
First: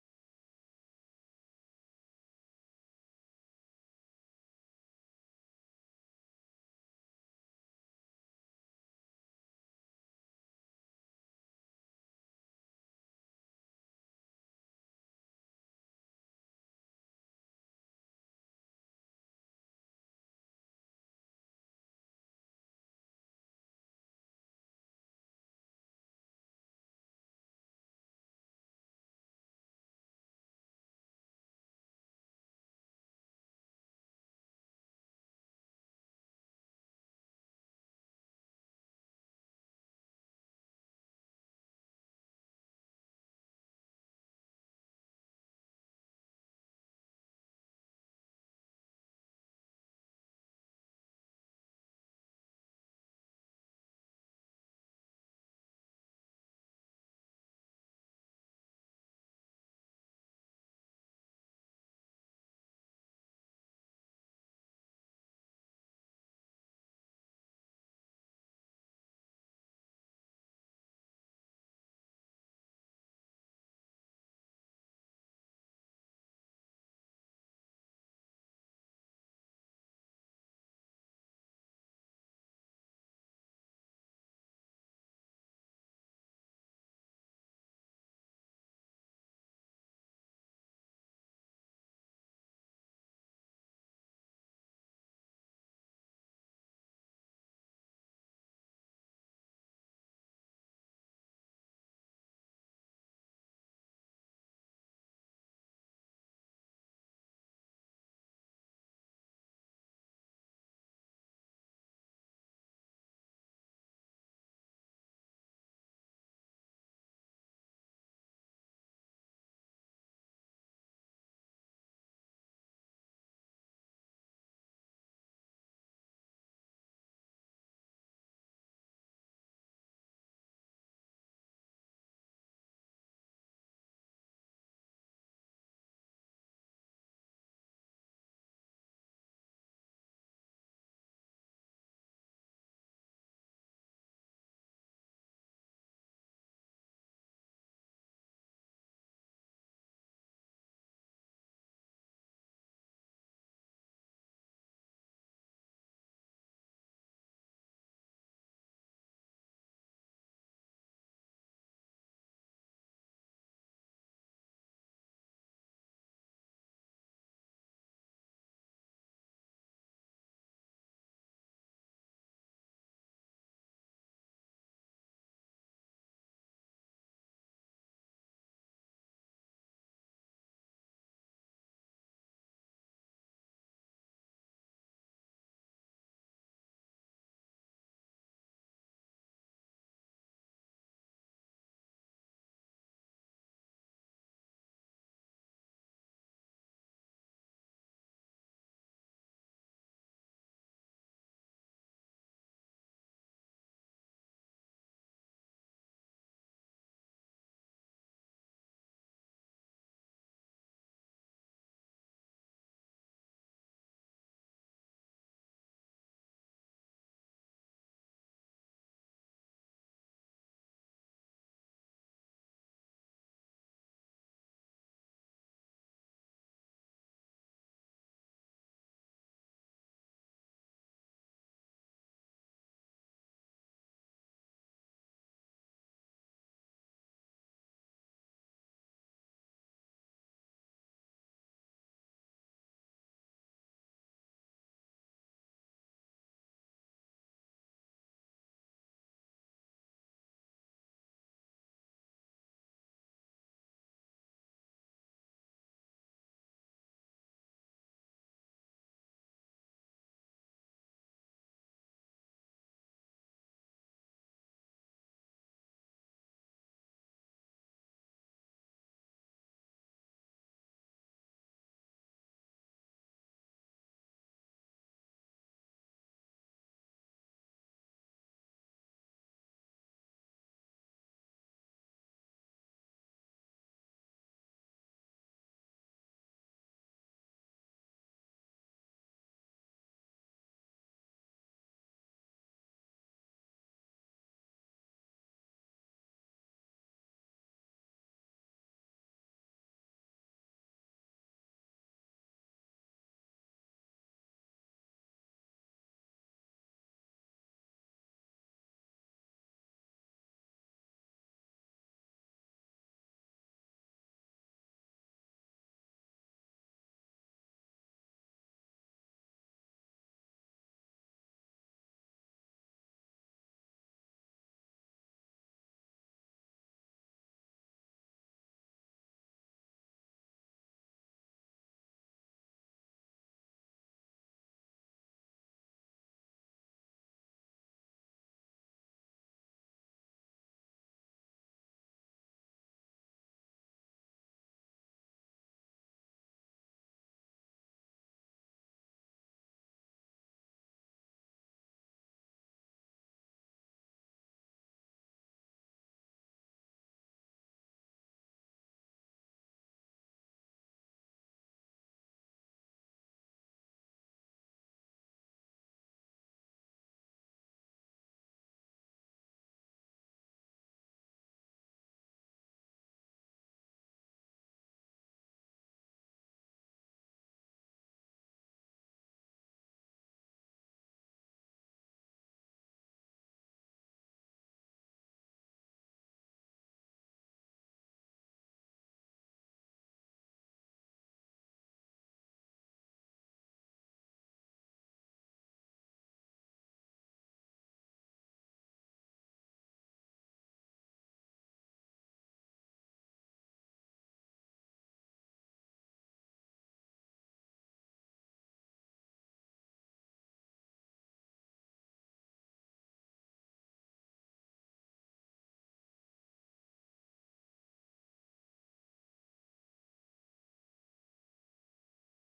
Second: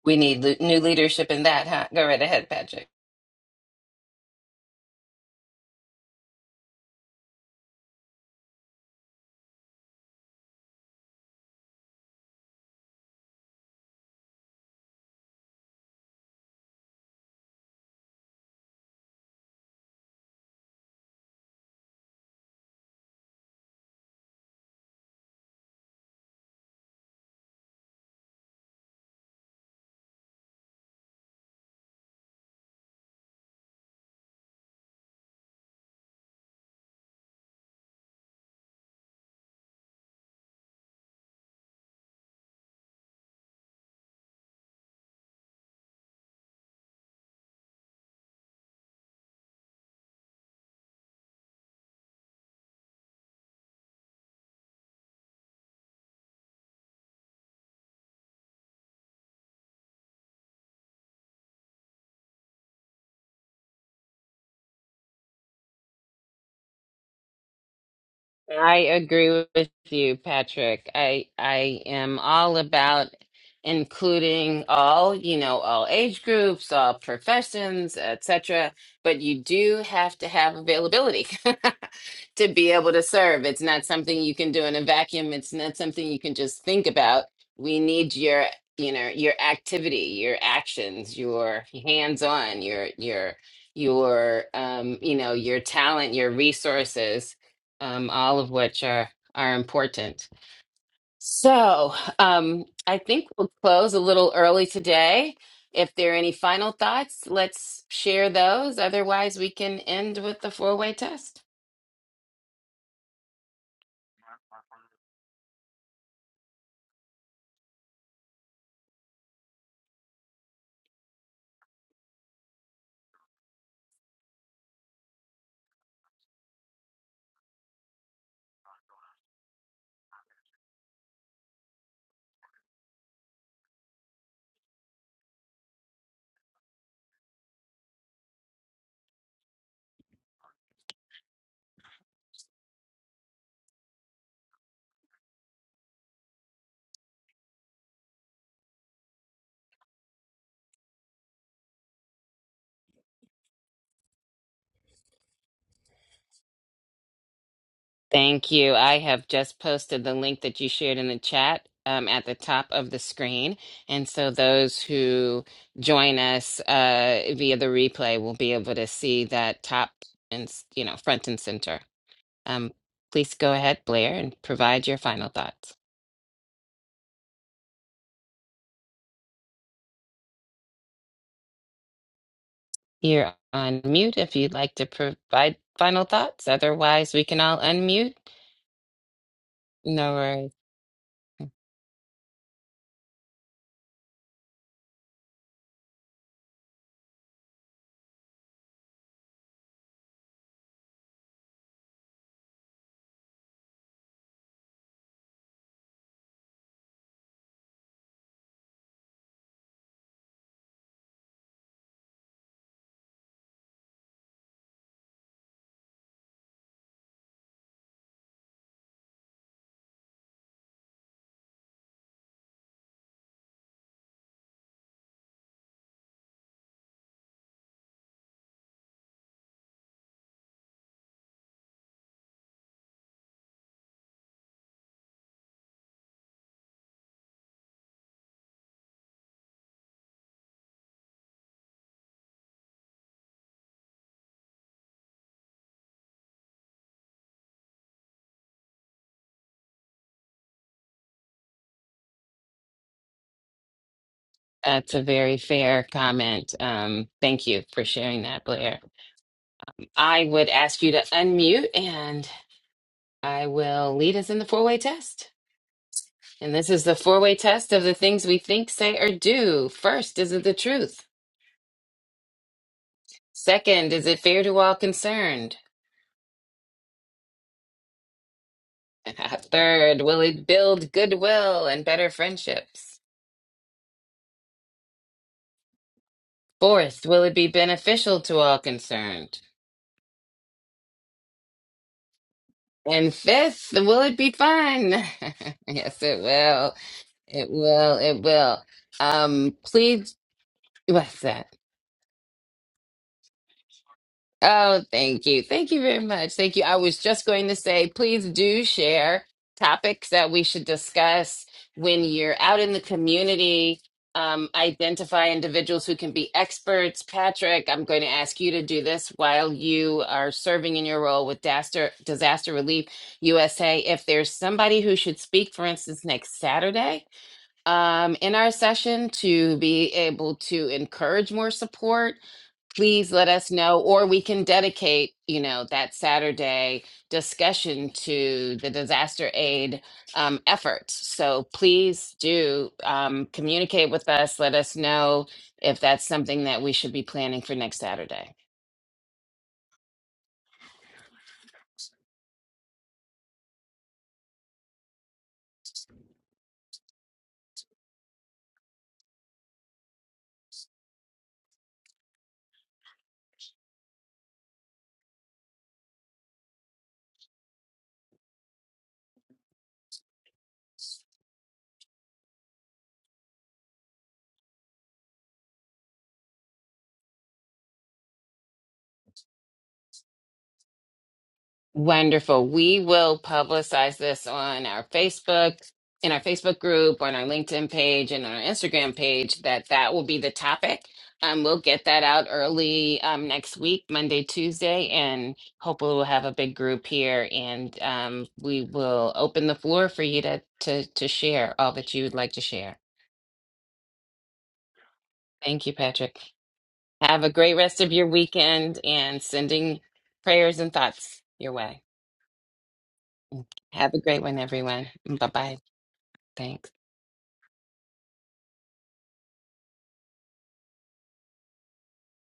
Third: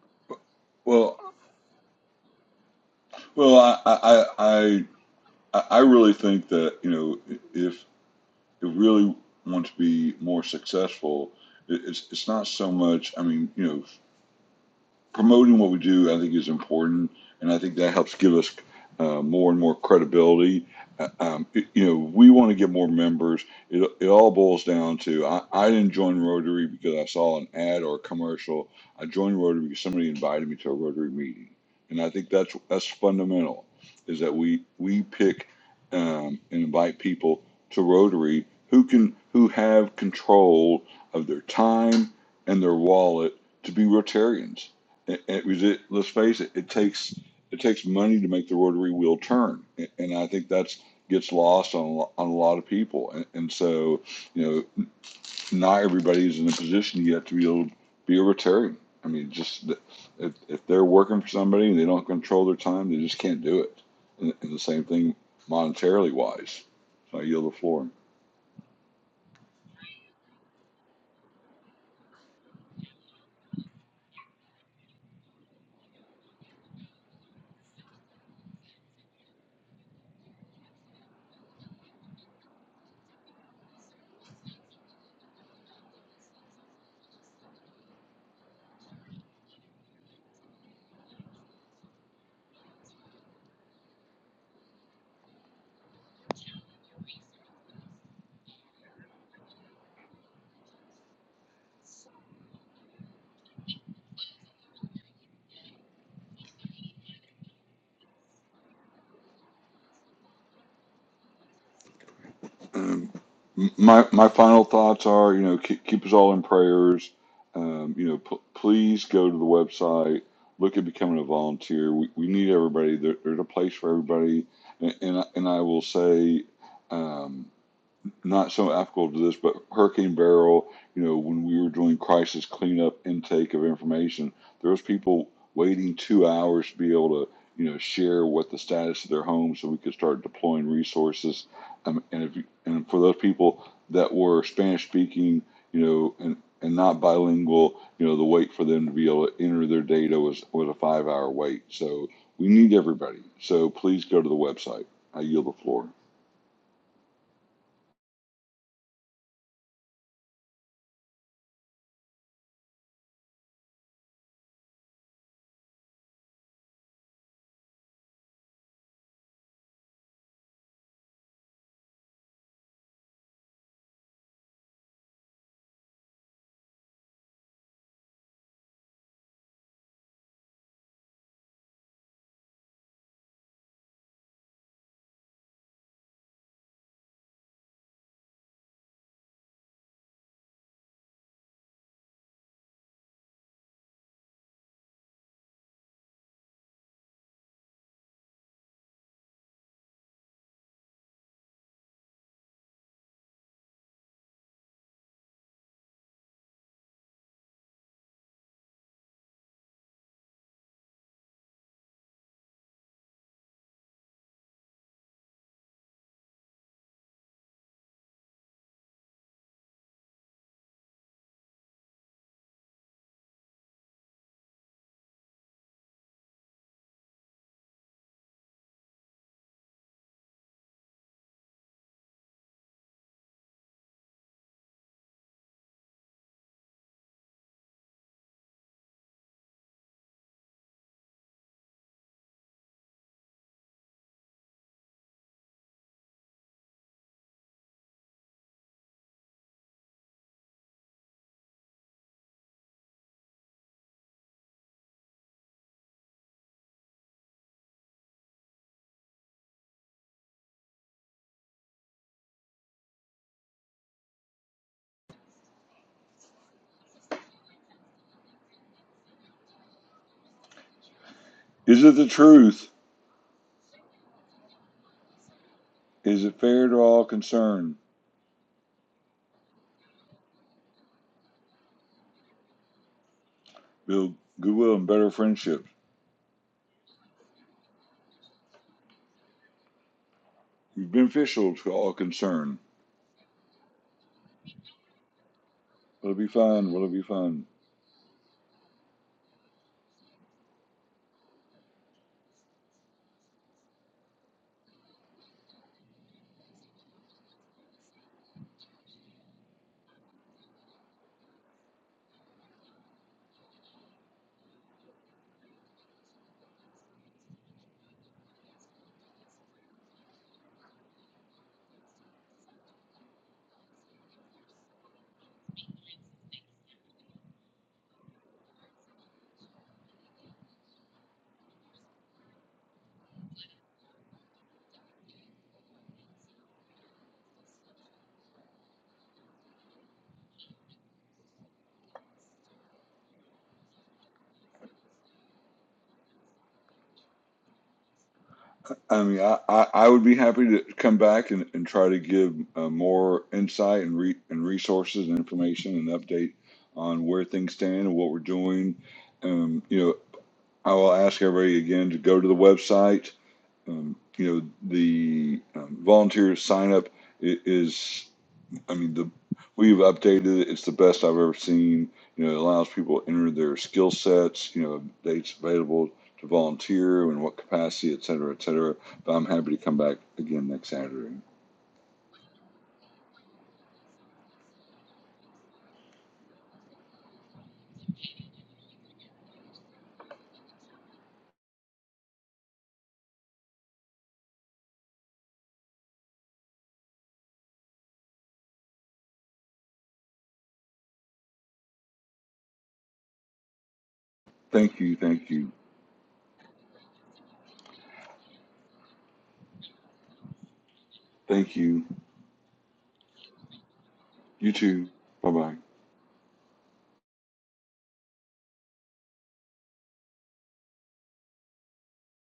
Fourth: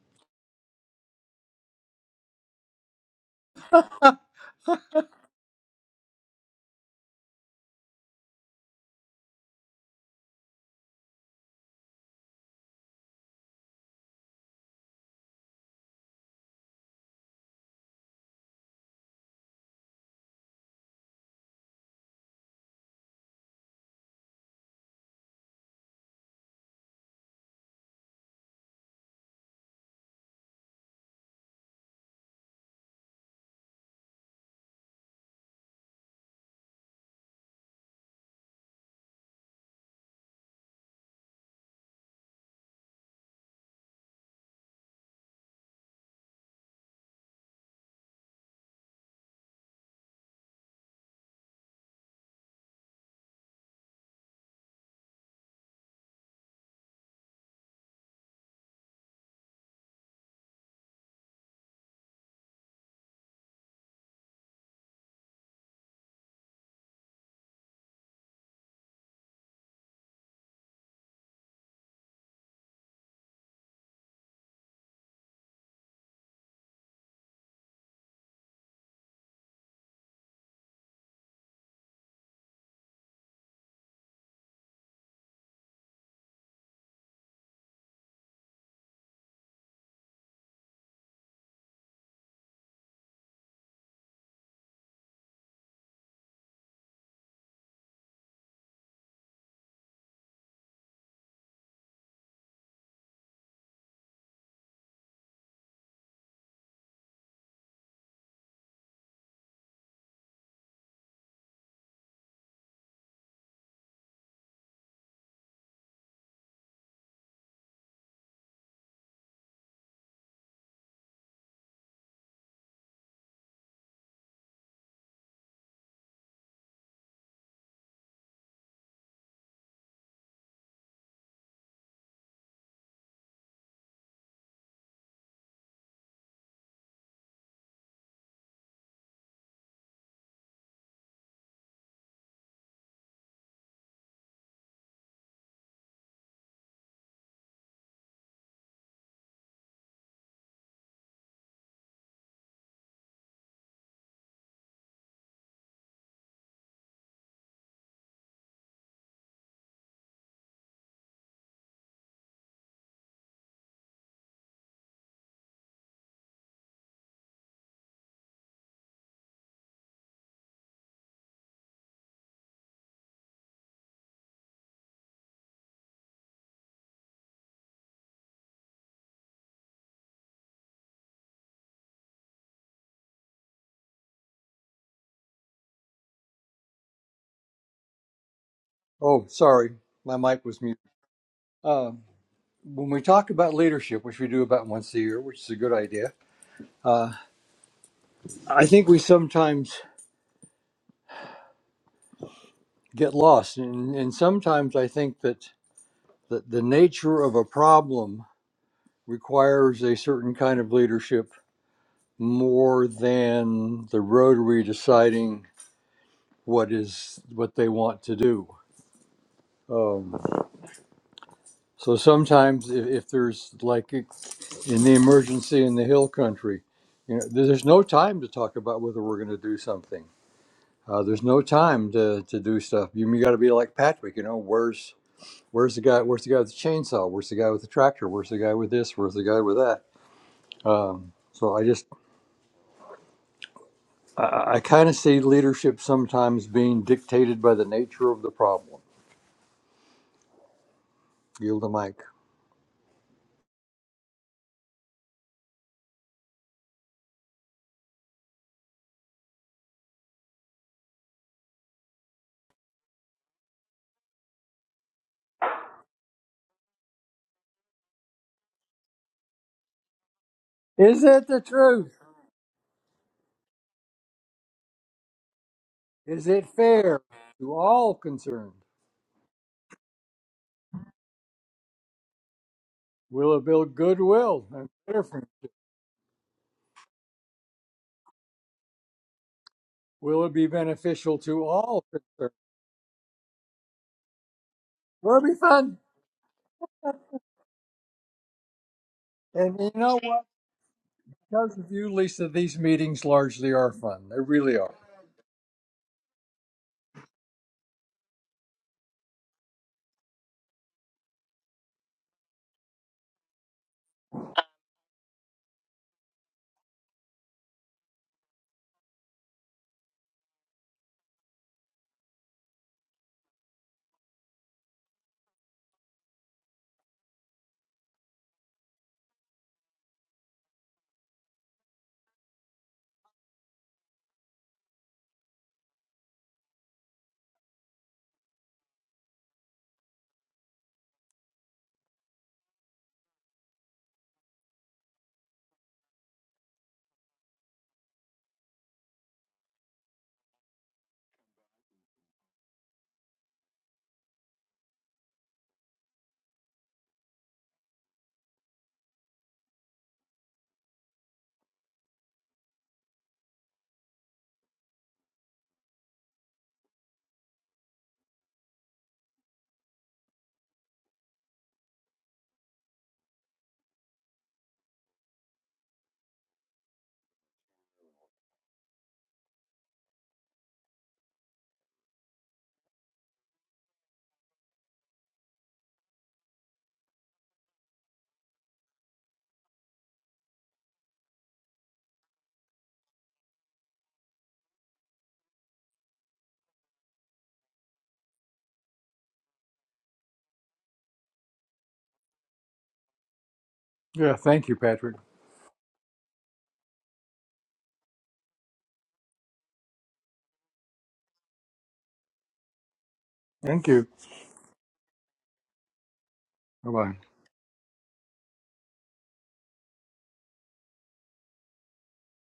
Speaker 2: We need le- new
Speaker 3: Well,
Speaker 2: leadership in that, huh? Go right ahead, Patrick.
Speaker 3: well, I I, I I really think that you know if if really want to be more successful, it, it's it's not so much. I mean, you know, promoting what we do, I think, is important, and I think that helps give us uh, more and more credibility. Uh, Um, it- you know, we want to get more members. It, it all boils down to I, I didn't join Rotary because I saw an ad or a commercial. I joined Rotary because somebody invited me to a Rotary meeting, and I think that's that's fundamental. Is that we we pick um, and invite people to Rotary who can who have control of their time and their wallet to be Rotarians it, it was it. Let's face it. It takes it takes money to make the rotary wheel turn, and I think that's gets lost on on a lot of people. And, and so, you know, not everybody's in a position yet to be able to be a Rotarian. I mean, just if, if they're working for somebody and they don't control their time, they just can't do it. And, and the same thing monetarily wise. So I yield the floor.
Speaker 2: I agree with you, Patrick. I I am all about including all, you know, all age groups, all professions, etc. But you do have to have availability [LAUGHS] to be able to serve. It's not something you can do in a vacuum. It's not something you can just think about. We need your, you know, your activity, your actions, your hands-on, your your your um, you know, your talent, your resources um, all of which are are important. So um, I think we'll close a little early today. If there are any final thoughts, let's share those. Otherwise, we can end with the four way test.
Speaker 3: Um, my my final thoughts are, you know, keep, keep us all in prayers. Um, you know, p- please go to the website, look at becoming a volunteer. We, we need everybody. There, there's a place for everybody, and and I, and I will say. Um, not so applicable to this, but Hurricane Barrel, you know, when we were doing crisis cleanup intake of information, there was people waiting two hours to be able to, you know, share what the status of their home so we could start deploying resources. Um, and if you, and for those people that were Spanish speaking, you know, and and not bilingual, you know, the wait for them to be able to enter their data was was a five hour wait. So we need everybody. So please go to the website. I yield the floor.
Speaker 2: Thank you. I have just posted the link that you shared in the chat um, at the top of the screen. And so those who join us uh, via the replay will be able to see that top and, s- you know, front and center. Um, please go ahead, Blair, and provide your final thoughts. You're on mute if you'd like to provide final thoughts. Otherwise, we can all unmute.
Speaker 1: Oh, sorry,
Speaker 2: No
Speaker 1: my mic
Speaker 2: worries.
Speaker 1: was muted. Uh, when we talk about leadership, which we do about once a year, which is a good idea, uh, I think we sometimes get lost, and, and sometimes I think that, that the nature of a problem requires a certain kind of leadership more than the Rotary deciding what is what they want to do. Um, so sometimes, if, if there's like in the emergency in the hill country, you know, there's no time to talk about whether we're going to do something. Uh, there's no time to, to do stuff. You, you got to be like Patrick. You know, where's where's the guy? Where's the guy with the chainsaw? Where's the guy with the tractor? Where's the guy with this? Where's the guy with that? Um, so I just I, I kind of see leadership sometimes being dictated by the nature of the problem. Yield the mic.
Speaker 2: That's a very fair comment. Um, thank you for sharing that, Blair. I would ask you to unmute and I will lead us in the four way test. And this is the four way test of the things we think, say, or do. First, is it the
Speaker 1: Is
Speaker 2: truth?
Speaker 1: it the
Speaker 3: Is it
Speaker 1: truth?
Speaker 3: the truth?
Speaker 2: Second, is it fair to all concerned?
Speaker 3: Is
Speaker 1: Is
Speaker 3: it
Speaker 1: it
Speaker 3: fair to
Speaker 1: fair
Speaker 3: all
Speaker 1: to
Speaker 3: concerned?
Speaker 1: all concerned?
Speaker 2: [LAUGHS] And at Third, will it build goodwill and better friendships?
Speaker 1: Will it build
Speaker 3: Build
Speaker 1: goodwill and
Speaker 3: goodwill and better
Speaker 1: difference?
Speaker 3: friendships.
Speaker 2: Fourth, will it be beneficial to all concerned?
Speaker 1: Will it be
Speaker 3: It's
Speaker 1: beneficial to
Speaker 3: beneficial to
Speaker 1: all
Speaker 3: all
Speaker 1: concerned?
Speaker 3: concerned.
Speaker 2: And fifth, will it be fun? [LAUGHS]
Speaker 1: Will it be fun?
Speaker 2: yes,
Speaker 3: Will it
Speaker 2: it
Speaker 3: be fun?
Speaker 2: will.
Speaker 3: Will it be fun?
Speaker 2: It will. It will. Um,
Speaker 1: And you know
Speaker 2: please,
Speaker 1: what?
Speaker 2: what's that?
Speaker 1: Because of you, Lisa, these meetings largely are fun. They really are.
Speaker 2: Oh, thank you. Thank you very much. Thank you. I was just going to say, please do share topics that we should discuss when you're out in the community. Um, identify individuals who can be experts. Patrick, I'm going to ask you to do this while you are serving in your role with Disaster, Disaster Relief USA. If there's somebody who should speak, for instance, next Saturday um, in our session to be able to encourage more support please let us know, or we can dedicate, you know, that Saturday discussion to the disaster aid um, efforts. So please do um, communicate with us. Let us know if that's something that we should be planning for next Saturday.
Speaker 3: I mean, I, I, I would be happy to come back and, and try to give uh, more insight and, re, and resources and information and update on where things stand and what we're doing. Um, you know, I will ask everybody again to go to the website. Um, you know, the um, volunteer sign up is I mean, the we've updated it. It's the best I've ever seen. You know, it allows people to enter their skill sets. You know, dates available to volunteer in what capacity, et cetera, et cetera. But I'm happy to come back again next Saturday.
Speaker 2: Wonderful. We will publicize this on our Facebook, in our Facebook group, on our LinkedIn page, and on our Instagram page. That that will be the topic. Um, we'll get that out early um, next week, Monday, Tuesday, and hopefully we'll have a big group here. And um, we will open the floor for you to to to share all that you would like to share.
Speaker 1: Yeah, thank you,
Speaker 3: Thank
Speaker 1: Patrick.
Speaker 3: you, thank you,
Speaker 2: Thank you, Patrick. Have a great rest of your weekend, and sending prayers and thoughts your
Speaker 3: thank
Speaker 2: way.
Speaker 3: you.
Speaker 1: Thank you.
Speaker 2: Have a great one,
Speaker 3: You
Speaker 2: everyone.
Speaker 3: too.
Speaker 2: Bye
Speaker 3: Bye
Speaker 2: bye.
Speaker 3: bye.
Speaker 2: Thanks.
Speaker 1: Bye bye.